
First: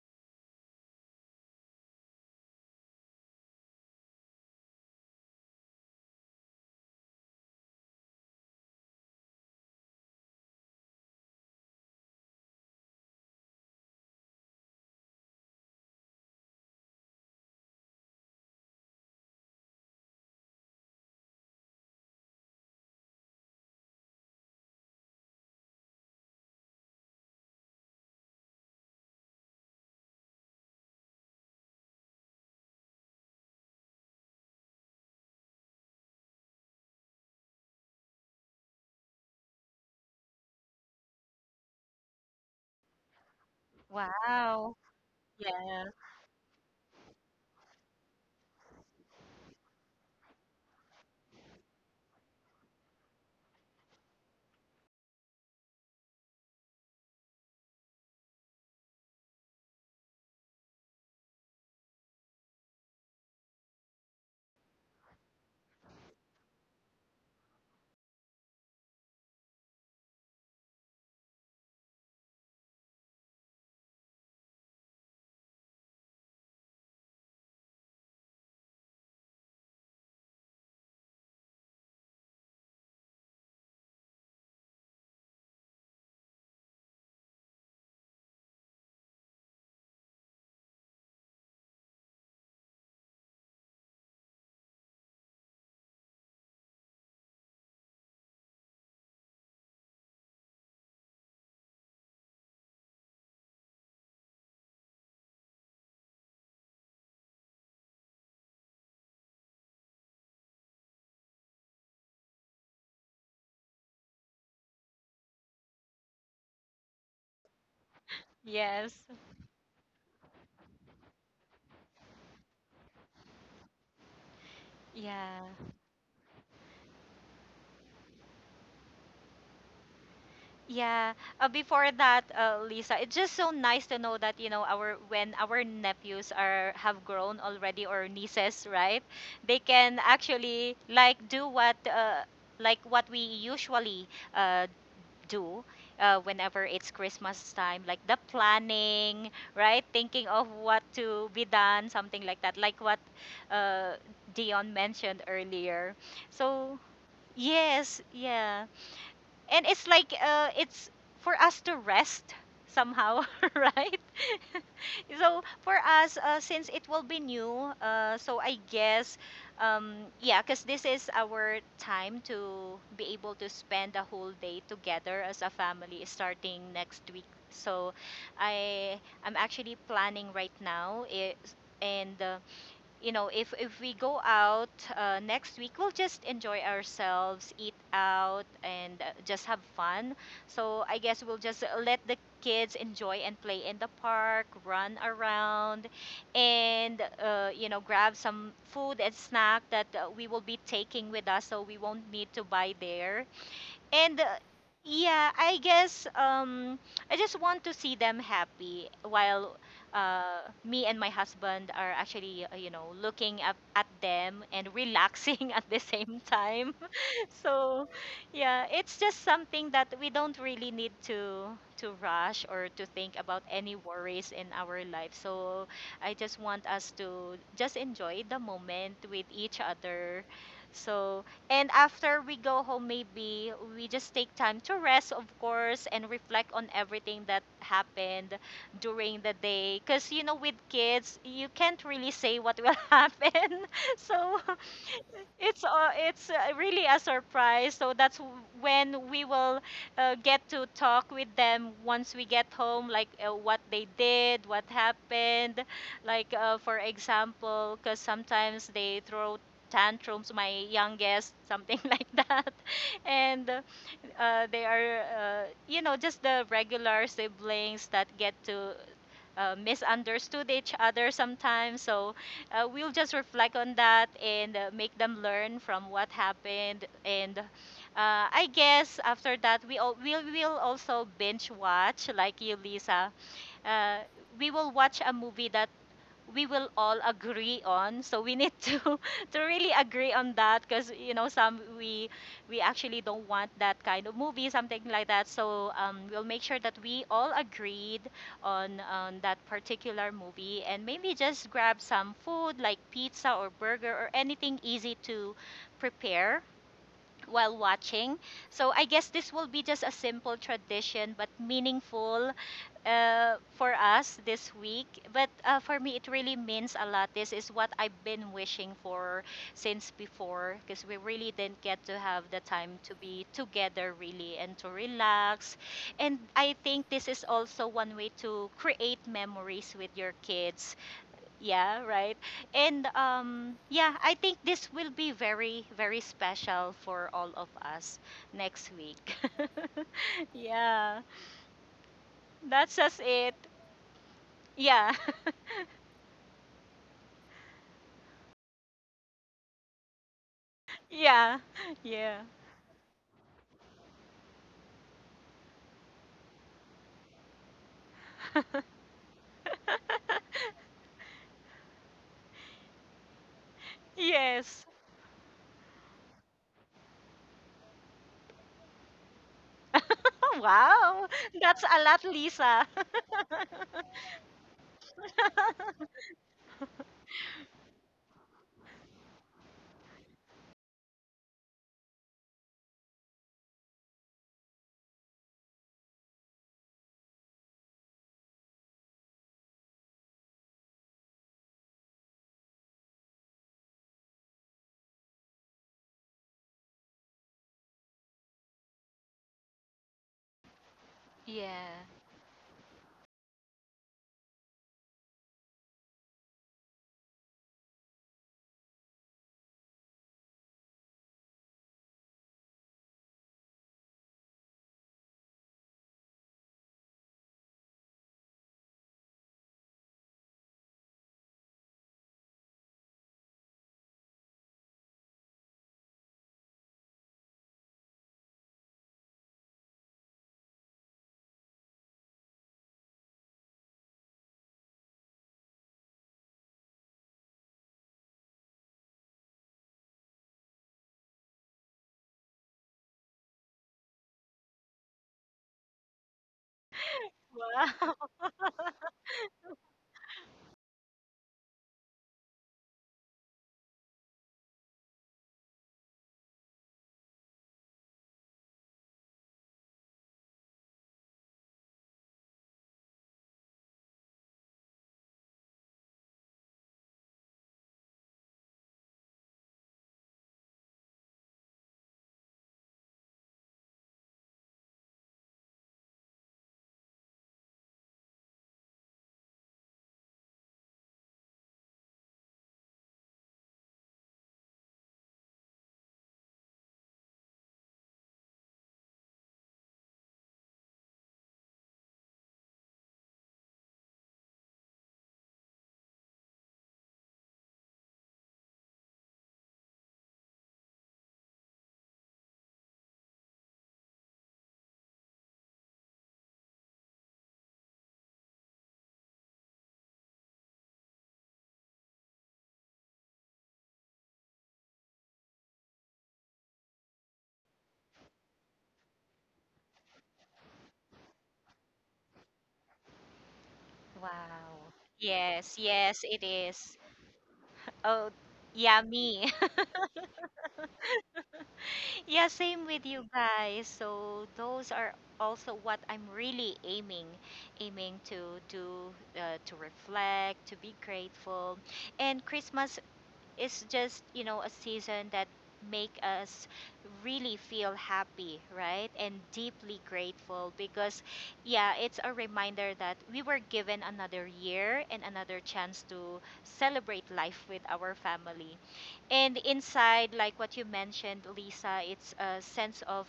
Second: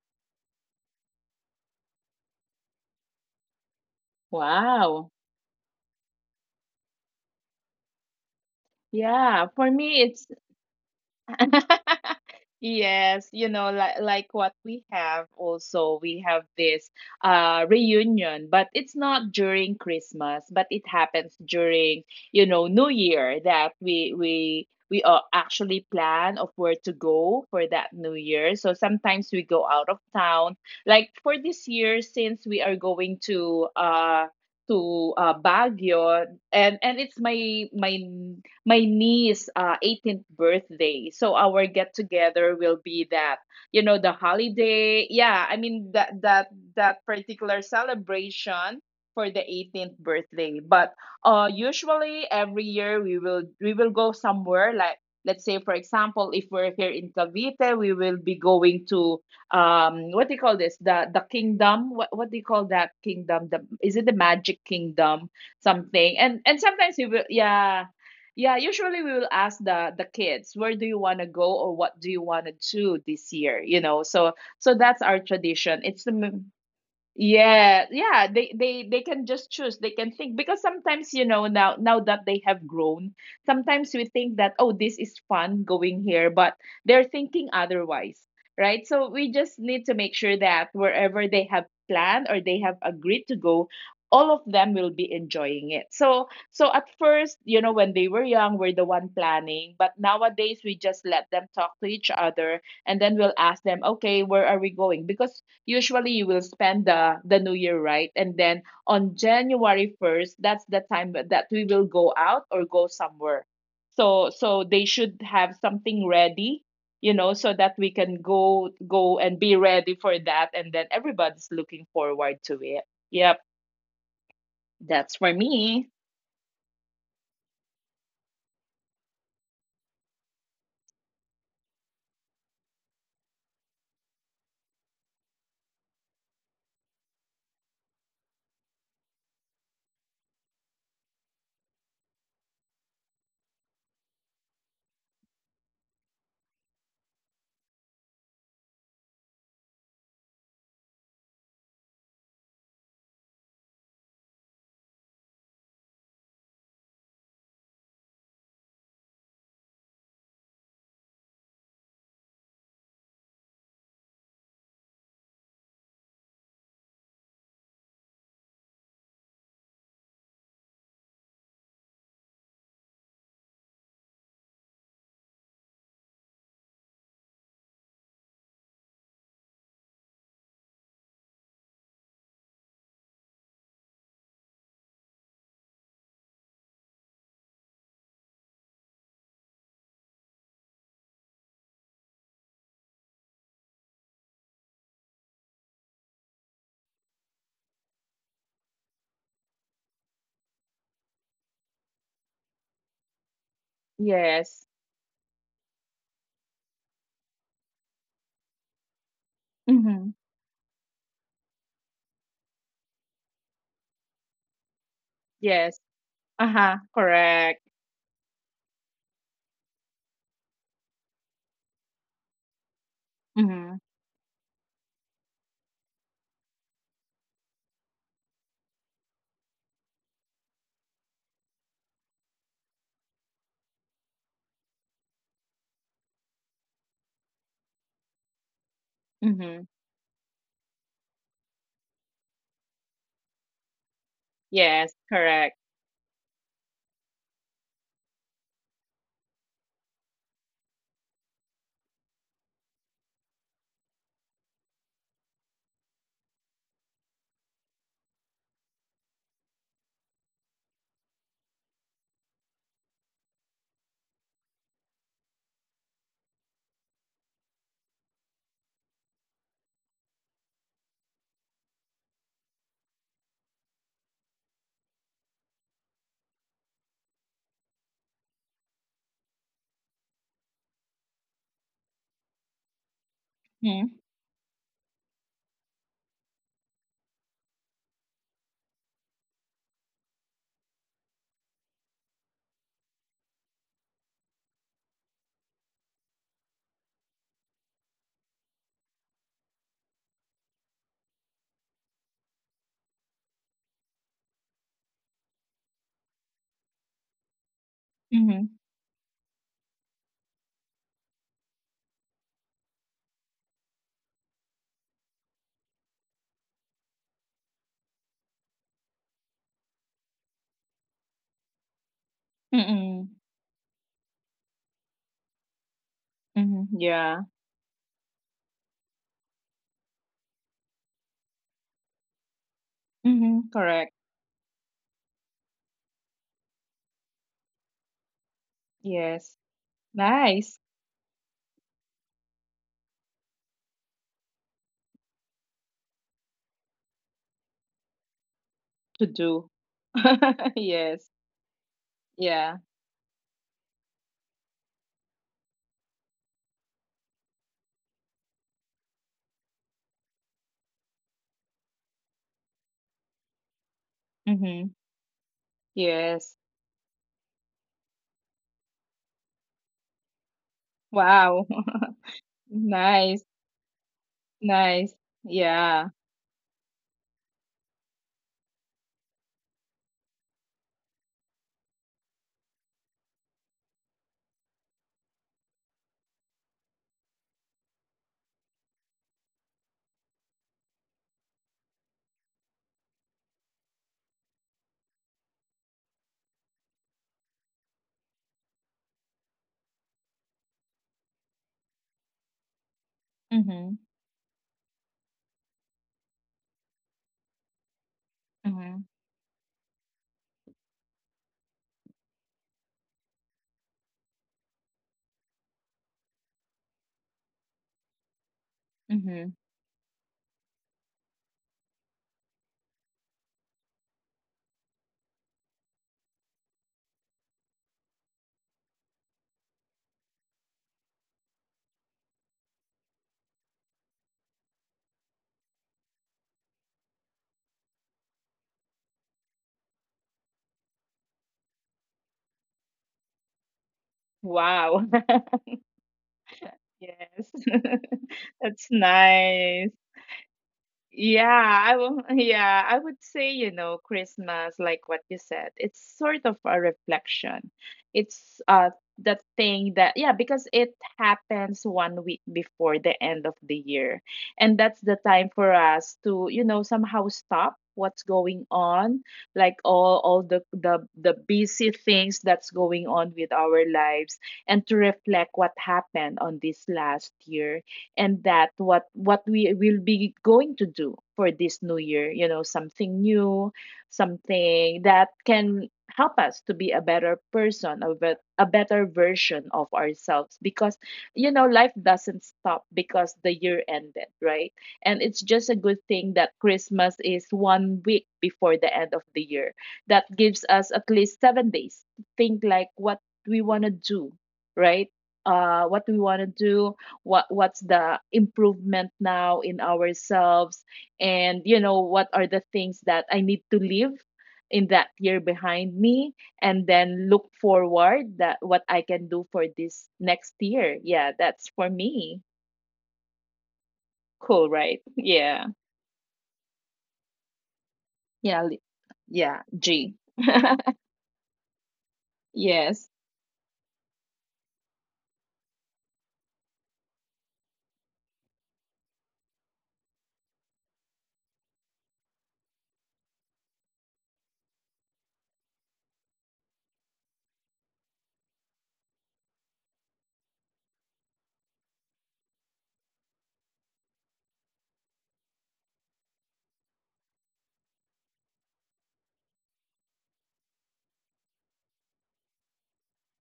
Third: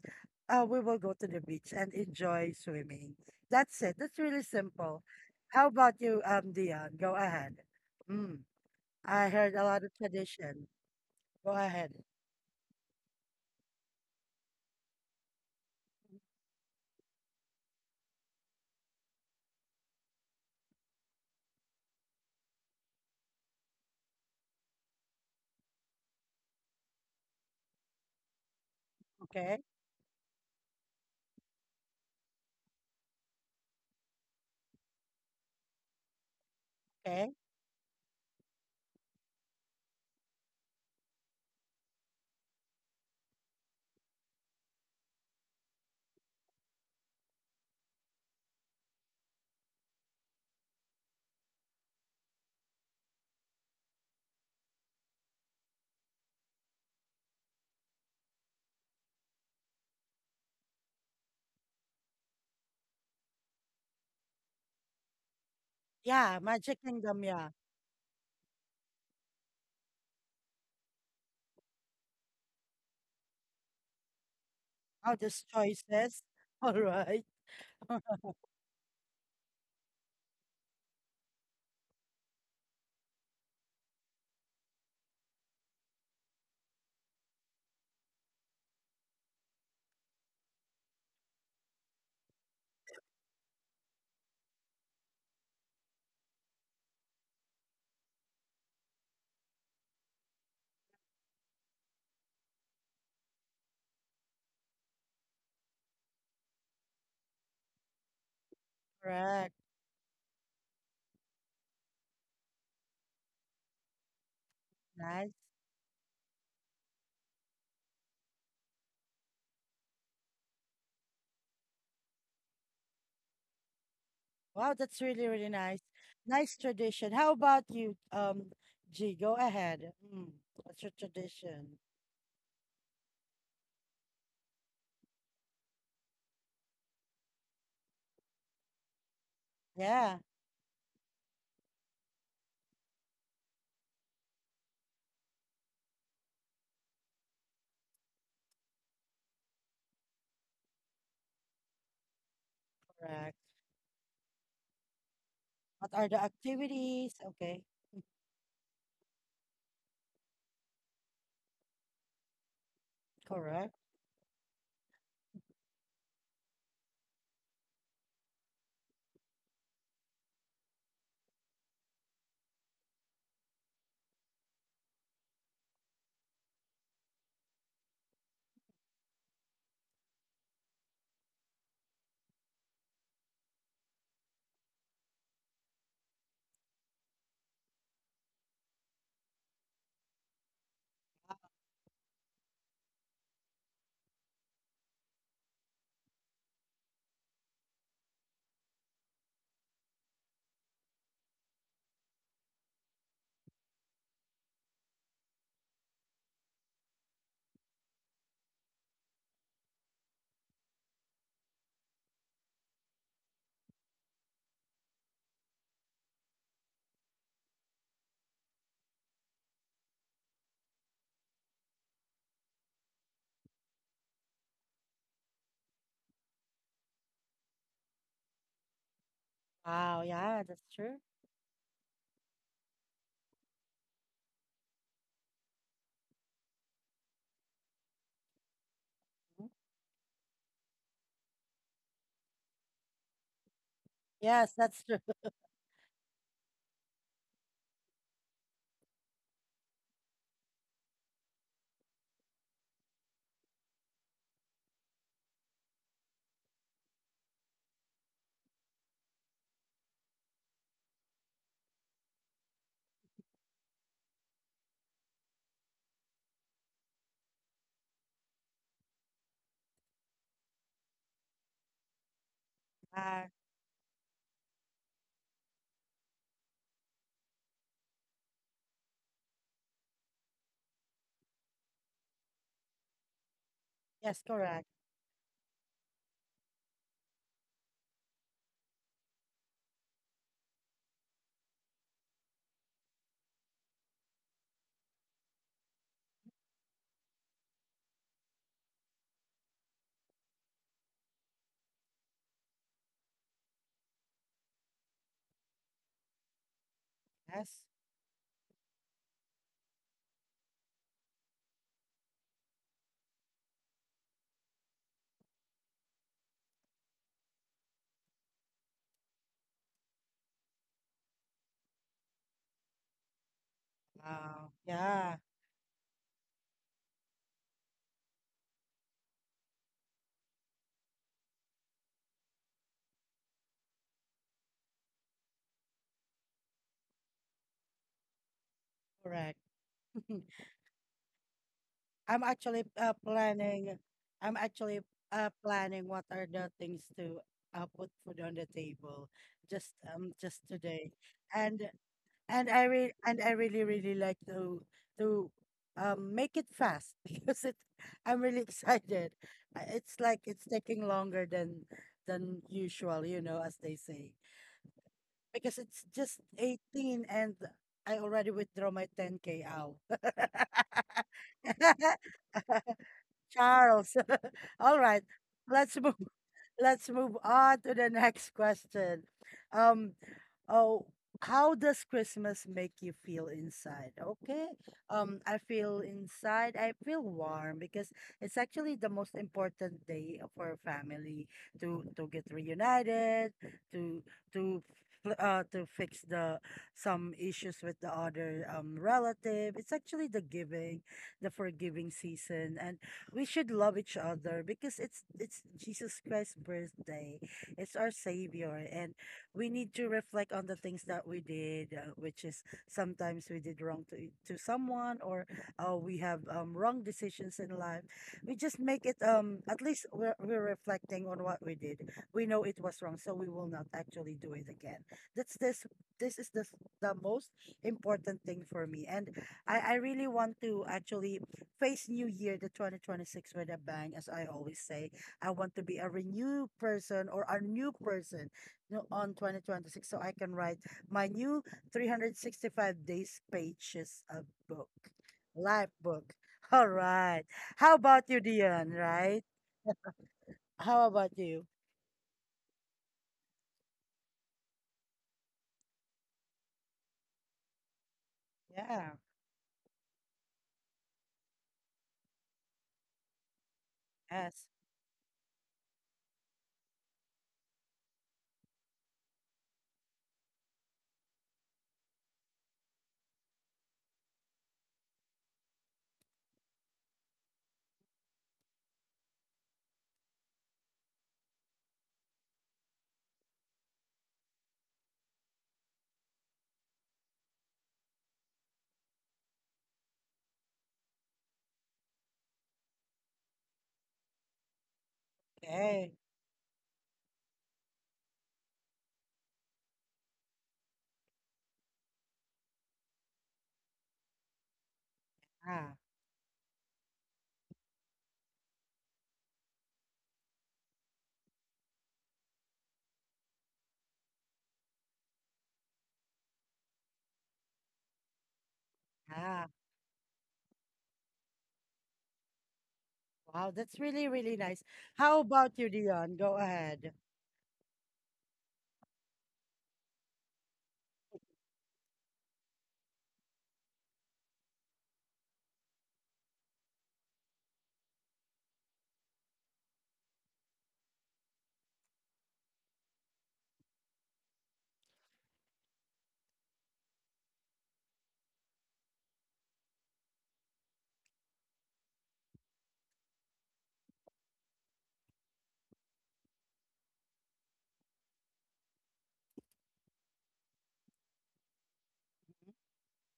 A: we will go to the beach and enjoy swimming. That's it. That's really simple.
B: Wow.
A: How about you, Dion? Go ahead. Mm, I
B: Yeah.
A: heard a
B: For
A: lot of
B: me, it's.
A: tradition. Go ahead.
B: Yes, you know, like what we have also, we have this reunion, but it's not during Christmas, but it happens during, New Year, that we actually plan of where to go for that New Year. So sometimes we
A: Okay.
B: go out of town. Like for this year, since we are going to Baguio. And it's
A: Okay.
B: my niece 18th birthday. So our get together will be that, the
C: Wow.
B: holiday. Yeah, I
C: Yeah.
B: mean that that particular celebration for the 18th birthday. But usually every year we will go somewhere. Like, let's say for example, if we're here in Cavite, we will be going to, what do you call this, the kingdom? What do you call that kingdom, the, is it the Magic Kingdom something?
A: Yeah,
B: And
A: Magic
B: sometimes we
A: Kingdom.
B: will,
A: Yeah.
B: yeah. Yeah, usually we will ask the kids, where do you want to go or what do you want to do this year, you know? So that's
A: All
B: our
A: these
B: tradition. It's the.
A: choices. All right.
B: Yeah, yeah, they can just choose. They can think, because sometimes, now that they have grown, sometimes we think that, oh, this is fun going here, but they're thinking otherwise, right? So we just need to make sure that wherever they have planned or they have agreed to go, all of them will be enjoying it. So at first, when they were young, we're the one planning, but nowadays we just let them talk to each other, and then we'll ask them, okay, where are we going? Because usually you will spend the new year, right? And then on
A: Correct.
B: January 1st, that's the time that we will go out or go somewhere. So they should
A: Nice.
B: have something ready, so that we can go
C: Yes.
B: go and be ready for that. And then everybody's looking forward to it. Yep,
A: Wow, that's really,
B: that's for
A: really nice.
C: Yeah.
B: me.
A: Nice tradition. How about you, G? Go ahead. Mm, what's your
C: Yeah.
A: tradition?
C: Before that, Lisa, it's just so nice to know that, you know, our when our nephews are have grown already or nieces, right? They can
A: Yeah,
C: actually like do what like what we usually uh, do whenever it's Christmas time, like the planning, right? Thinking of what to be done, something like that, like what
A: correct.
C: uh, Dion mentioned
A: What
C: earlier.
A: are the
C: So,
A: activities? Okay,
C: yes, yeah. And it's like it's for us to rest somehow,
A: correct.
C: right? So for us since it will be new so I guess yeah, because this is our time to be able to spend a whole day together as a family starting next week. So I I'm actually planning right now it, and you know, if we go out next week, we'll just enjoy ourselves, eat out, and just have fun. So I guess we'll just let the kids enjoy and play in the park, run around, and grab some food and snack that we will be taking with us, so we won't need to buy there and
B: Yes.
C: yeah, I guess. I just want to see them happy while
B: Mm-hmm.
C: me and my husband are actually looking up at them and relaxing at the
B: Yes.
C: same time.
B: Uh-huh. Correct.
C: So yeah, it's just something that we don't really need to rush or to think about any
B: Mm-hmm.
C: worries in our life. So I just want us to just enjoy the moment with each
A: Wow,
C: other.
A: yeah, that's true.
C: So and after we go home maybe we just take time to rest of course and reflect on everything that happened during the
B: Mm-hmm.
C: day because you know with kids you can't really say what will happen. So
A: Yes, that's
B: Yes.
A: true.
B: Correct.
C: it's really a surprise. So that's when we will get to talk with them once we get home, like what they did, what happened. Like for example, because sometimes they throw tantrums, my youngest, something like that, and they are just the regular siblings that get to misunderstood each other sometimes. So we'll just
A: Uh,
C: reflect on that and make them learn from what happened. And I guess after that, will also binge watch, like you, Lisa. Uh,
B: Mm-hmm.
A: yes,
C: we
A: correct.
C: will watch a movie that we will all agree on, so we need to to really agree on that because you know some we actually don't want that kind of movie, something like that. So we'll make sure that we all agreed on that particular movie, and maybe just grab some food like pizza or burger or anything easy to prepare while
A: Yes.
C: watching.
B: Mm-hmm.
C: So I guess this will be just a simple tradition but meaningful for us this week. But for me, it really means a lot. This is what I've been wishing for since before, because we really didn't get to have the time to be together, really,
A: Wow.
C: and to
A: Yeah,
C: relax. And I
B: Mm-hmm.
C: think this
B: Yeah.
C: is also one way to create memories with your kids. Yeah, right. And
B: Mm-hmm.
C: um,
B: Correct.
C: yeah, I think this will be very, very special for all of us next week.
B: Yes.
A: correct.
B: Nice
C: Yeah,
A: I'm actually
C: that's just it.
A: planning. I'm actually
C: Yeah.
A: planning what are the things to put food on the
B: to
A: table
B: do.
A: just today,
B: Yes.
C: Yeah.
A: and
C: Yeah.
A: and
B: Yeah.
A: I re and I really really like to to make it fast because it I'm really excited. It's like it's taking longer than usual, you know, as they say.
C: Yes.
B: Mm-hmm.
A: Because it's just
B: Yes.
A: 18, and I already withdraw my 10K out.
C: Wow.
B: Wow.
C: That's a lot, Lisa.
B: Nice.
A: Charles. All
B: Nice.
A: right. Let's
B: Yeah.
A: move let's move on to the next question. Um Oh, how does Christmas make you feel inside? Okay. I feel inside. I feel warm because it's actually the most important day for a family to get reunited, to to to fix the some issues with the other relative. It's actually the giving, the
C: Yeah.
A: forgiving season, and we should love
B: Mm-hmm.
A: each other because it's Jesus Christ's birthday. It's our savior,
B: Mm-hmm.
A: and we need to reflect on the things that we did, which is sometimes we did wrong to to someone, or we have wrong decisions in life. We just make it
B: Mm-hmm.
A: at least we're reflecting on what we did. We know it was wrong, so we will not actually do it again. That's this this is the most important thing for me, and I really want to actually face New Year, the 2026 with a bang, as I always say. I want to be a renewed person or a new person no, on 2026, so I can write my new 365 days pages of book,
B: Wow.
A: life book. All right.
B: Yes.
A: How about
C: Wow.
A: you, Dion,
B: That's
A: right?
B: nice.
A: How about
B: Yeah,
A: you?
B: yeah, I would say, Christmas, like what you said, it's sort of a reflection. It's
A: Yeah.
B: the thing that, yeah, because it happens one week before the end of the year.
A: Yes.
B: And that's the time for us to, somehow stop what's going on, like all the busy things that's going on with our lives, and to reflect what happened on this last year, and that what we will be going to do for this new year. Something new, something that can help us to be a better person, a better version of ourselves, because life doesn't stop because the year ended, right? And it's just a good
A: Okay.
B: thing that Christmas is one week before the end of the year, that gives us at least 7 days to think, like, what we want to do, right?
A: Ah.
B: What we want to do what What's the improvement now in ourselves? And what are the things that I need to leave in that year behind me, and then look forward that what I can do for
A: Ah.
B: this next year. Yeah, that's for me.
A: Wow, that's really, really
B: Cool,
A: nice.
B: right?
C: Wow.
A: How
B: Yeah.
A: about
C: Yes,
A: you,
C: yes,
A: Dion?
C: it
A: Go
C: is.
A: ahead.
C: Oh,
B: yeah li-
C: yummy.
B: yeah, G.
C: Yeah, same
B: Yes.
C: with you guys. So those are also what I'm really aiming to do, to reflect, to be grateful. And Christmas, it's just you know a season that make us really feel happy, right, and deeply grateful. Because yeah, it's a reminder that we were given another year and another chance to celebrate life with our family. And inside, like what you mentioned, Lisa, it's a
A: Mhm.
C: sense of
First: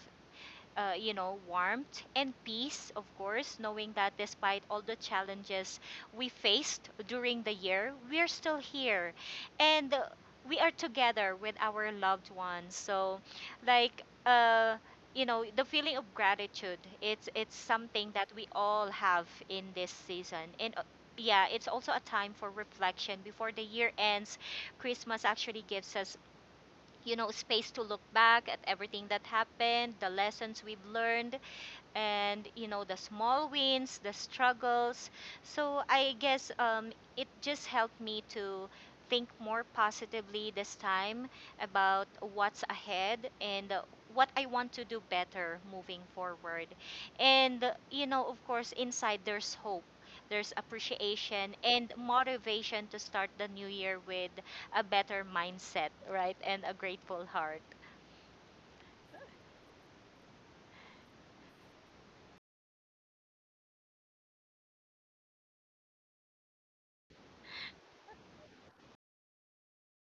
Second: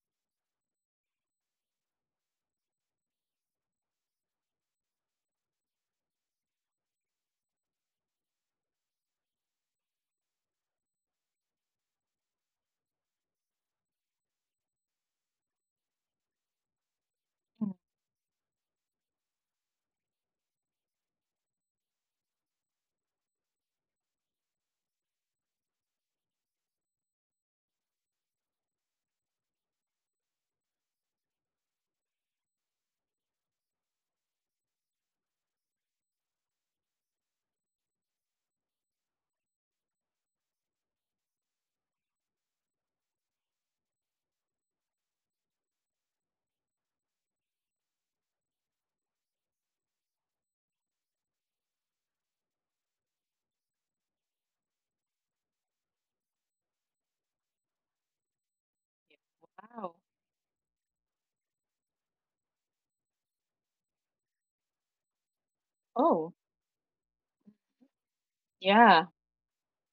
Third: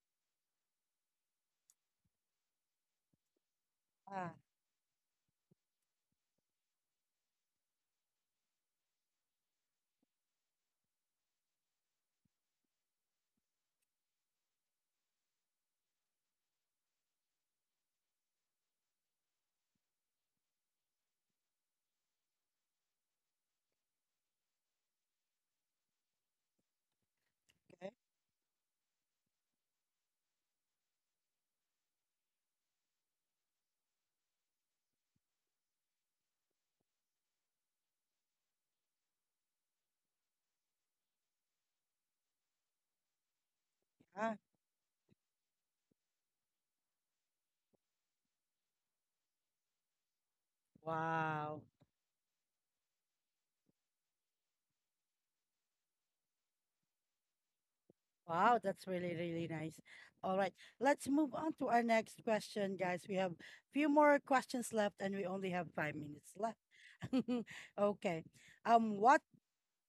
C: you know, warmth and peace, of course, knowing that
A: Ah,
C: despite all the challenges we faced during the year, we're still here, and we are together with our loved ones. So, like, you know, the feeling of gratitude, it's something that we all have in this season. And yeah, it's also a time for reflection before the year ends. Christmas actually gives us you know, space to look
A: okay.
C: back at everything that happened, the lessons we've learned, and you know the small wins, the struggles. So I guess it just helped me to think more positively this time about what's ahead, and what I
A: Ah.
C: want to do better moving forward. And you know, of course, inside there's hope, there's appreciation
A: Wow.
C: and motivation to start the new year with a better mindset, right, and a grateful heart.
A: Wow, that's really, really nice.
B: Wow.
A: All right, let's move on to our next question, guys. We have few more questions left, and we only have five
B: Oh,
A: minutes left. Okay.
B: yeah.
A: What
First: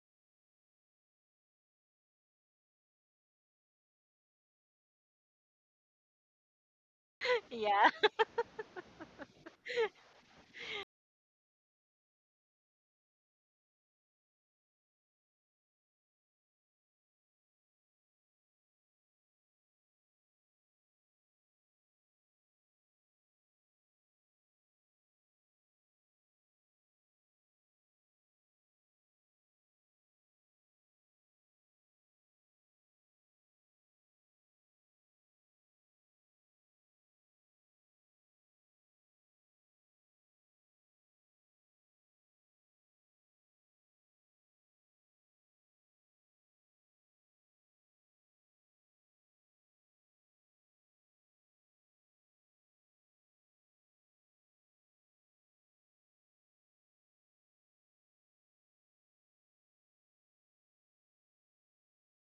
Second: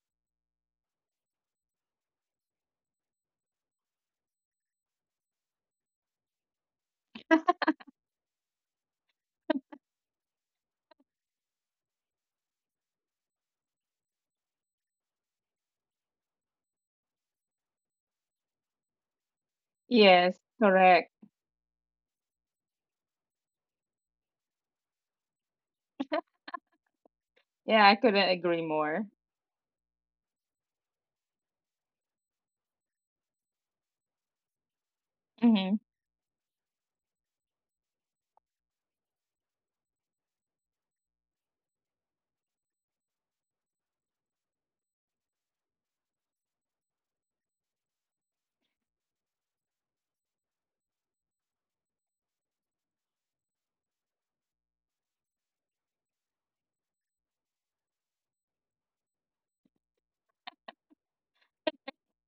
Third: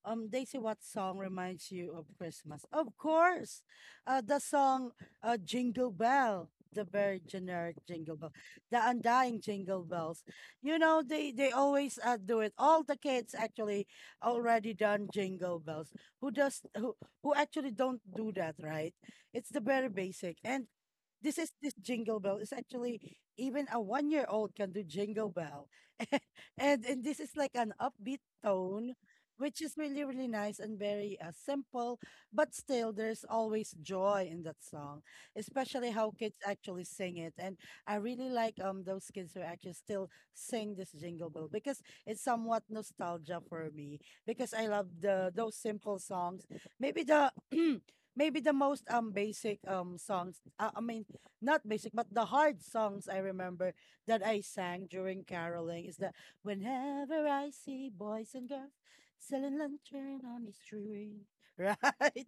A: Daisy, what song reminds you of Christmas? Of course, the song Jingle Bell, the very generic
C: Yeah.
A: Jingle Bell, the undying Jingle Bells. You know, they always do it. All the kids actually already done Jingle Bells. Who does who actually don't do that, right? It's the very
B: Yes,
A: basic. And
B: correct.
A: this is this jingle bell is actually even a 1 year old can do jingle bell, and this is like an
B: Yeah, I
A: upbeat
B: couldn't agree
A: tone
B: more.
A: which is really really nice and very simple, but still there's always joy in that song,
B: Mm-hmm.
A: especially how kids actually sing it. And I really like those kids who actually still sing this jingle bell, because it's somewhat nostalgia for me, because I love the those simple songs. Maybe the maybe the most basic songs I mean not basic, but the hard songs I remember that I sang during caroling is that whenever I see boys and girls selling lantern on the street, right?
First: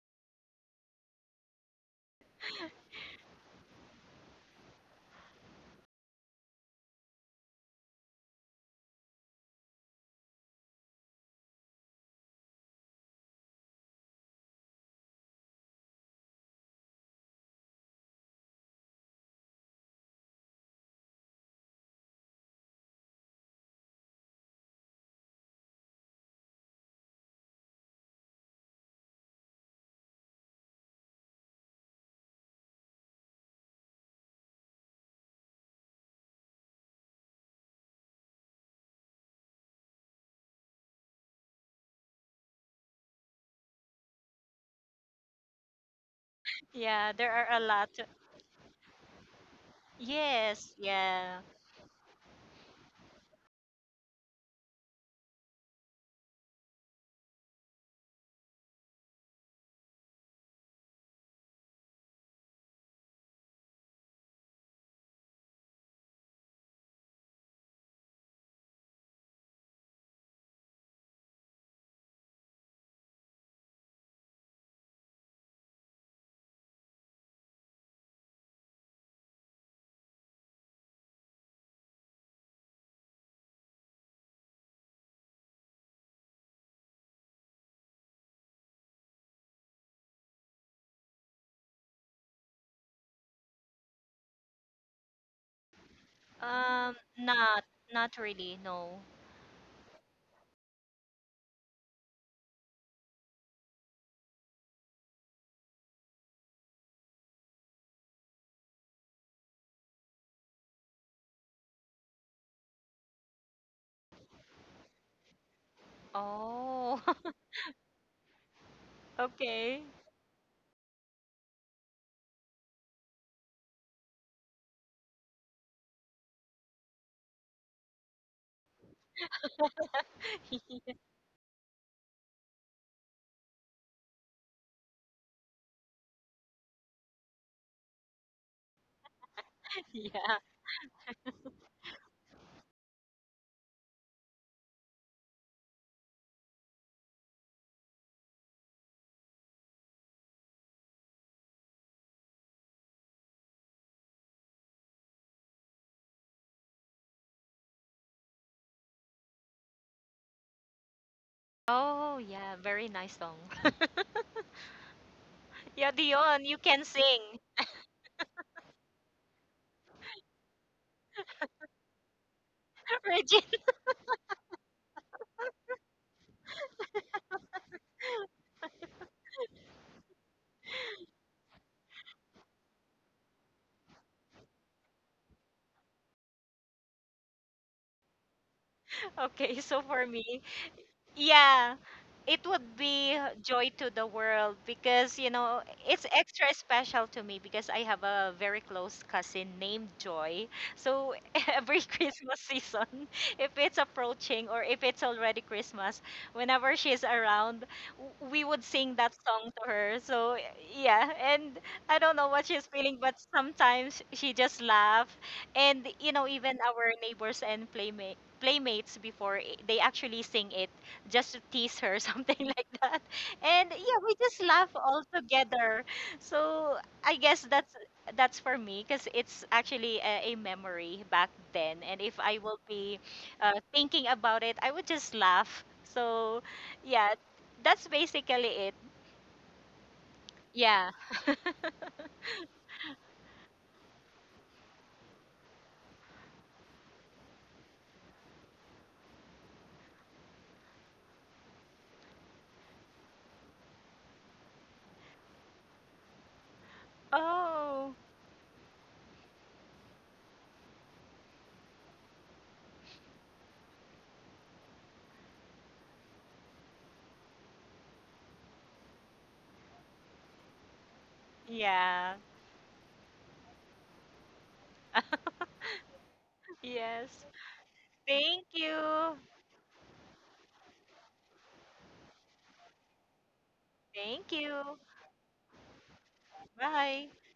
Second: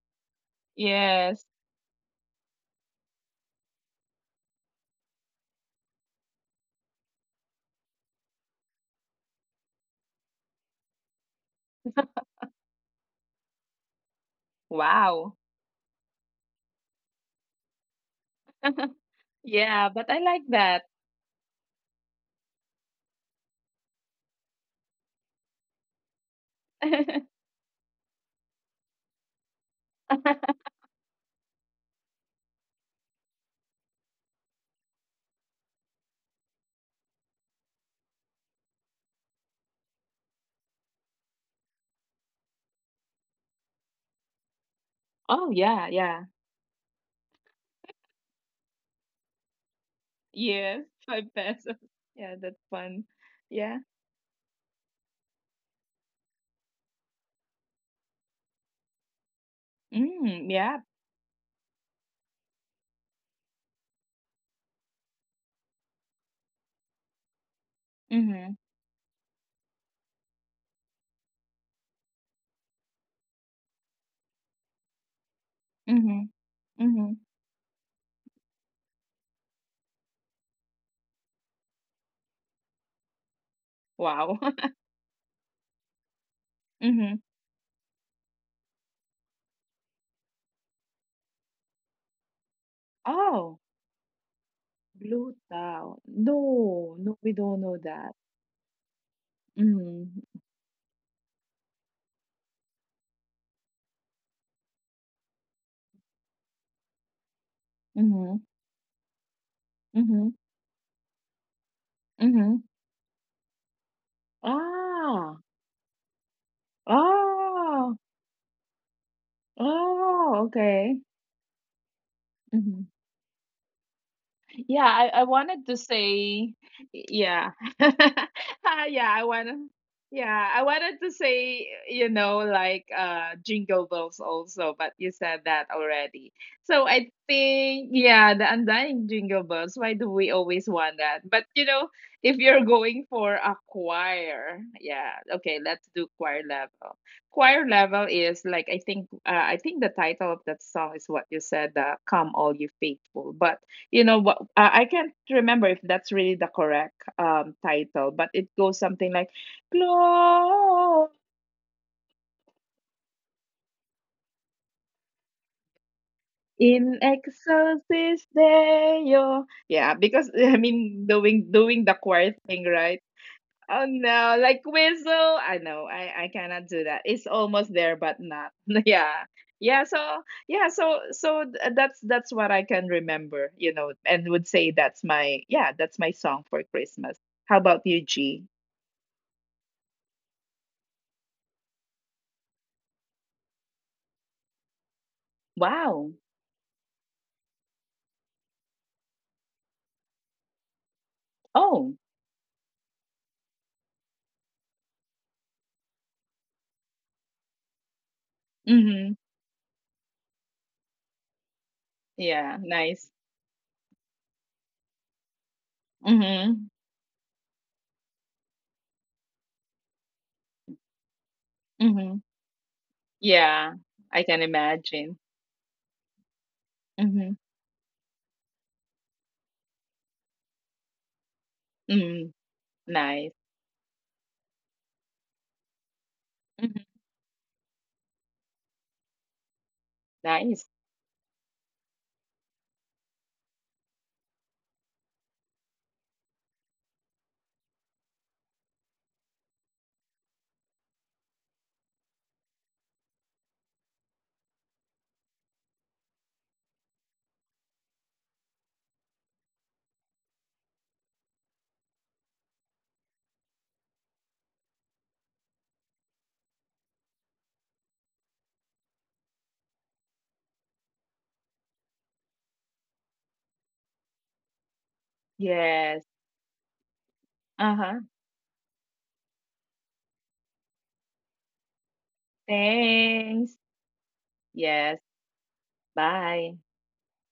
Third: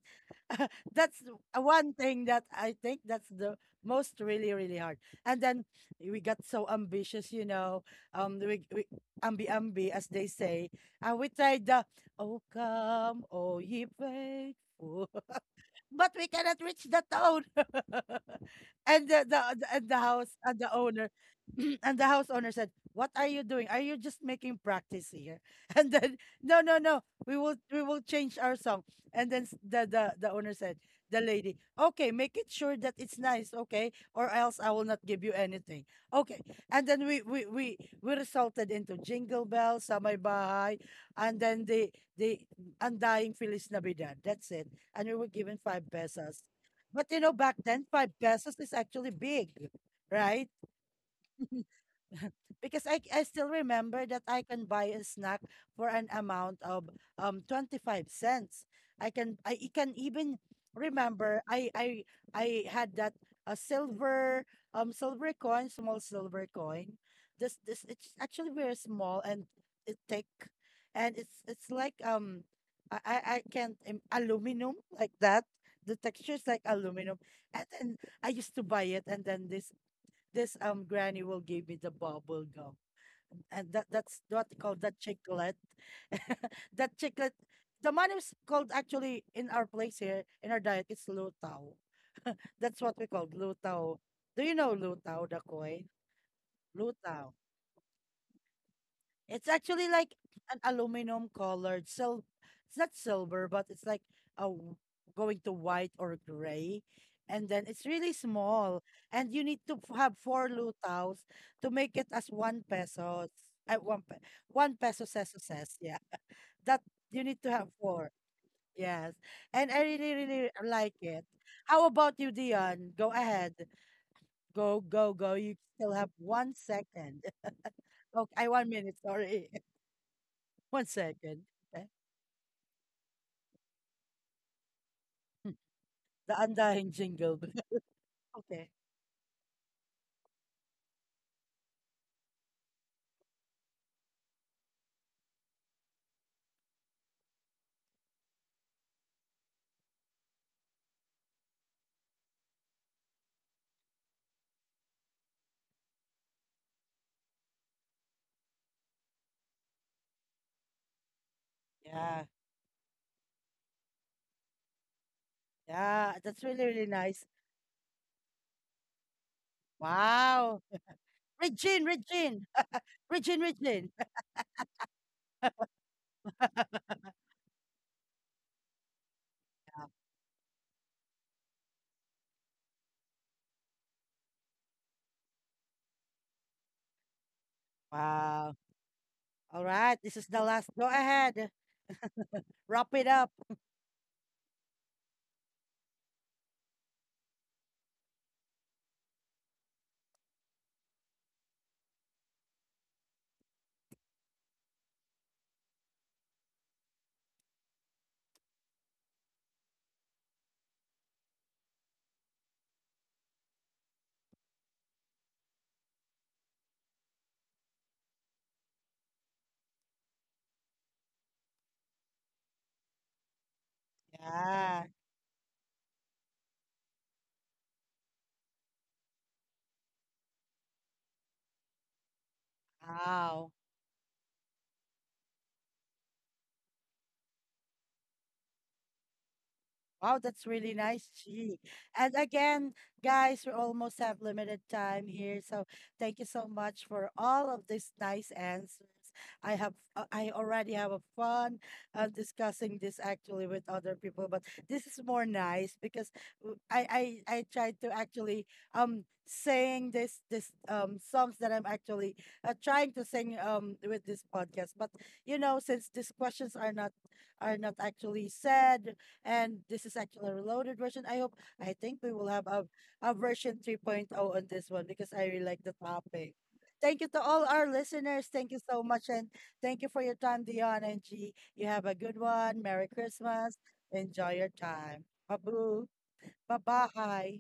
A: That's
B: Yes.
A: one thing that I think that's the most really really hard. And then we got so ambitious, you know. We ambi ambi as they say, and we tried the Oh come, oh ye faithful.
B: Wow.
A: But we cannot reach the town. And the, the the-
B: Yeah,
A: and the
B: but I
A: house
B: like
A: and the
B: that.
A: owner and the house owner said, "What are you doing? Are you just making practice here?" And then, "No, no, no. We will we will change our song." And then the the owner said, "The lady, okay, make it sure that it's nice, okay, or else I will not give you anything." Okay. And then we resulted into Jingle Bell, Samay Bahay, and then the undying Feliz Navidad. That's it, and we were
B: Oh,
A: given five
B: yeah, yeah.
A: pesos. But
C: Yeah,
A: you
C: there
A: know,
C: are
A: back
C: a
A: then,
C: lot.
A: 5 pesos is actually big, right?
C: Yes,
B: Yes, 5
C: yeah.
B: pesos. Yeah, that's
A: Because I
B: fun.
A: I still
B: Yeah.
A: remember that I can buy a snack for an amount of $0.25. I can can even
B: Mm, yeah.
A: remember I had that a silver silver coin, small silver coin. This it's
B: Mm-hmm.
A: actually very small and it thick, and it's like I can't aluminum like that. The
B: Mm-hmm.
A: texture is like
B: Mm-hmm.
A: aluminum, and then I used to buy it, and then this granny will give me the bubble gum. And that that's
B: Wow.
A: what you call that, chiclet. That
B: Mm-hmm.
A: chiclet, the man is called actually in our place here in our diet it's lutao. That's what we call
B: Oh,
A: lutao. Do you know lutao,
B: Blue
A: the coin?
B: Town. No, no,
A: Lutao.
B: we don't
C: Not
B: know that.
C: not really, no.
A: It's actually
B: Mm.
A: like an aluminum colored sil it's not silver, but it's like a w- going to white or gray. And then it's really
B: Mm-hmm.
A: small. And you need to have
B: Mm-hmm.
A: 4 lutaos to make it as
B: Mm-hmm.
A: 1 peso. At one pe one peso peso
B: Ah.
A: says, yeah. That
C: Oh,
A: you need to have
B: Oh.
A: four. Yes. And I
C: okay.
A: really,
B: Oh,
A: really like
B: okay.
A: it. How about you,
B: Mm-hmm.
A: Dion? Go ahead. Go,
B: Yeah, I,
A: go,
B: I
A: go. You
B: wanted to
A: still have one
B: say.
A: second.
B: Yeah,
A: Okay, one
B: ah,
A: minute, sorry.
B: yeah, I
A: One
B: wanted to
A: second.
B: say, like, Jingle Bells also, but you said that
A: The
B: already.
A: Andahin
B: So I
A: jingle.
B: think, yeah, the
A: Okay.
B: Undying Jingle Bells. Why do we
C: Yeah.
B: always want that? But if you're going for a choir, yeah, okay, let's do choir level. Choir level is like, I think the title of that song is what you said, "Come All You Faithful," but you know what, I can't remember if that's really the correct title, but it goes something like "Glow
C: Oh,
A: Yeah.
C: yeah, very nice song. Yeah,
A: Yeah. That's
C: Dion, you
A: really,
C: can
A: really
B: in
A: nice.
C: sing.
B: excelsis Deo." Yeah, because I
A: Wow.
B: mean doing
A: Regine,
B: doing the choir
A: Regine.
B: thing, right?
A: Regine,
C: Regine.
B: Oh
A: Regine.
B: no, like whistle. I know I cannot do
A: Yeah.
B: that. It's almost there, but not. Yeah. Yeah, so, yeah, so that's what I can remember, and would say that's my, yeah, that's my song for Christmas. How about you, G?
A: Wow.
C: Okay,
A: All
C: so
A: right.
C: for
A: This is the
C: me,
A: last. Go ahead.
C: yeah, it would
A: Wrap it
C: be
A: up.
C: Joy to the World because, you know, it's
B: Wow.
C: extra special to me because I have a very close cousin named Joy. So every
B: Oh.
C: Christmas season, if it's approaching or if it's already Christmas, whenever she's around, we would sing that
B: Mhm.
C: song to her. So yeah, and I don't know what she's
B: Yeah,
C: feeling, but
B: nice.
C: sometimes she just laughs. And, you know, even
B: Mhm.
C: our neighbors and playmates before they actually sing it just to tease her, something
B: Mhm.
C: like that. And yeah,
B: Yeah,
C: we just
B: I
C: laugh
B: can
A: Yeah.
C: all
B: imagine.
C: together. So I guess
B: Mhm.
C: that's for me because it's actually a memory back then. And if I
B: Mhm.
C: will be
A: Wow.
B: Nice.
C: thinking about it, I would just laugh. So
B: Mhm.
C: yeah, that's basically it.
A: Wow, that's really
B: Nice.
C: Yeah.
A: nice, G. And again, guys, we almost have limited time here, so thank you so much for all of these nice answers. I have, I already have a fun discussing this actually with other people, but this is more nice because I tried to
C: Oh,
A: actually sing this this songs that I'm actually trying to sing with this podcast. But you know, since these questions are not actually said, and this is actually a reloaded version. I hope, I think we
C: yeah.
A: will have a version 3.0 on this one because I really like the
B: Yes.
A: topic. Thank you to
C: Yes.
A: all our
B: Uh-huh.
A: listeners.
C: Thank
A: Thank you so much.
C: you.
A: And thank you for your time, Dion and G. You have a good one. Merry Christmas.
B: Thanks.
A: Enjoy
C: Thank
A: your
C: you.
A: time.
B: Yes.
A: Babu. Bye
B: Bye.
C: Bye.
A: bye.